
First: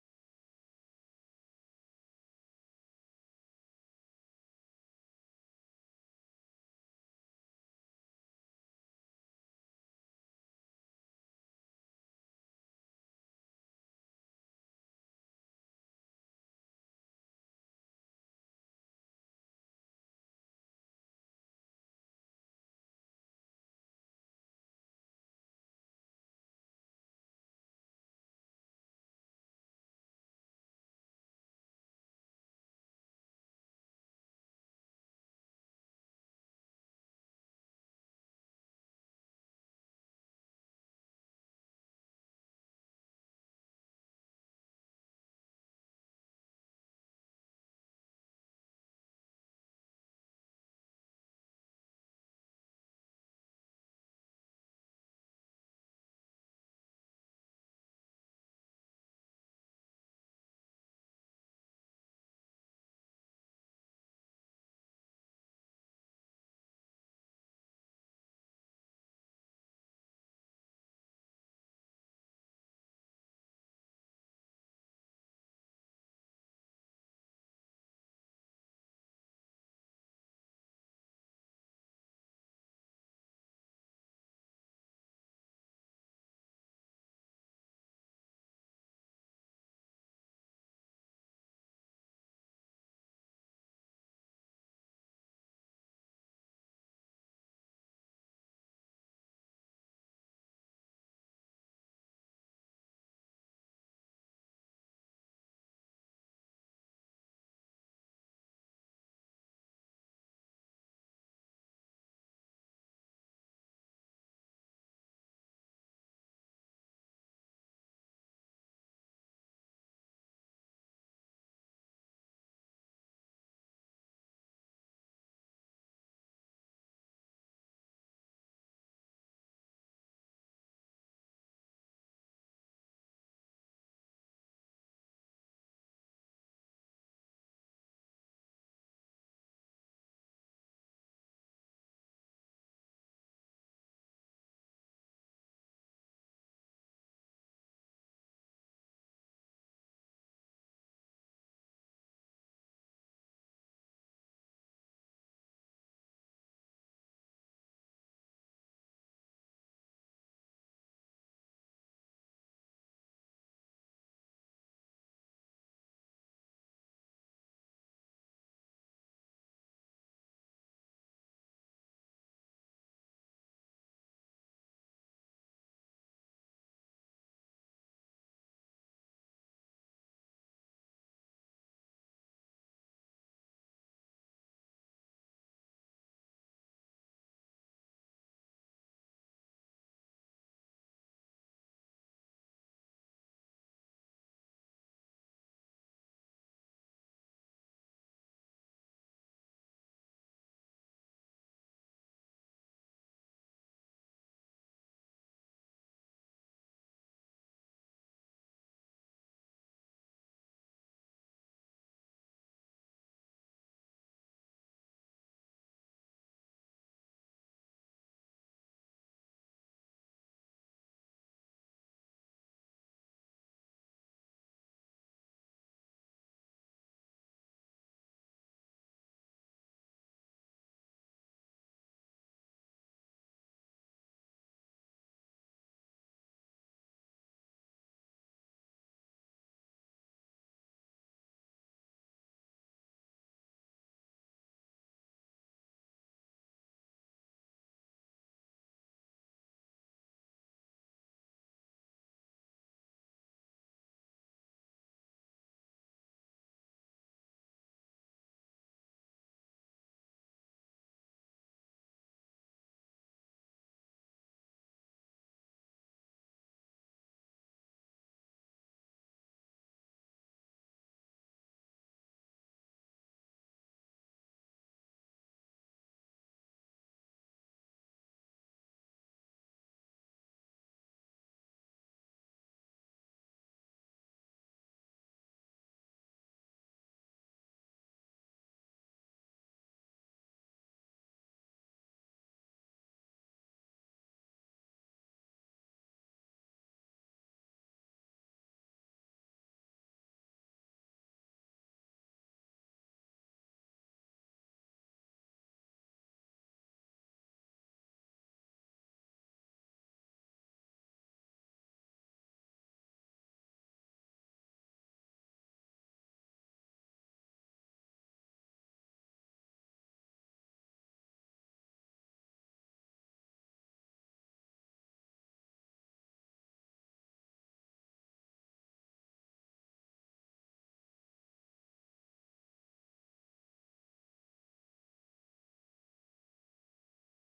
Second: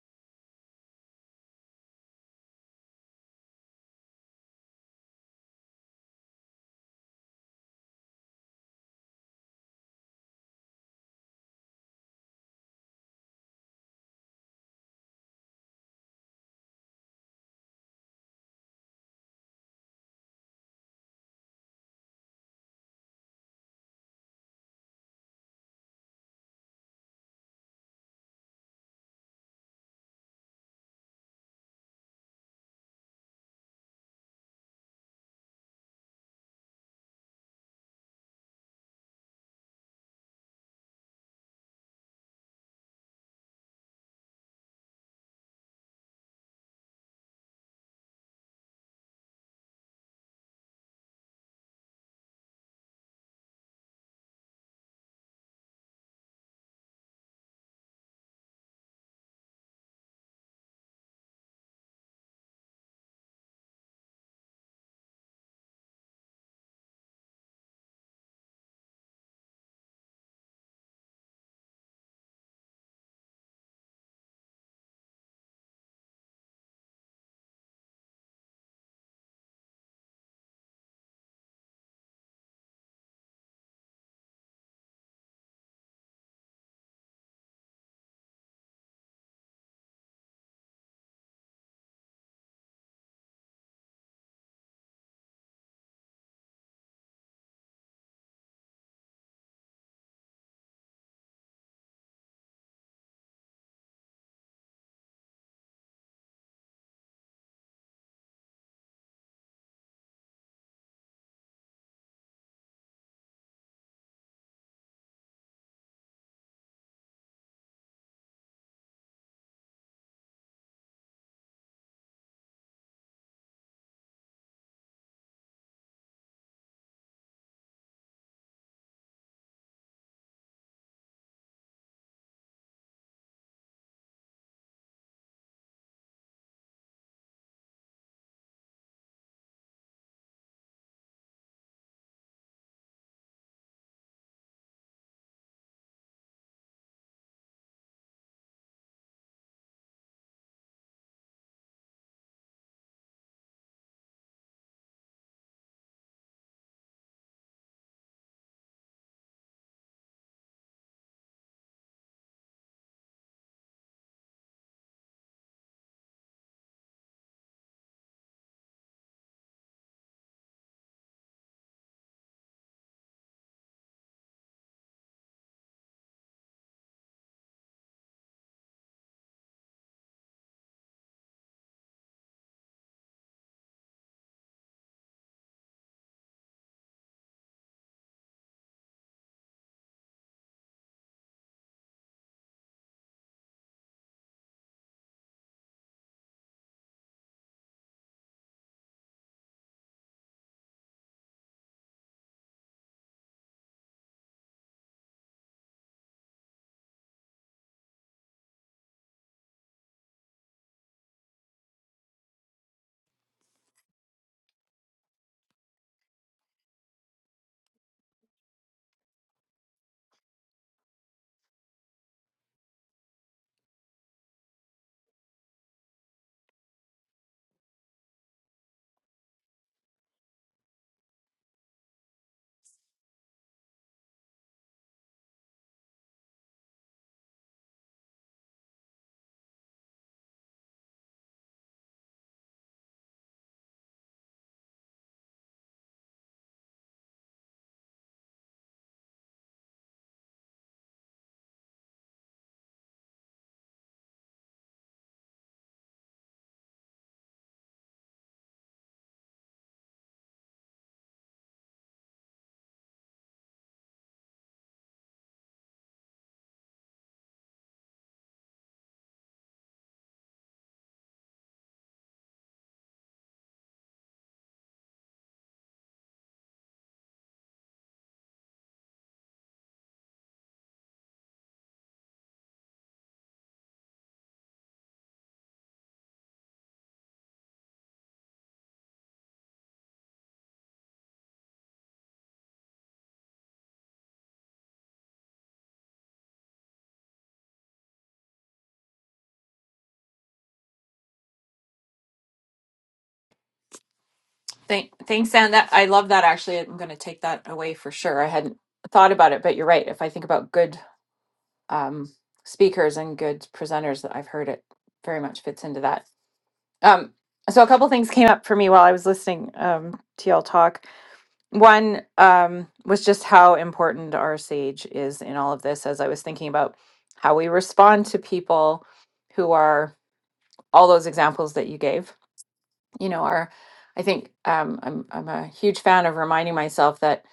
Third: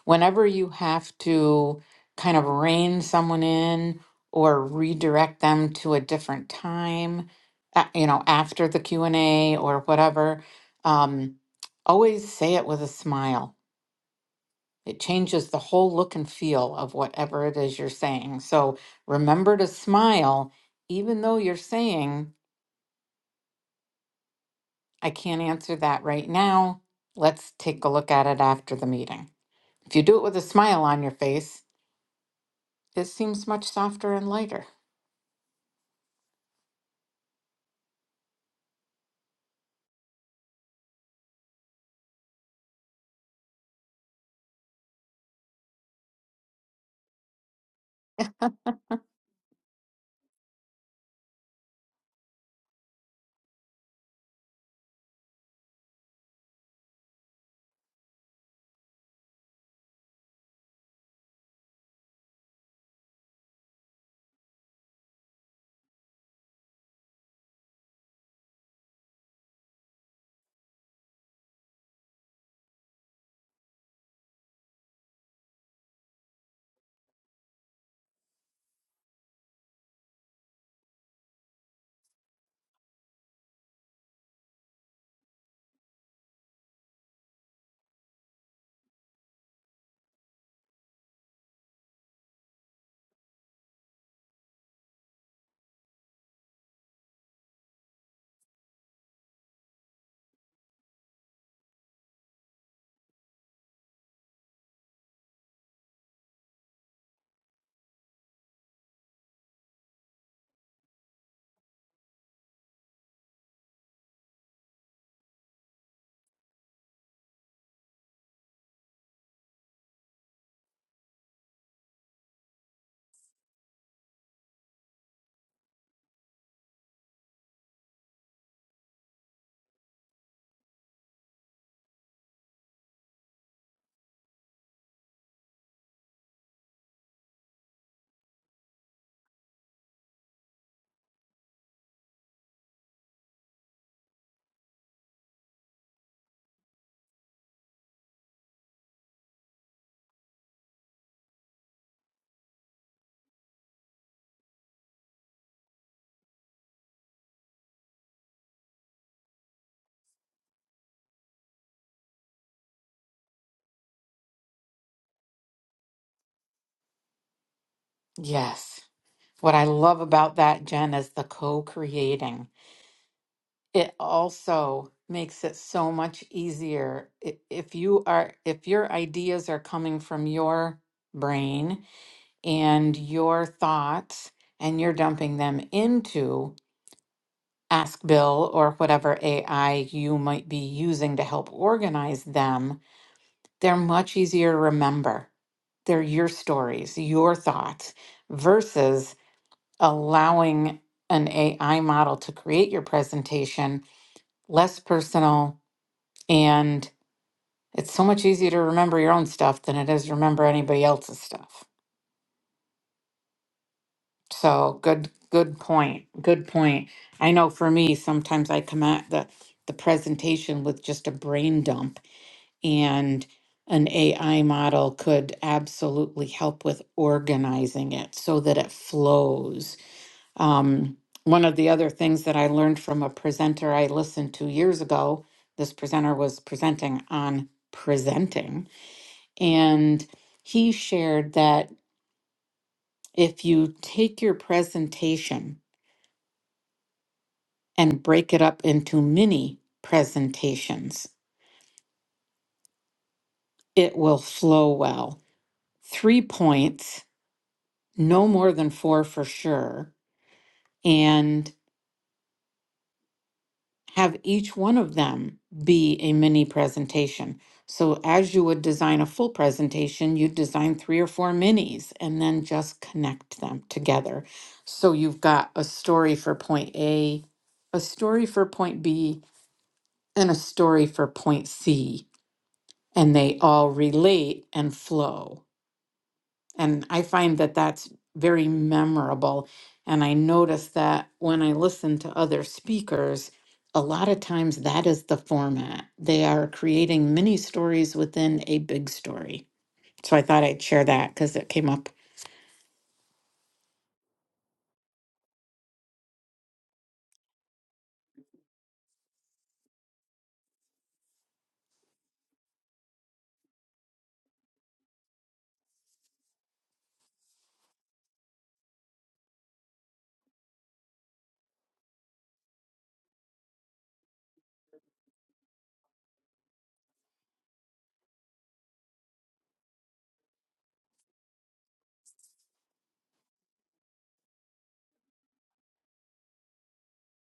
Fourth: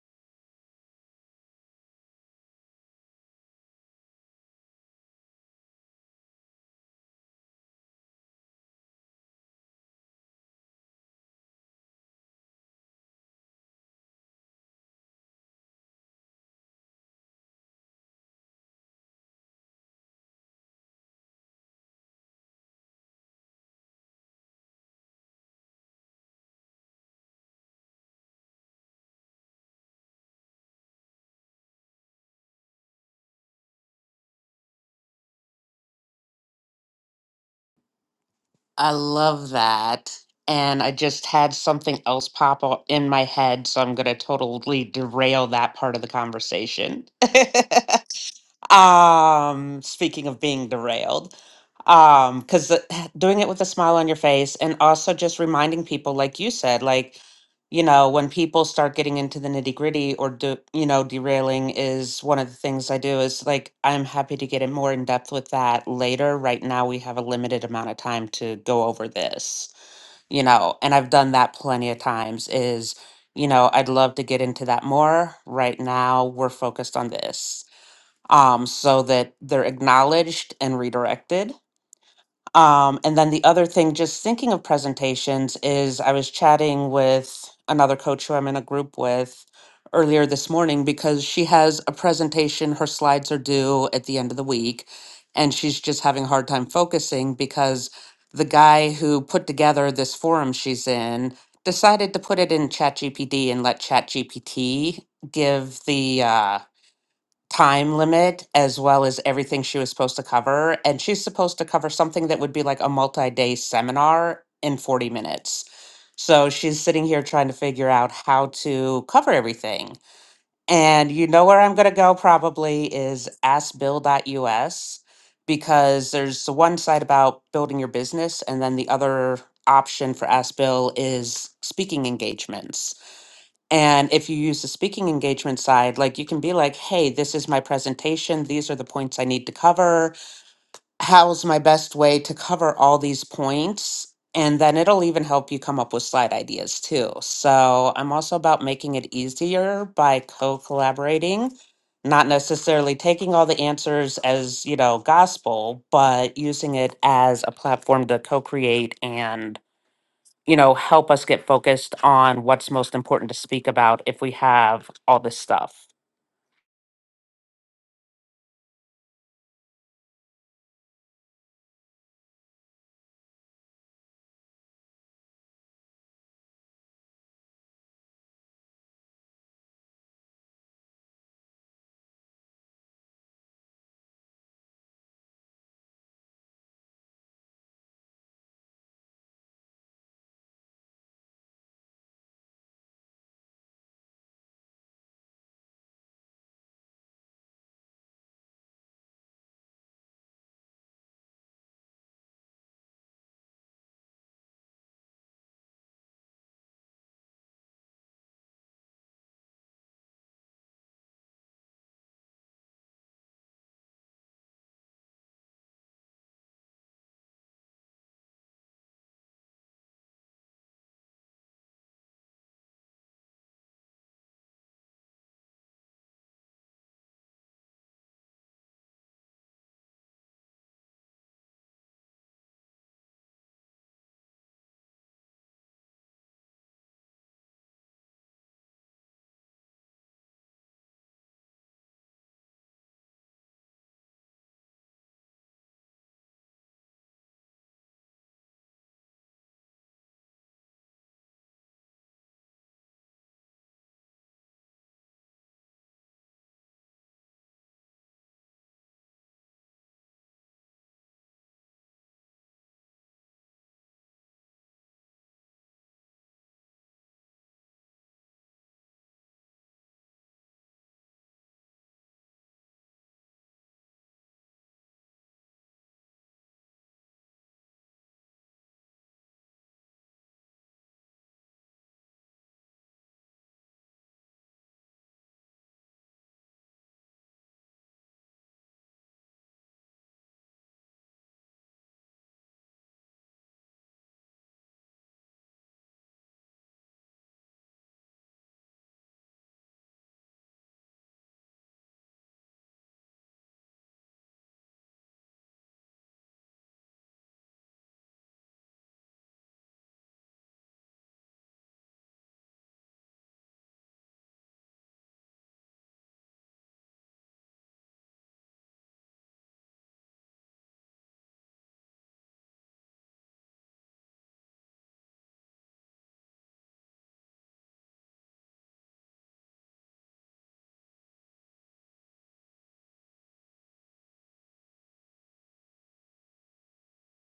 whenever you have to kind of rein someone in or redirect them to a different time, a- you know, after the Q&A or whatever, um, always say it with a smile it changes the whole look and feel of whatever it is you're saying. So remember to smile, even though you're saying, I can't answer that right now. Let's take a look at it after the meeting. If you do it with a smile on your face, it seems much softer and lighter. I love that. And I just had something else pop up in my head, so I'm going to totally derail that part of the conversation. um speaking of being derailed um because doing it with a smile on your face and also just reminding people like you said like you know when people start getting into the nitty gritty or do you know derailing is one of the things i do is like i'm happy to get in more in depth with that later right now we have a limited amount of time to go over this you know and i've done that plenty of times is you know i'd love to get into that more right now we're focused on this um, so that they're acknowledged and redirected. Um, and then the other thing, just thinking of presentations, is I was chatting with another coach who I'm in a group with earlier this morning because she has a presentation. Her slides are due at the end of the week, and she's just having a hard time focusing because the guy who put together this forum she's in decided to put it in ChatGPT and let ChatGPT give the uh, time limit as well as everything she was supposed to cover. And she's supposed to cover something that would be like a multi day seminar in 40 minutes. So she's sitting here trying to figure out how to cover everything. And you know where I'm going to go probably is askbill.us because there's the one side about building your business, and then the other option for Ask Bill is speaking engagements. And if you use the speaking engagement side, like you can be like, hey, this is my presentation. These are the points I need to cover. How's my best way to cover all these points? And then it'll even help you come up with slide ideas too. So I'm also about making it easier by co collaborating, not necessarily taking all the answers as, you know, gospel, but using it as a platform to co create and you know, help us get focused on what's most important to speak about if we have all this stuff. Yes. What I love about that, Jen, is the co creating. It also makes it so much easier i- if you are if your ideas are coming from your brain and your thoughts and you're dumping them into Ask Bill or whatever AI you might be using to help organize them, they're much easier to remember. They're your stories, your thoughts, versus allowing an AI model to create your presentation less personal. And it's so much easier to remember your own stuff than it is to remember anybody else's stuff. So good, good point. Good point. I know for me, sometimes I come at the the presentation with just a brain dump, and an AI model could absolutely help with organizing it so that it flows. Um, one of the other things that I learned from a presenter I listened to years ago, this presenter was presenting on presenting, and he shared that if you take your presentation and break it up into mini presentations. It will flow well. Three points, no more than four for sure, and have each one of them be a mini presentation. So, as you would design a full presentation, you design three or four minis and then just connect them together. So, you've got a story for point A, a story for point B, and a story for point C and they all relate and flow. And I find that that's very memorable. And I notice that when I listen to other speakers, a lot of times that is the format. They are creating mini stories within a big story. So I thought I'd share that because it came up. Thank, thanks, Anne. That I love that. Actually, I'm going to take that away for sure. I hadn't thought about it, but you're right. If I think about good um, speakers and good presenters that I've heard, it very much fits into that. Um, so a couple things came up for me while I was listening um, to y'all talk. One um, was just how important our sage is in all of this, as I was thinking about how we respond to people who are all those examples that you gave. You know, are I think um, I'm I'm a huge fan of reminding myself that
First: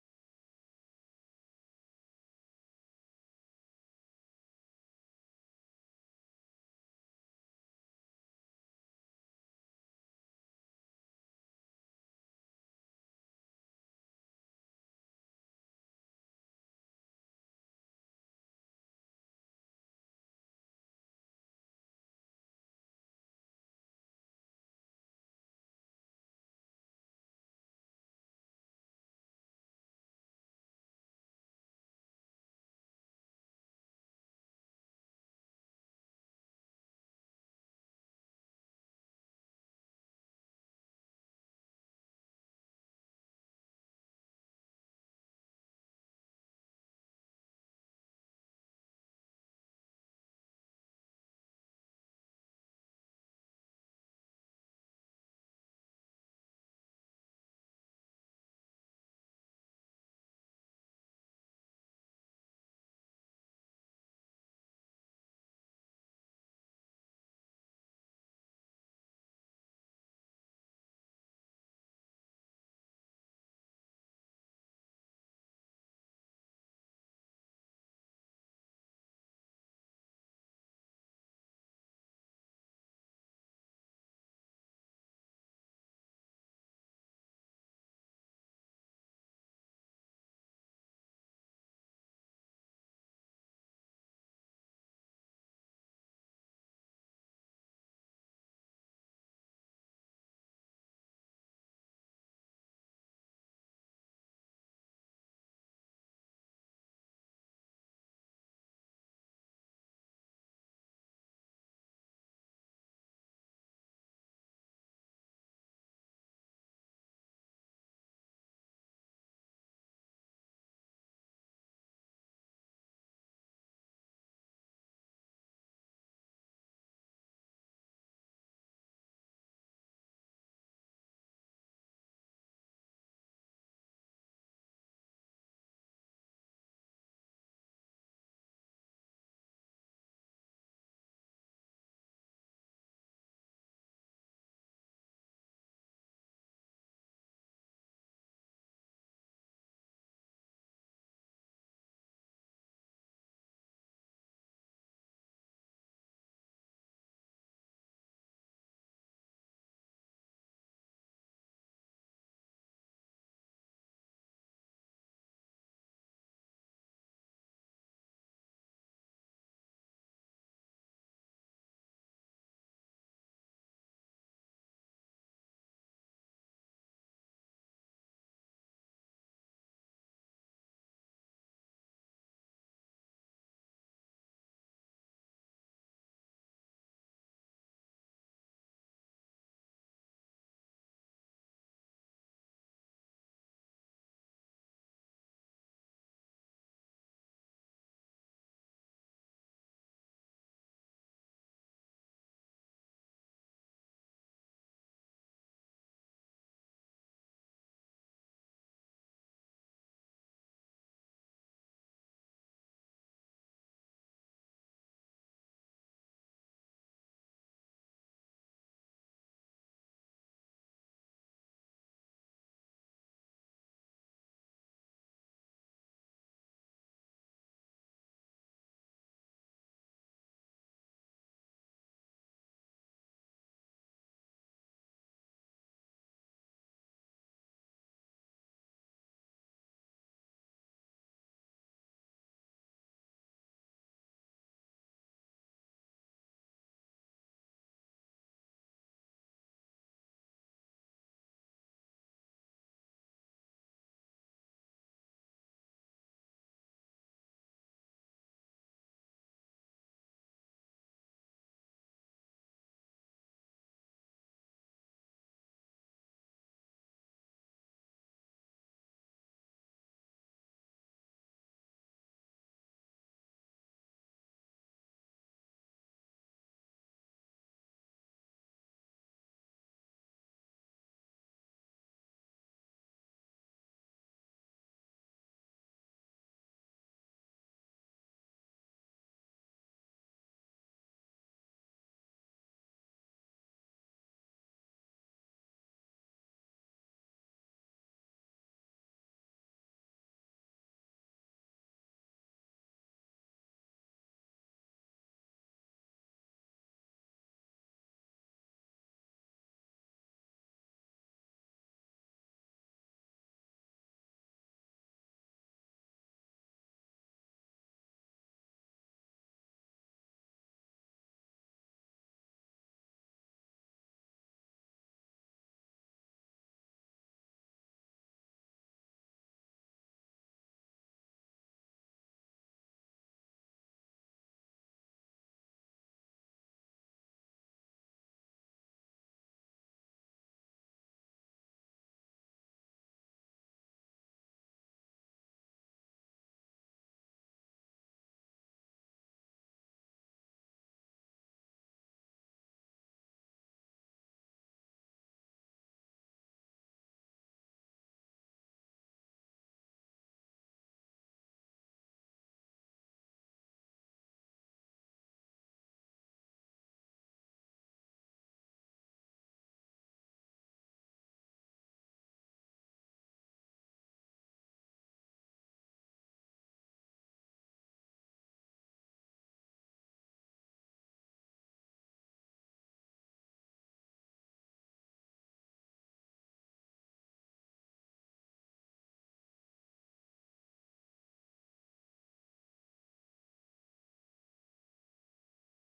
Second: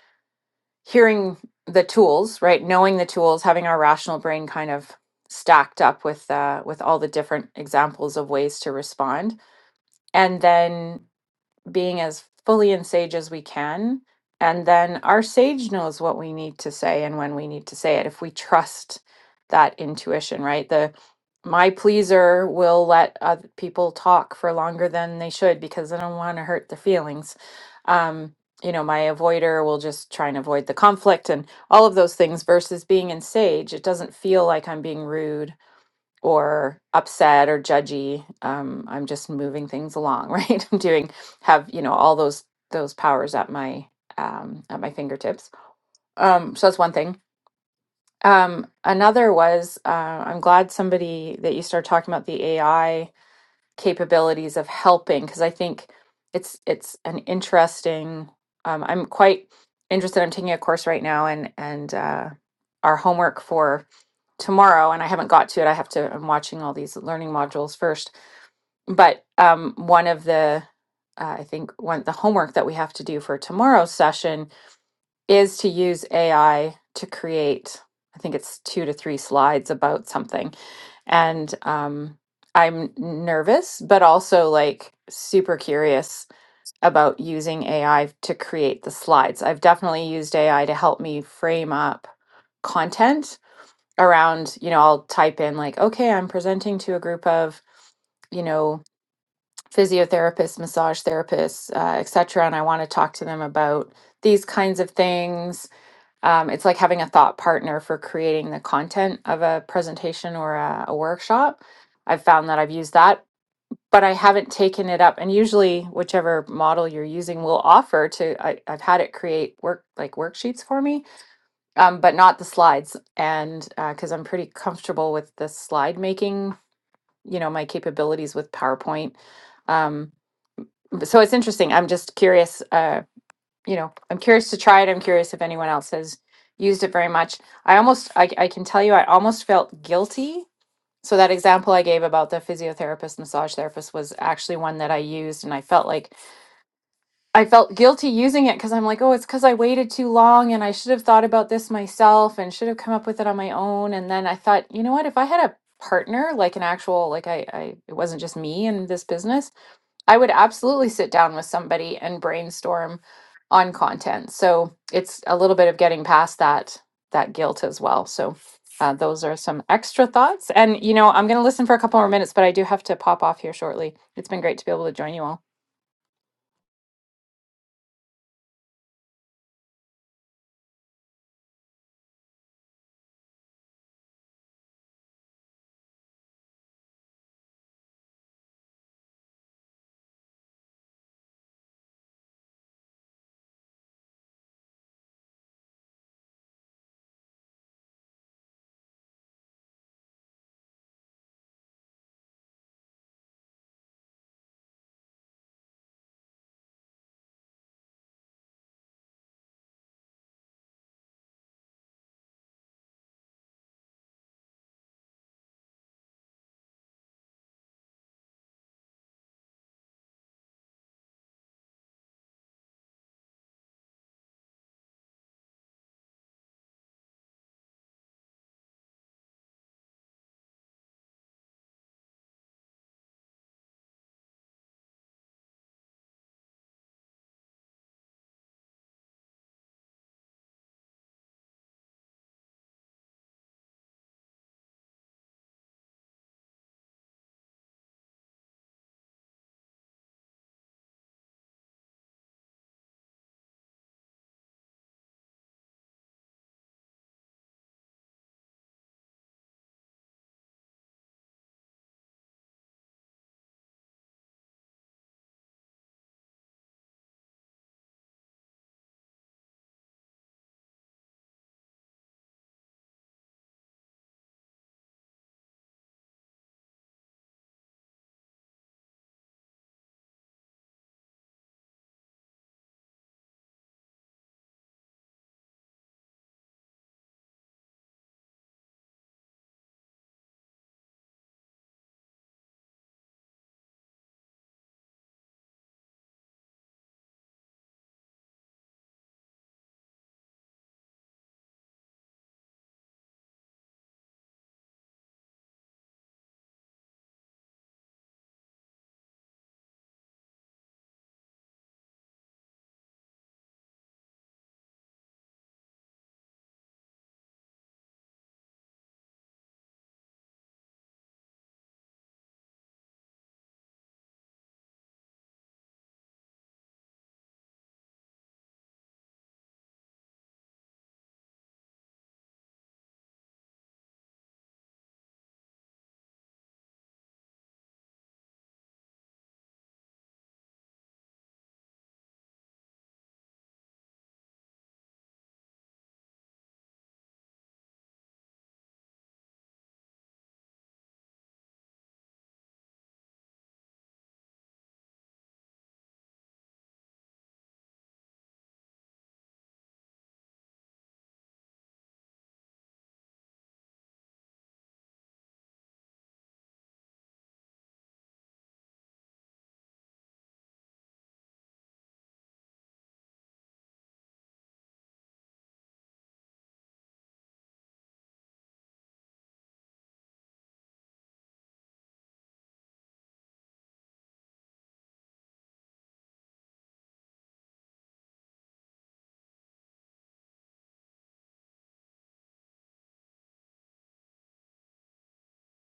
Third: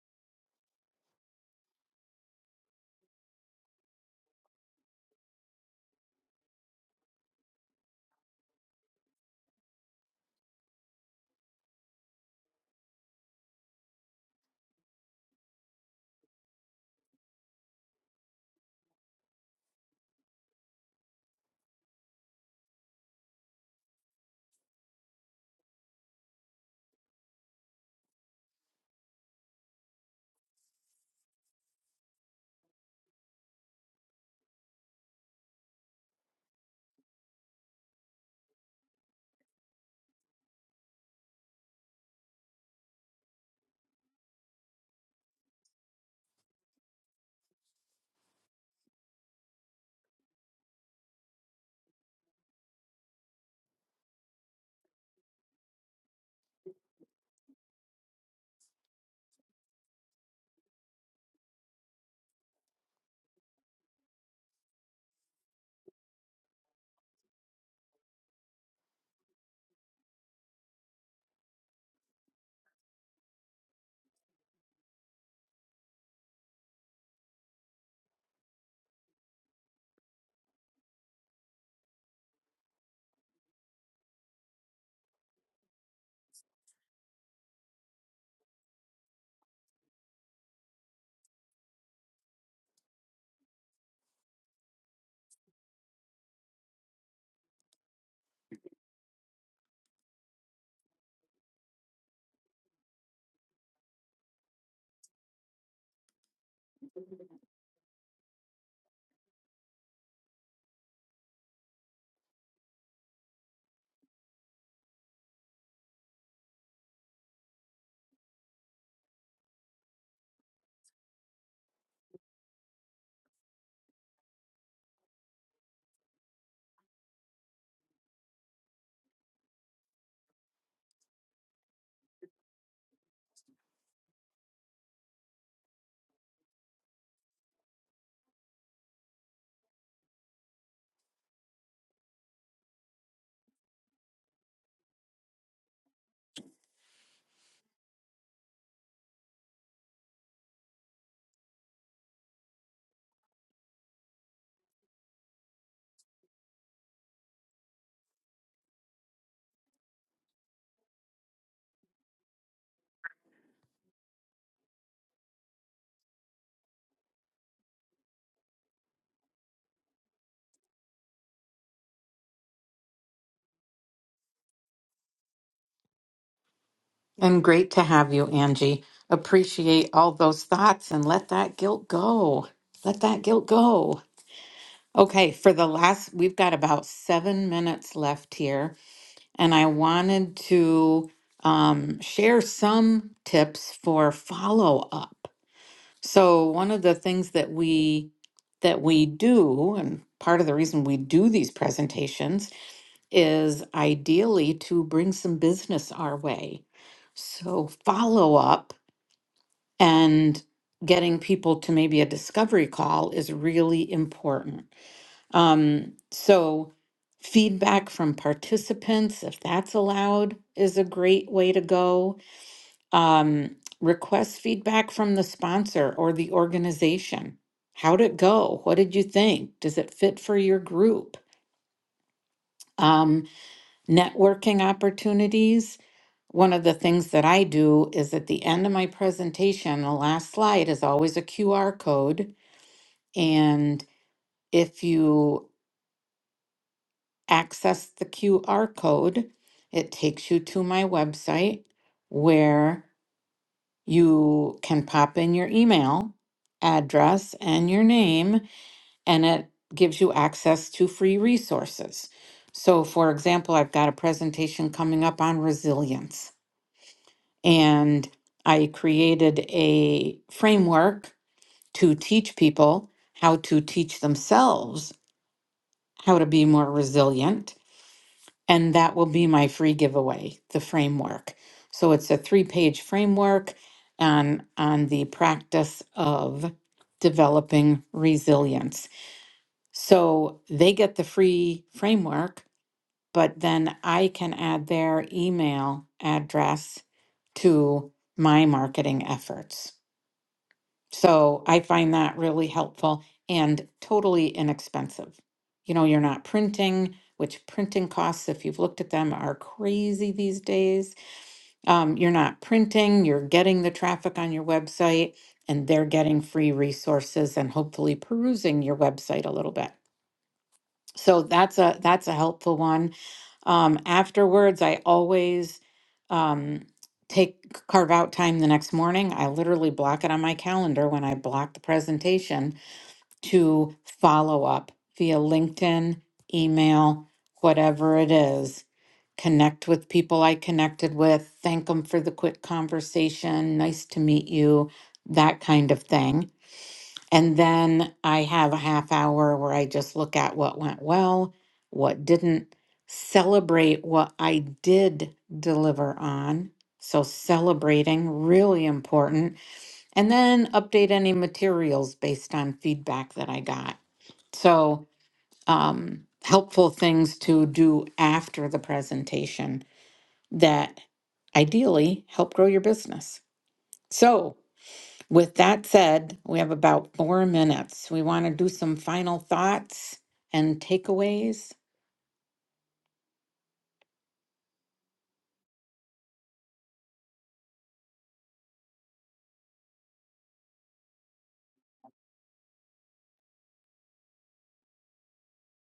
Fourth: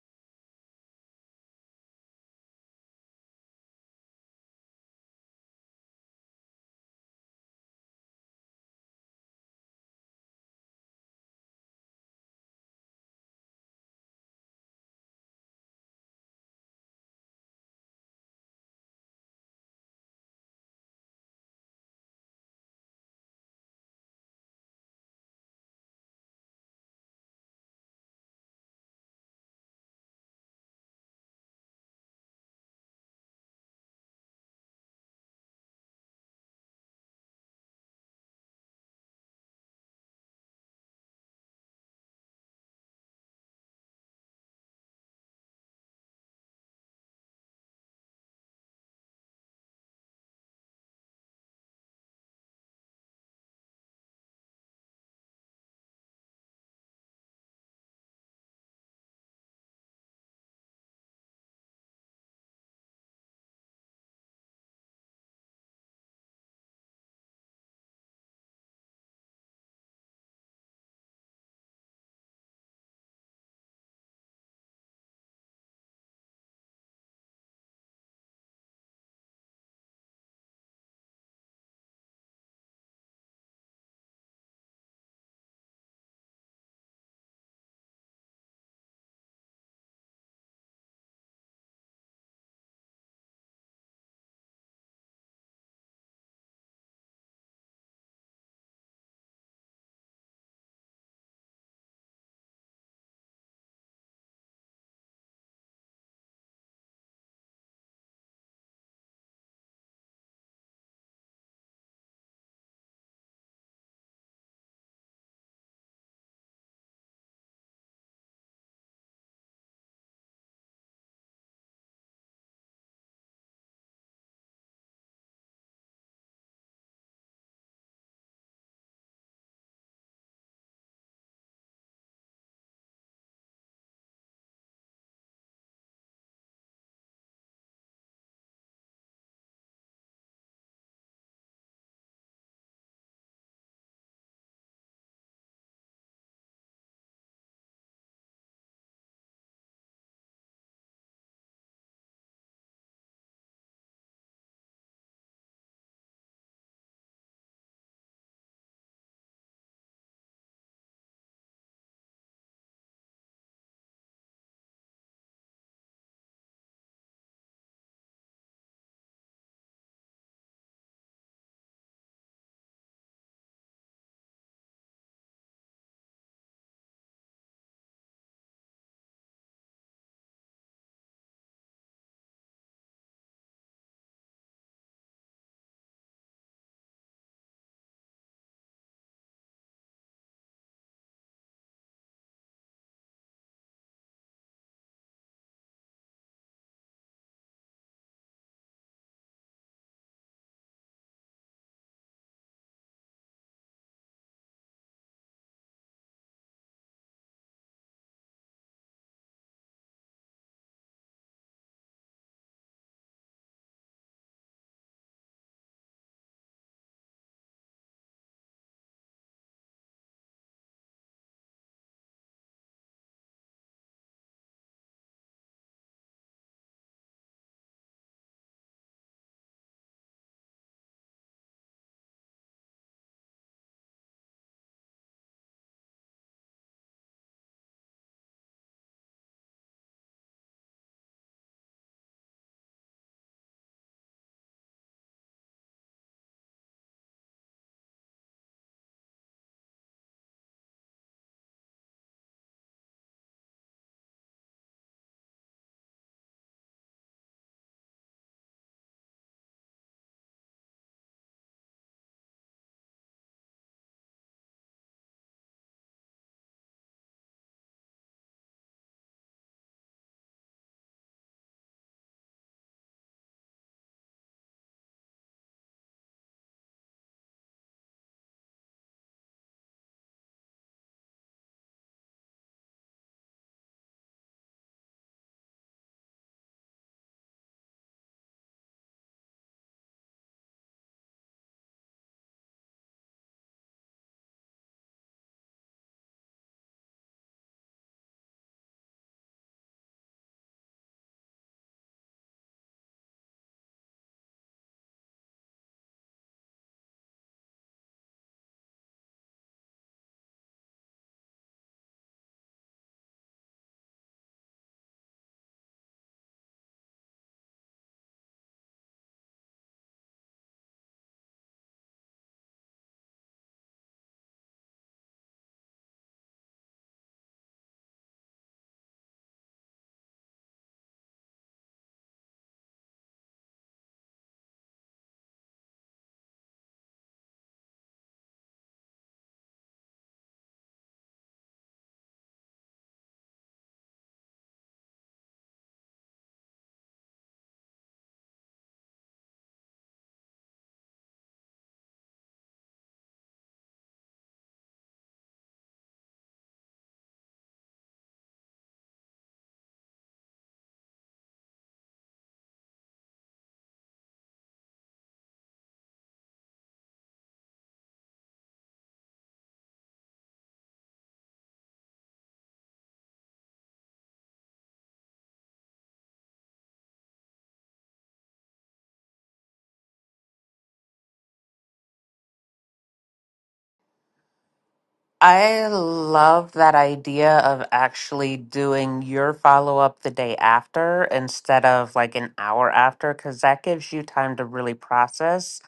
hearing the tools, right, knowing the tools, having our rational brain kind of stacked up with uh, with all the different examples of ways to respond, and then being as fully in sage as we can. And then our sage knows what we need to say and when we need to say it if we trust that intuition, right? The my pleaser will let other people talk for longer than they should because I don't want to hurt their feelings. Um, you know, my avoider will just try and avoid the conflict and all of those things versus being in sage. It doesn't feel like I'm being rude or upset or judgy um i'm just moving things along right i'm doing have you know all those those powers at my um at my fingertips um so that's one thing um another was uh, i'm glad somebody that you started talking about the ai capabilities of helping because I think it's it's an interesting. Um, I'm quite interested. I'm taking a course right now, and and uh, our homework for tomorrow, and I haven't got to it. I have to. I'm watching all these learning modules first, but um, one of the uh, I think one the homework that we have to do for tomorrow's session is to use AI to create, I think it's two to three slides about something. And um, I'm nervous, but also like super curious about using AI to create the slides. I've definitely used AI to help me frame up content around, you know, I'll type in like, okay, I'm presenting to a group of you know physiotherapists massage therapists uh, etc and i want to talk to them about these kinds of things um, it's like having a thought partner for creating the content of a presentation or a, a workshop. I've found that I've used that, but I haven't taken it up. And usually, whichever model you're using will offer to. I, I've had it create work like worksheets for me, um, but not the slides. And because I'm pretty comfortable with the slide making, you know, my capabilities with PowerPoint. Um, but- so it's interesting. I'm just curious. Uh, you know, I'm curious to try it. I'm curious if anyone else has used it very much. I almost, I, I can tell you, I almost felt guilty. So that example I gave about the physiotherapist, massage therapist was actually one that I used, and I felt like I felt guilty using it because I'm like, oh, it's because I waited too long, and I should have thought about this myself, and should have come up with it on my own. And then I thought, you know what, if I had a partner, like an actual, like I, I, it wasn't just me in this business I would absolutely sit down with somebody and brainstorm on content. So it's a little bit of getting past that that guilt as well. So uh, those are some extra thoughts. And you know, I'm going to listen for a couple more minutes, but I do have to pop off here shortly. It's been great to be able to join you all. And great to have you, Angie. Appreciate all those thoughts and let that guilt go. Let that guilt go. Okay, for the last, we've got about seven minutes left here. and I wanted to um, share some tips for follow up. So one of the things that we that we do, and part of the reason we do these presentations is ideally to bring some business our way. So follow up and getting people to maybe a discovery call is really important. Um, so, feedback from participants, if that's allowed, is a great way to go. Um, request feedback from the sponsor or the organization. How'd it go? What did you think? Does it fit for your group? Um, networking opportunities. One of the things that I do is at the end of my presentation, the last slide is always a QR code. And if you access the QR code, it takes you to my website where you can pop in your email address and your name, and it gives you access to free resources. So, for example, I've got a presentation coming up on resilience, and I created a framework to teach people how to teach themselves how to be more resilient And that will be my free giveaway, the framework. So it's a three page framework on, on the practice of developing resilience. So they get the free framework, but then I can add their email address to my marketing efforts. So I find that really helpful and totally inexpensive. You know, you're not printing, which printing costs, if you've looked at them, are crazy these days. Um, you're not printing, you're getting the traffic on your website, and they're getting free resources and hopefully perusing your website a little bit so that's a that's a helpful one um afterwards i always um take carve out time the next morning i literally block it on my calendar when i block the presentation to follow up via linkedin email whatever it is connect with people i connected with thank them for the quick conversation nice to meet you that kind of thing and then I have a half hour where I just look at what went well, what didn't, celebrate what I did deliver on. So, celebrating, really important. And then update any materials based on feedback that I got. So, um, helpful things to do after the presentation that ideally help grow your business. So, with that said, we have about four minutes. We want to do some final thoughts and takeaways. I love that idea of actually doing your follow up the day after instead of like an hour after, because that gives you time to really process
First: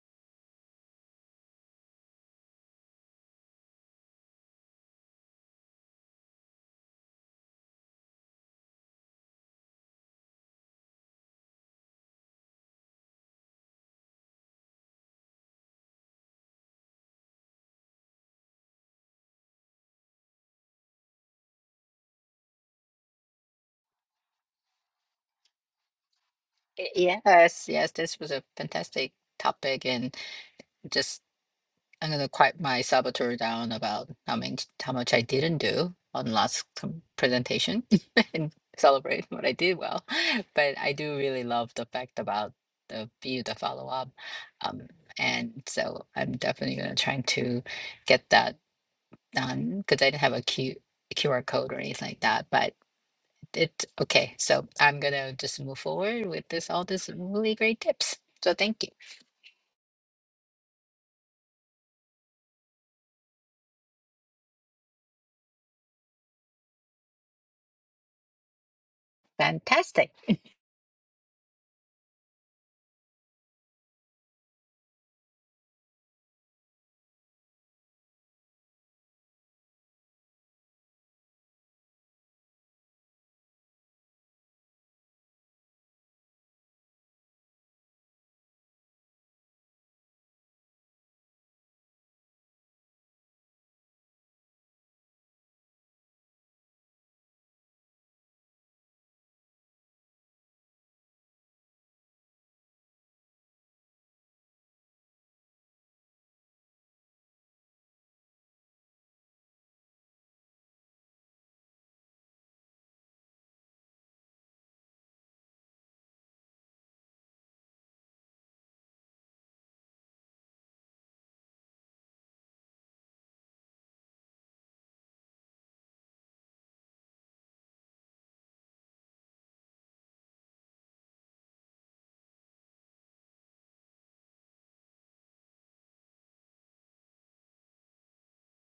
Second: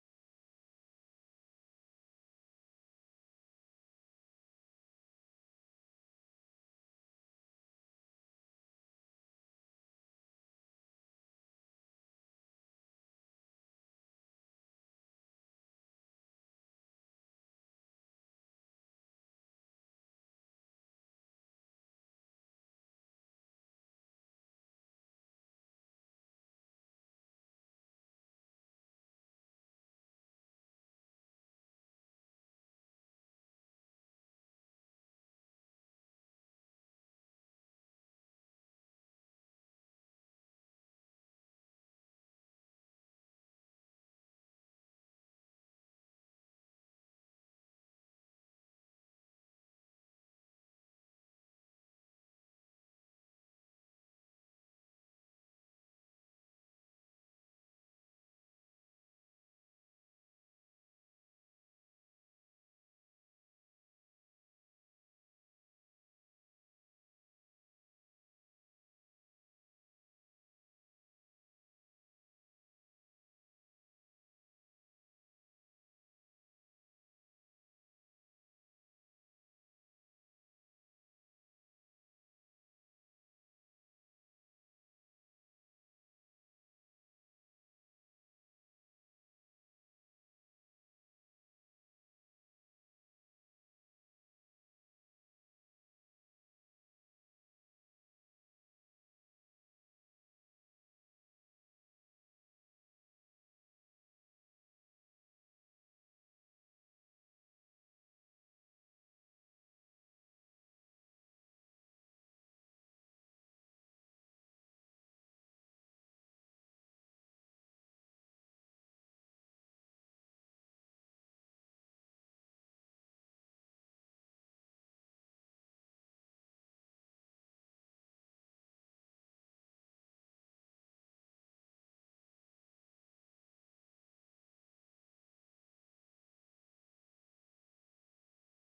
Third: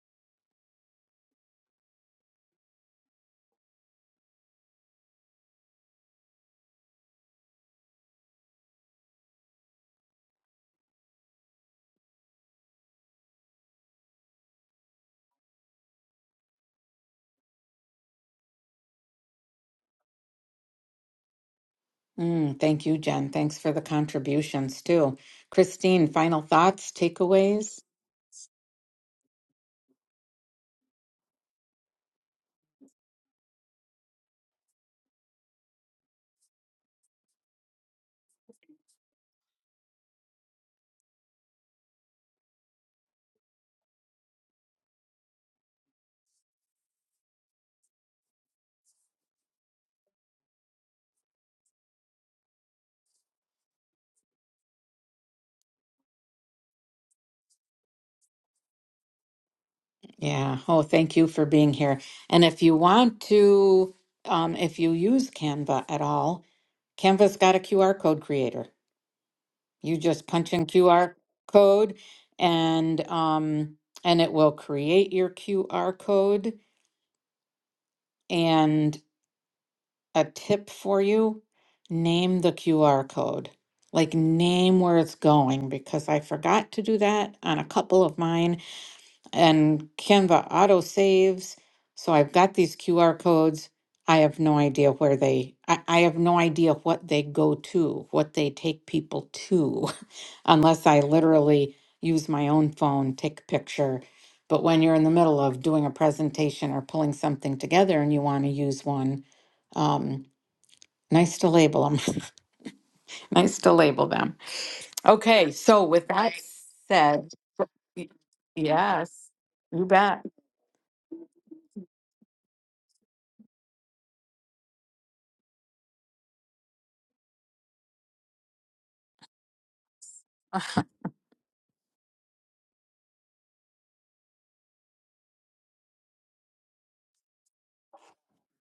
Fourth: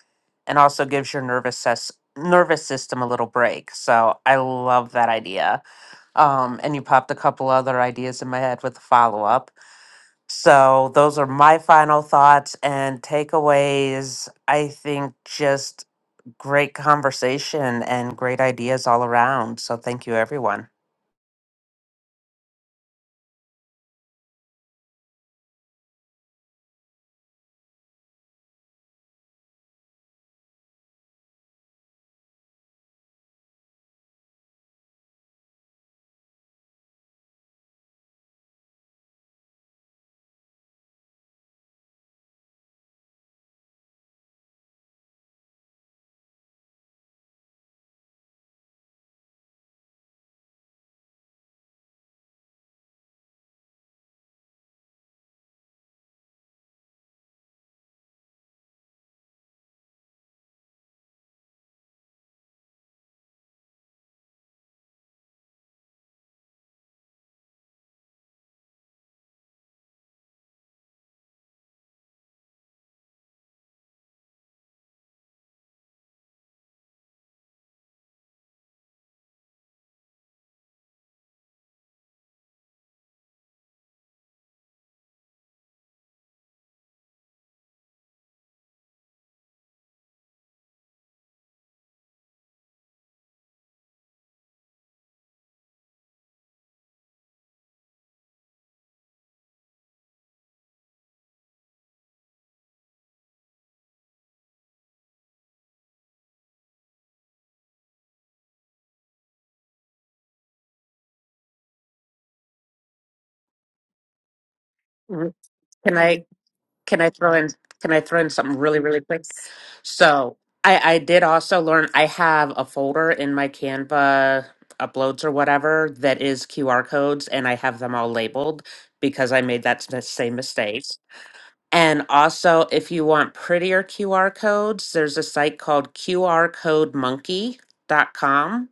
and also gives your nervous ses- nervous system a little break. So I love that idea. Um, and you popped a couple other ideas in my head with the follow up. So those are my final thoughts and takeaways. I think just great conversation and great ideas all around. So thank you, everyone. Mm, thank you, Jen. Thanks for the contributions too. Christine, final Y- thoughts, Yes, takeaways? yes, this was a fantastic topic and just I'm gonna quiet my saboteur down about how much how much I didn't do on last com- presentation and celebrate what I did well. But I do really love the fact about the view, the follow up, um, and so I'm definitely gonna try to get that done because I didn't have a Q QR code or anything like that. But it's okay. So I'm gonna just move forward with this all these really great tips. So thank you. Yeah. Oh, thank you for being here. And if you want to, um, if you use Canva at all, Canva's got a QR code creator. You Fantastic. just punch in QR code and um, and it will create your QR code. And a tip for you name the QR code. Like, name where it's going because I forgot to do that on a couple of mine. And Canva auto saves. So I've got these QR codes. I have no idea where they, I, I have no idea what they go to, what they take people to, unless I literally use my own phone, take a picture. But when you're in the middle of doing a presentation or pulling something together and you want to use one, um, Nice to label them. Nice to label them. Mhm. Okay, so Can with I that can I said, throw in can I y- throw in something really really quick? yes, you bet. So I I did also learn I have a folder in my Canva uploads or whatever that is QR codes and I have them all labeled because I made that s- same mistake. And also, if you want prettier QR codes, there's a site called Q R Code Monkey dot com,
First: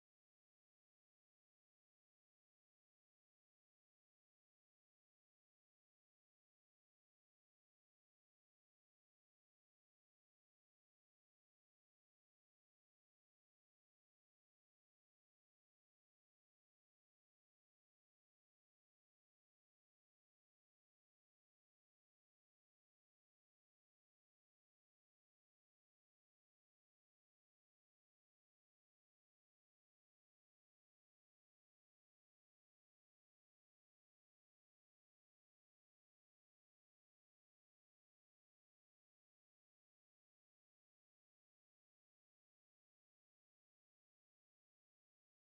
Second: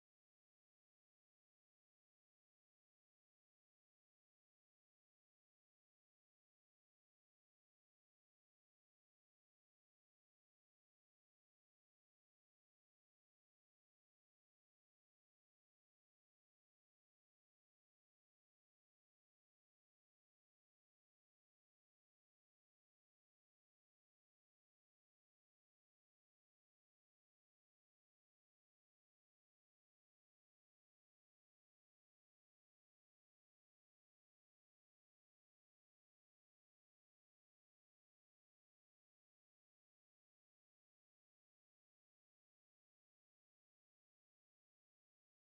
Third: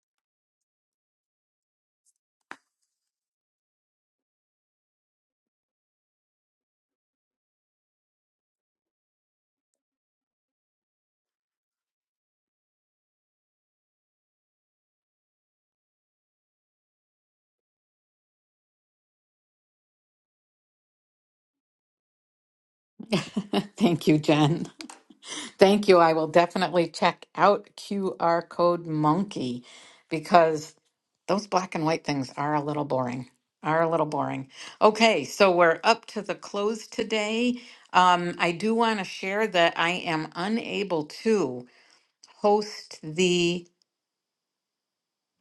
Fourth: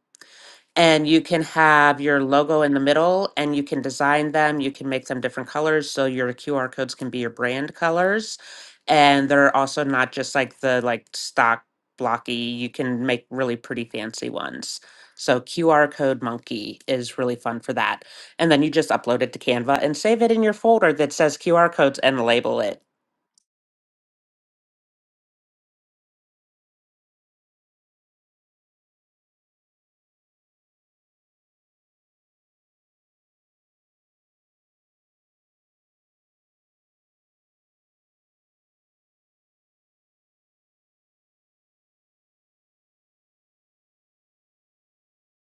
And you can have your logo in the middle and you can design them. You can make them different colors. So your QR codes can be your brand colors. And they're also not just like the like stock blocky. You can make really pretty fancy ones. So QR code monkey is really fun for that. And then you just upload it to Canva and save it in your folder that says QR codes and label it. Thank you, Jen. Thank you. I will definitely check out QR Code Monkey because those black and white things are a little boring. Are a little boring. Okay, so we're up to the close today. Um, I do want to share that I am unable to host the.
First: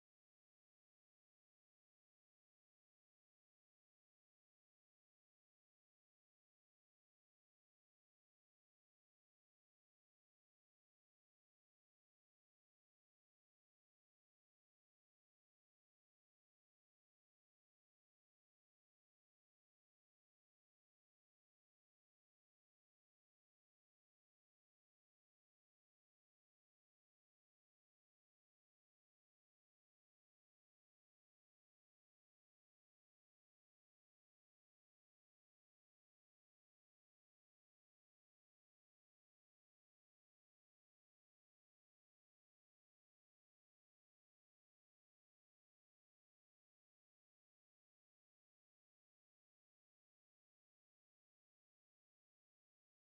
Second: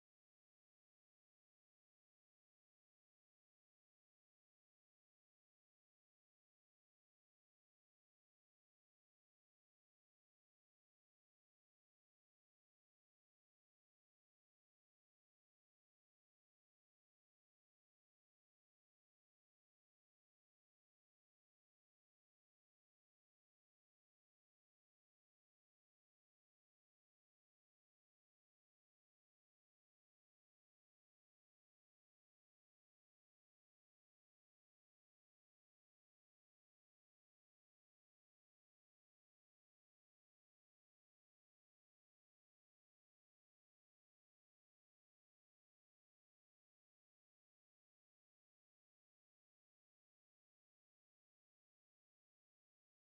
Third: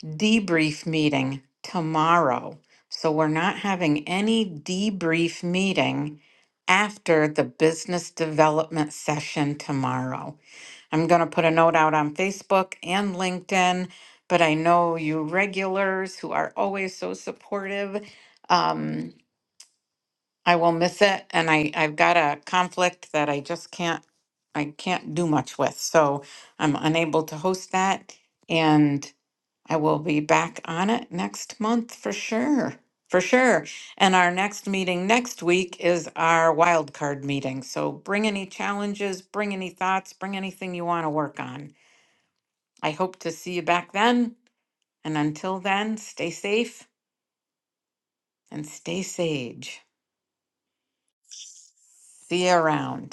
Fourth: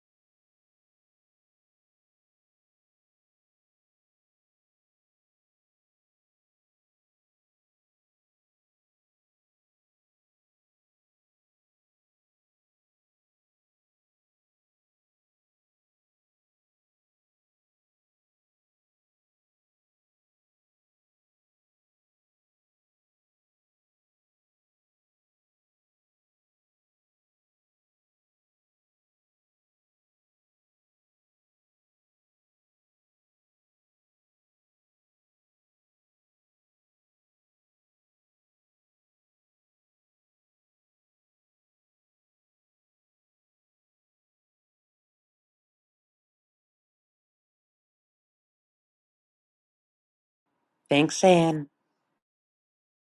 debrief meeting tomorrow. So we're not having any debrief meeting after the business development session tomorrow. I'm going to put a note out on Facebook and LinkedIn, but I know you regulars who are always so supportive. Um, I will miss it, and I, I've got a conflict that I just can't I can't do much with, so I'm unable to host that. And I will be back on it next month for sure. For sure. And our next meeting next week is our wild card meeting. So bring any challenges, bring any thoughts, bring anything you want to work on. I hope to see you back then. And until then, stay safe and stay sage. Thanks, Anne. See you around.